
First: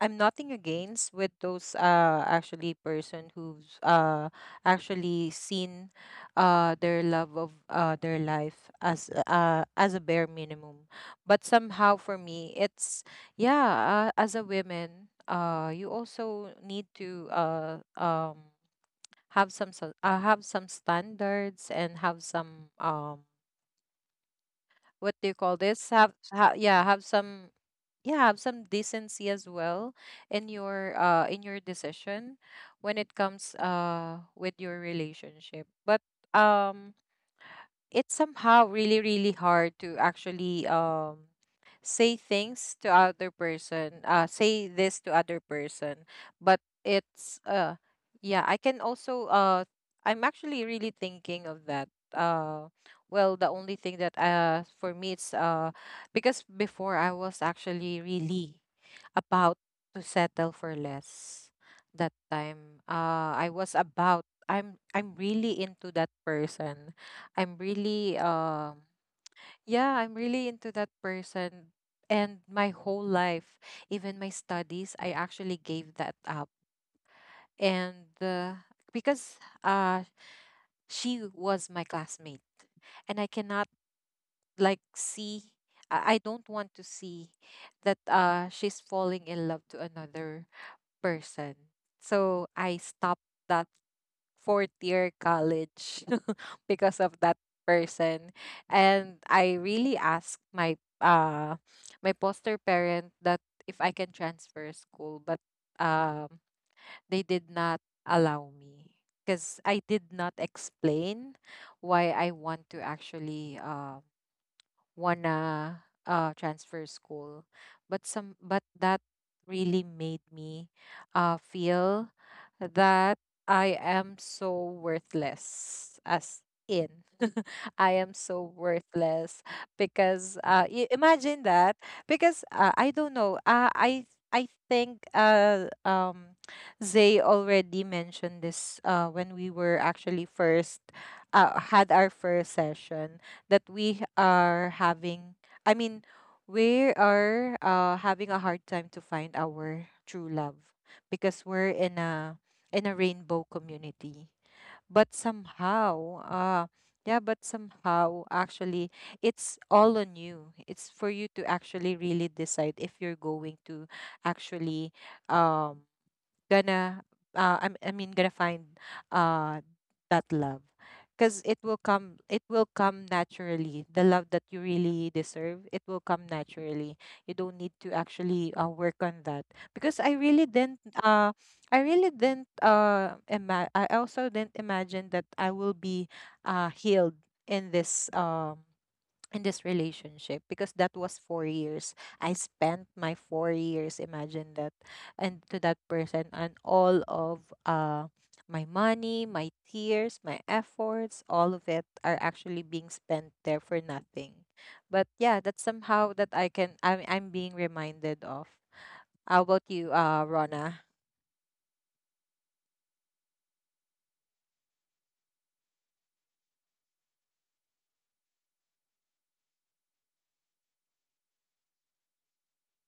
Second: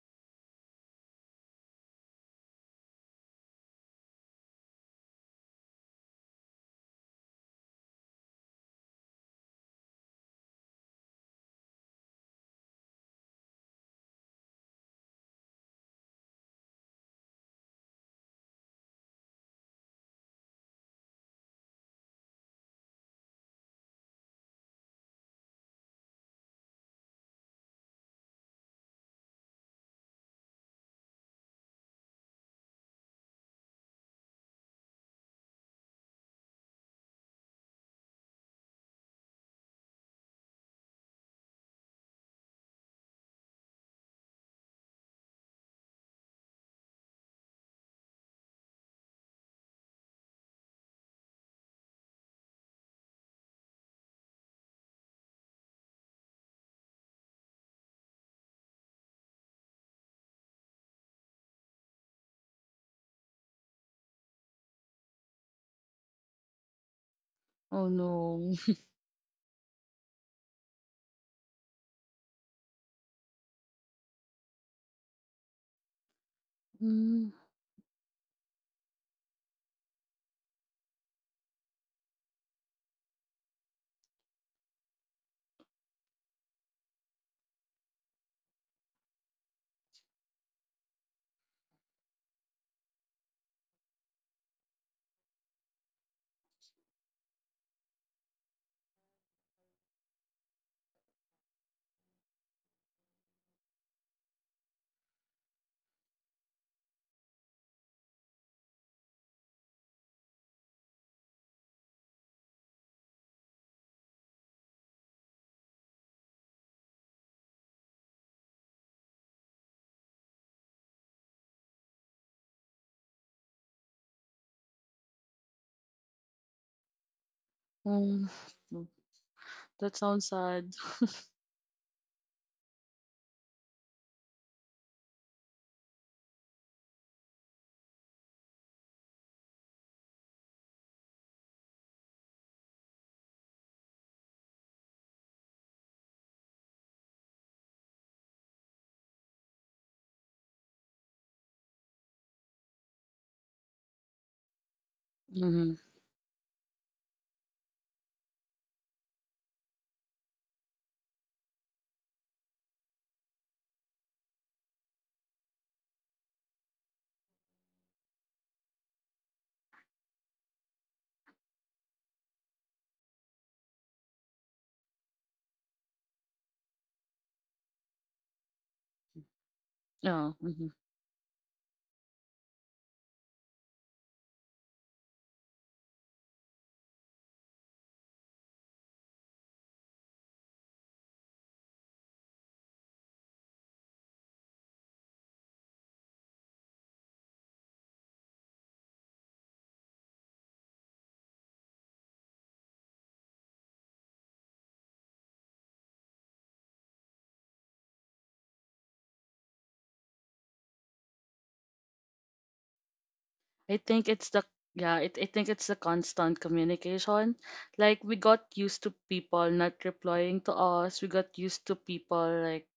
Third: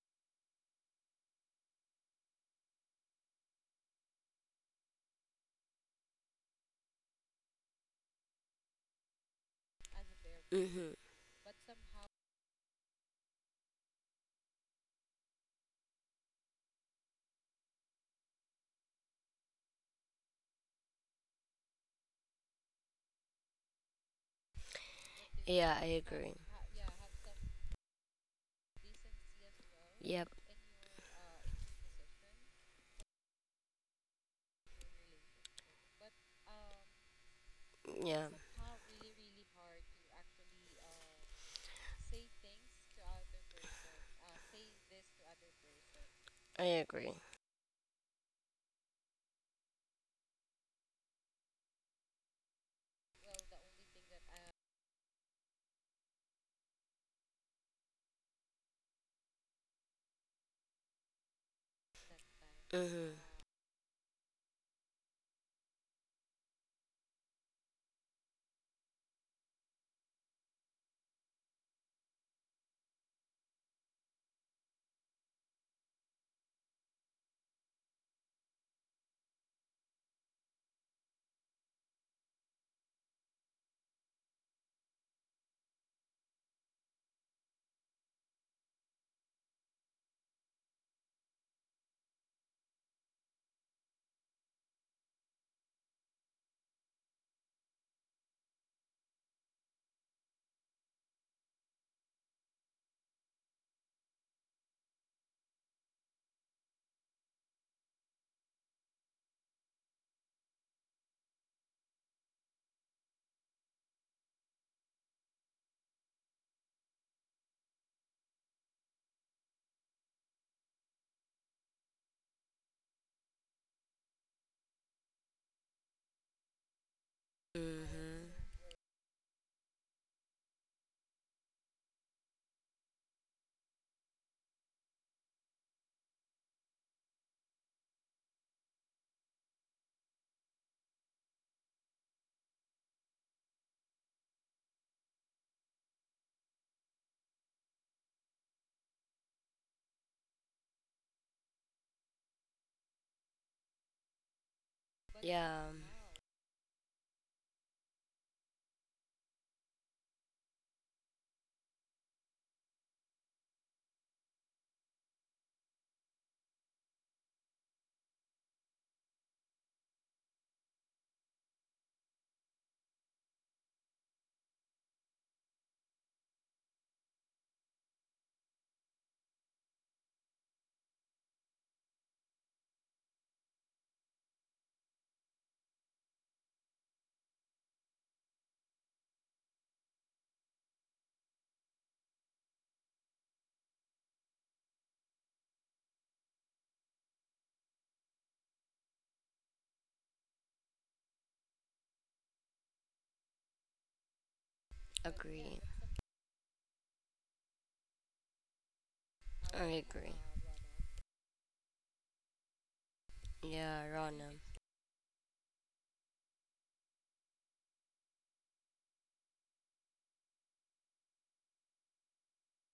Speaker 3: I'm nothing against with those actually person who's actually seen their love of their life as a bare minimum.
Speaker 1: Mm-hmm.
Speaker 3: But somehow for me it's yeah, as a woman, you also need to have some have some standards and have some, what do you call
Speaker 1: Yeah,
Speaker 3: this?
Speaker 1: I agree.
Speaker 3: Yeah have some decency as well
Speaker 1: Yep.
Speaker 3: in your decision when it comes with your relationship. But um it's
Speaker 1: Yeah.
Speaker 3: somehow really really hard to actually say this to other person, but
Speaker 1: I agree.
Speaker 3: it's yeah. I can also I'm actually really thinking of that. Well, the only thing that, for me, it's because before I was actually really about to settle for less. That time, I was about I'm really into that person. I'm
Speaker 2: Oh
Speaker 3: really
Speaker 2: no.
Speaker 3: yeah, I'm really into that person, and my whole life, even my studies, I actually gave that up.
Speaker 2: Mm,
Speaker 3: And because uh she was my classmate, and I cannot like see I don't want to see that she's falling in love to another person. So I stopped that fourth year college because of that person. And I really asked my uh my poster parent that if I can transfer school, but um they did not allow me because I did not explain why I want to actually wanna transfer school. But some but that really made me feel that I am so worthless, as in, I am so
Speaker 1: Mm-hmm.
Speaker 2: um,
Speaker 3: worthless.
Speaker 2: that
Speaker 3: Because
Speaker 2: sounds sad.
Speaker 3: imagine that. Because I don't know, I think Zay already mentioned this when we were actually first had our first session, that we are having, I mean, we are having a hard time to find our true love because we're in a rainbow community. But
Speaker 1: Yeah.
Speaker 2: Mm-hmm.
Speaker 3: somehow yeah, but somehow actually it's all on you. It's for you to actually really decide if you're going to actually um gonna I mean gonna find uh that love. Because it will come, it will come naturally. The love that you really deserve, it will come naturally. You don't need to actually work on that. Because I
Speaker 2: Yeah.
Speaker 3: really
Speaker 2: Hmm.
Speaker 3: didn't I also didn't imagine that I will be healed in this um in this relationship, because that was 4 years. I spent my 4 years, imagine that, and to that person, and all of my money, my tears, my efforts, all of it are actually being spent there for nothing. But yeah, that's
Speaker 1: Agree.
Speaker 3: somehow that I'm being reminded of. How about you,
Speaker 1: I agree.
Speaker 3: Rona?
Speaker 2: I
Speaker 1: Yeah,
Speaker 2: think it's
Speaker 1: Rana.
Speaker 2: the yeah. It, I think it's the constant communication. Like we got used to people not replying to us. We got used to people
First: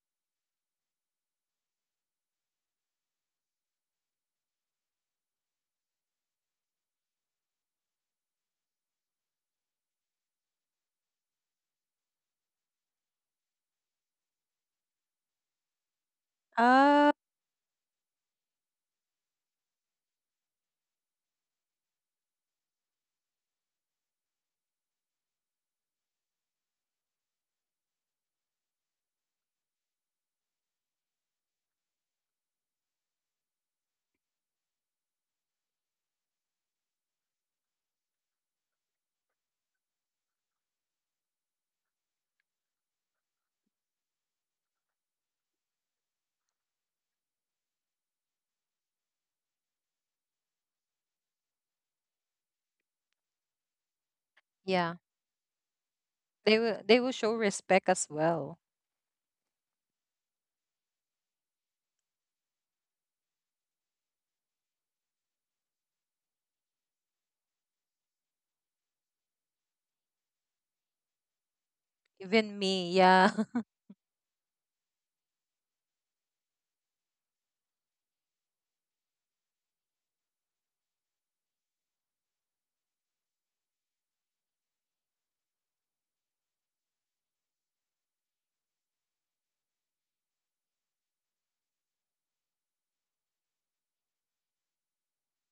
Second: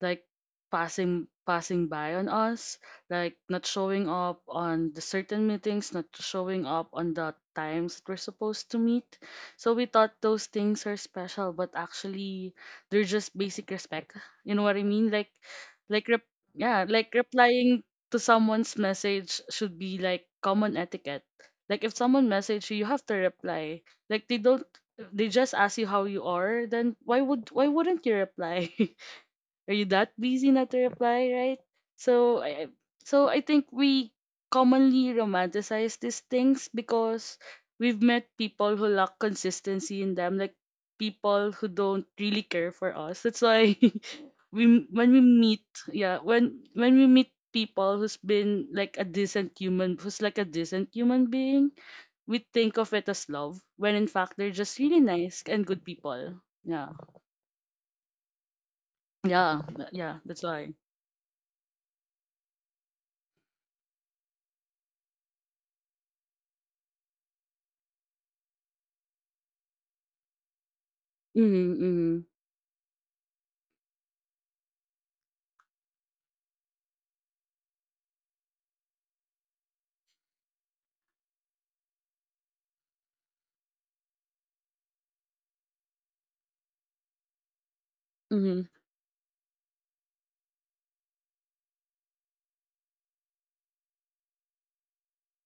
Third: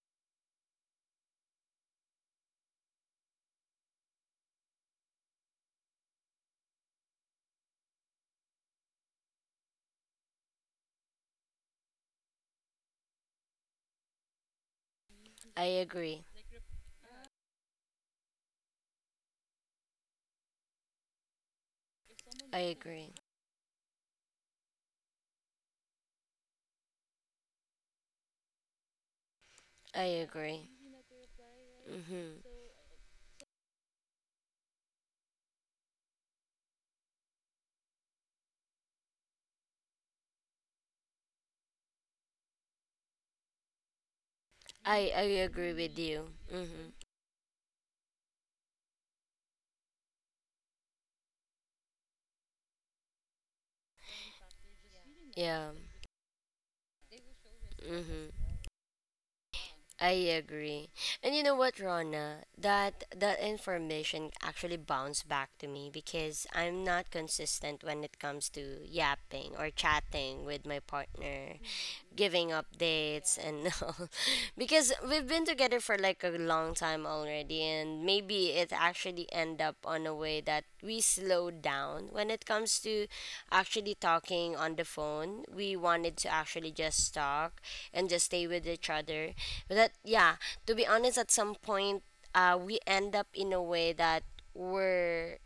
Speaker 2: like passing by on us, like not showing up on the certain meetings, not showing up on the times that we're supposed to meet. So we thought those things are special, but actually they're just basic respect. You know what I mean? Like
Speaker 1: I
Speaker 2: like
Speaker 1: agree.
Speaker 2: rep- yeah,
Speaker 3: Uh
Speaker 2: like replying to someone's message should be like common etiquette. Like if someone
Speaker 1: I
Speaker 2: message you, you have
Speaker 1: agree.
Speaker 2: to reply. Like they don't they just ask you how you are, then why wouldn't you reply? Are you that
Speaker 1: I
Speaker 2: busy
Speaker 1: agree.
Speaker 2: not to reply, right? So
Speaker 1: Mhm.
Speaker 2: so I think we commonly romanticize these things because we've met people who lack consistency in them, like people who don't really care for us. That's why we
Speaker 1: I
Speaker 2: when we
Speaker 1: I
Speaker 2: meet,
Speaker 1: agree with
Speaker 2: yeah,
Speaker 1: you.
Speaker 2: when
Speaker 1: Mhm.
Speaker 2: when we meet people who's been like a decent human who's like a decent human being, we think of it as love when in fact they're just
Speaker 3: yeah.
Speaker 2: really nice and
Speaker 1: Yeah.
Speaker 2: good people. Yeah.
Speaker 3: They will show respect as
Speaker 1: Mhm.
Speaker 3: well.
Speaker 2: Yeah.
Speaker 1: I
Speaker 2: Yeah, that's why.
Speaker 1: agree. And you know what, Rona? That information actually bounced back to me because I'm not consistent when it comes to yapping or chatting with my partner.
Speaker 2: Mm-hmm, mm-hmm.
Speaker 1: Giving
Speaker 3: Even me, yeah.
Speaker 1: updates and all, because we've been together for like a long time already and maybe it actually end up on a way that we slow down when it comes to actually talking on the phone. We wanted to actually just talk and just stay
Speaker 2: Mm-hmm.
Speaker 1: with each other, but that, yeah, to be honest, at some point we end up in a way that we're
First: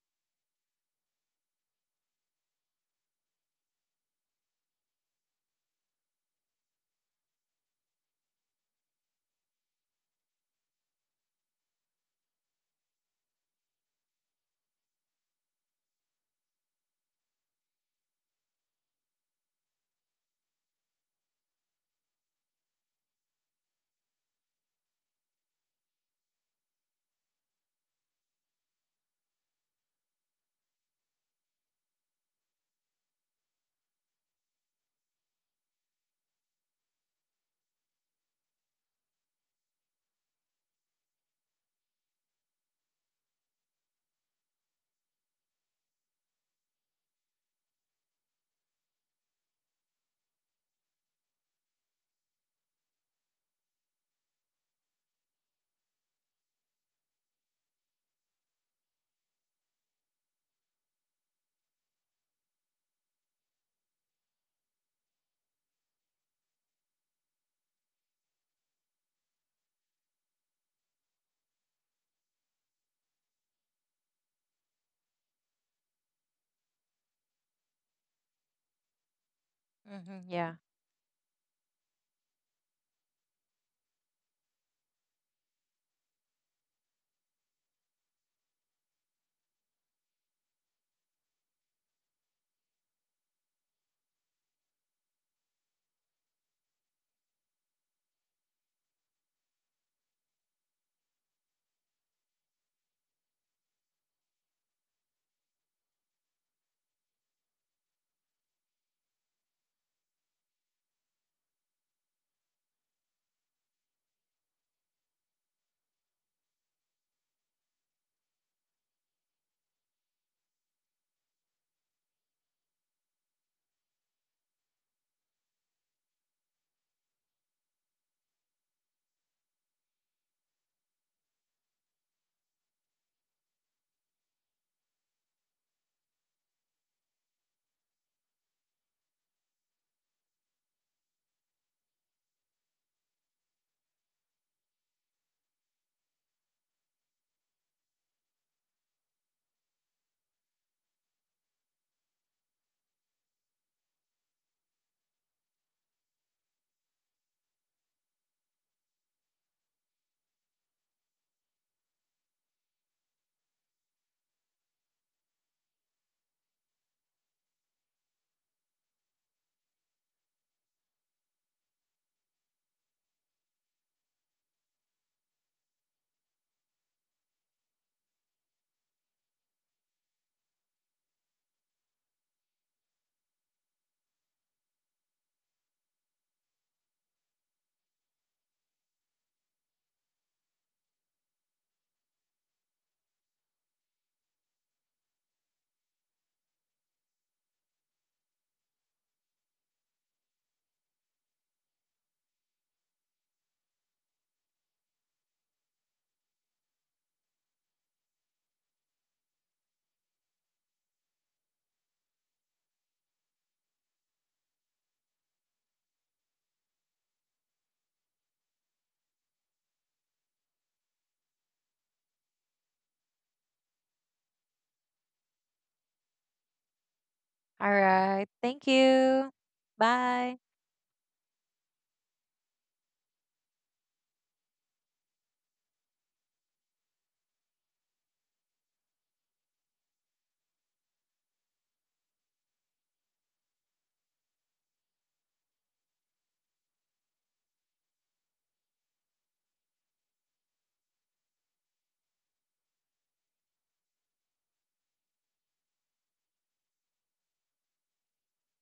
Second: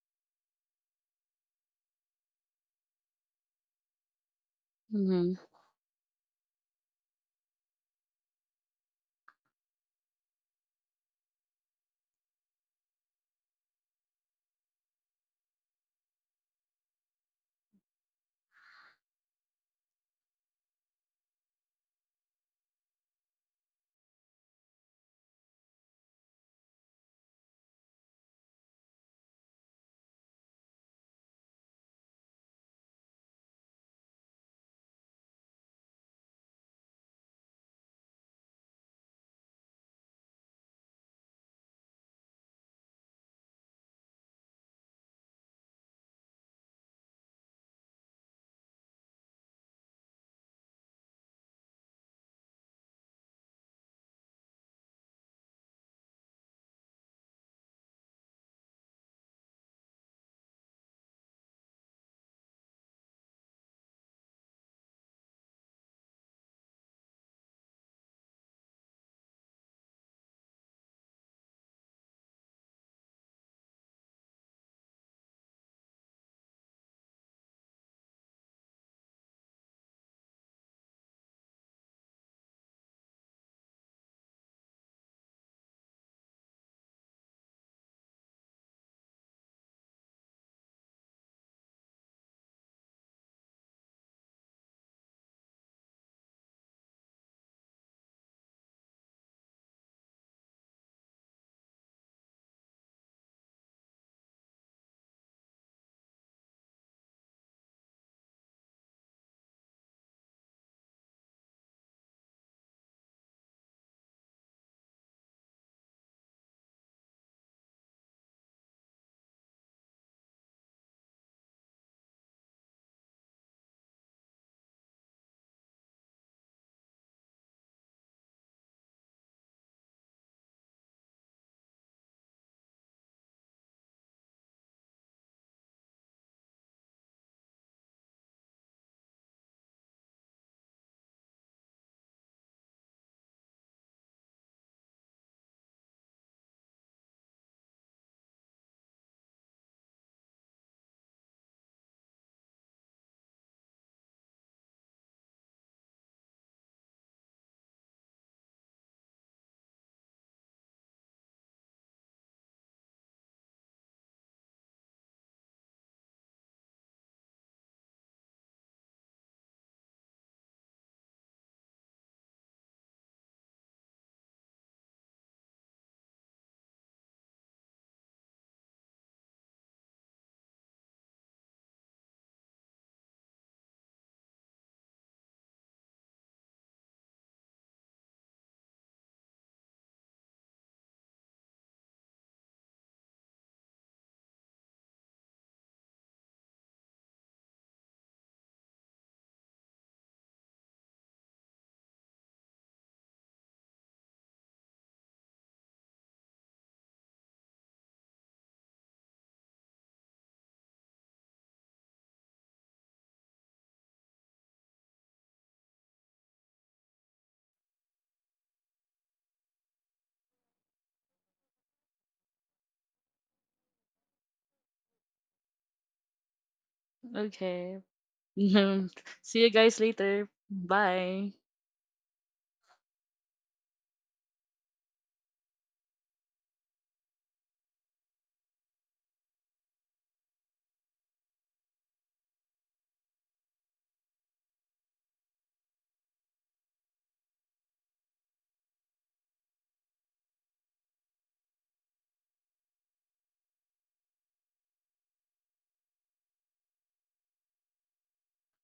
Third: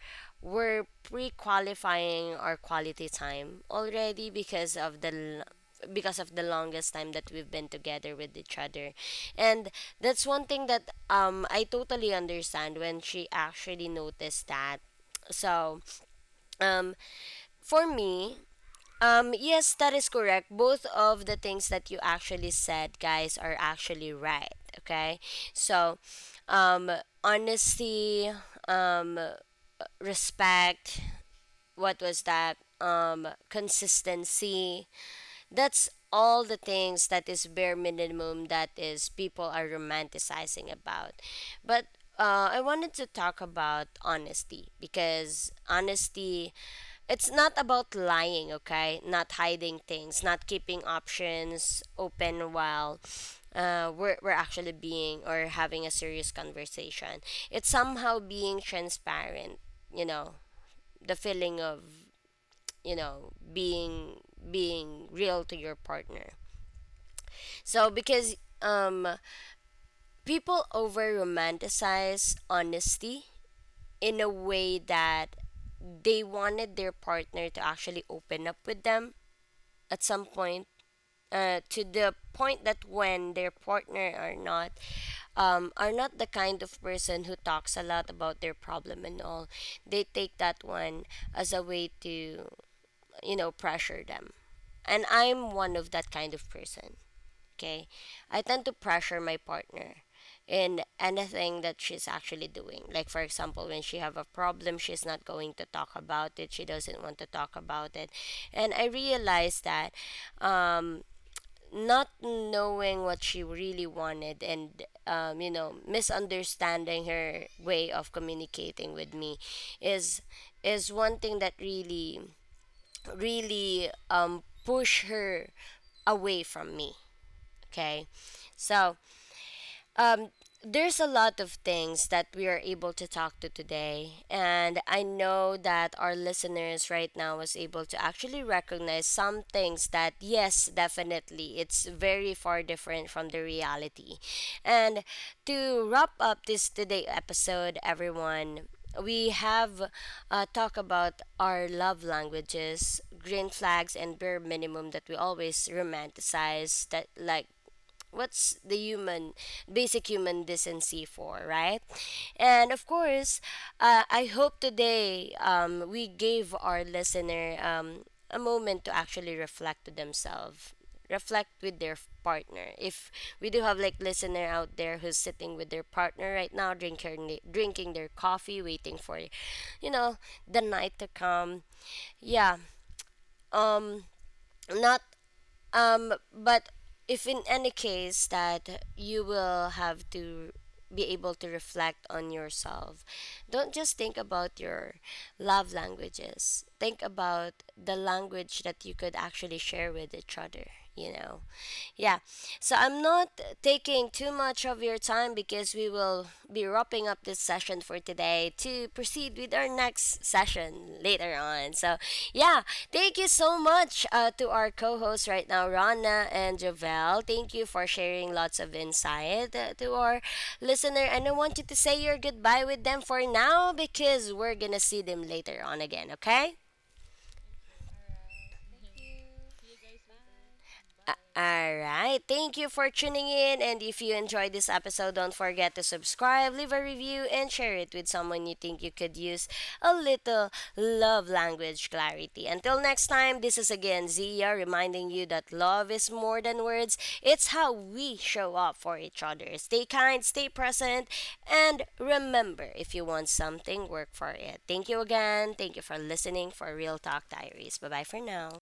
Speaker 1: we're pre-qualifying our quality time already because of the
Speaker 2: Mm-hmm.
Speaker 1: because of the longest time that we've been together with each other. And that's one thing that I totally understand when she actually noticed that. So, um for me, yes, that is correct. Both of the things that you actually said, guys, are actually right, okay? So, um honesty, um respect, what was that? Consistency, that's all the things that is bare minimum that is people are romanticizing about. But I wanted to talk about honesty, because honesty, it's not about lying, okay? Not hiding things, not keeping options open while we're actually being or having a serious conversation. It's somehow being transparent, you know, the feeling of, you know, being being real to your partner. So, because um people over romanticize honesty in a way that they wanted their partner to actually open up with them at
Speaker 3: Hmm,
Speaker 1: some
Speaker 3: yeah.
Speaker 1: point, to the point that when their partner are not the kind of person who talks a lot about their problem and all, they take that one as a way to, you know, pressure them. And I'm one of that kind of person. Okay. I tend to pressure my partner in anything that she's actually doing. Like for example, when she have a problem, she's not going to talk about it. She doesn't want to talk about it. And I realized that um not knowing what she really wanted and you know, misunderstanding her way of communicating with me is is one thing that really really push her away from me. Okay. So, um, there's a lot of things that we are able to talk to today. And I know that our listeners right now was able to actually recognize some things that, yes, definitely, it's very far different from the reality. And to wrap up this today episode, everyone, we have talk about our love languages, green flags, and bare minimum that we always romanticize, that like what's the human basic human decency for, right? And of course, I hope today we gave our listener a moment to actually reflect to themselves, reflect with their partner. If we do have like listener out there who's sitting with their partner right now, drinking their coffee, waiting for, you know, the night to come, yeah. um not But if in any case that you will have to be able to reflect on yourself, don't just think about your love languages. Think about the language that you could actually share with each other, you know. Yeah. So I'm not taking too much of your time because we will be wrapping up this session for today to proceed with our next session later on. So, yeah, thank you so much, to our co hosts right now, Rana and Javel. Thank you for sharing lots of insight, to our listener. And I want you to say your goodbye with them for now because we're going to see them later on again, okay?
Speaker 3: All
Speaker 2: Okay.
Speaker 3: right. Thank
Speaker 2: Mhm.
Speaker 3: you.
Speaker 2: See you guys later.
Speaker 3: Bye.
Speaker 2: Bye.
Speaker 1: All right. Thank you for tuning in. And if you enjoyed this episode, don't forget to subscribe, leave a review, and share it with someone you think you could use a little love language clarity. Until next time, this is again Zia reminding you that love is more than words, it's how we show up for each other. Stay kind, stay present, and remember, if you want something, work for it. Thank you again. Thank you for listening for Real Talk Diaries. Bye bye for now.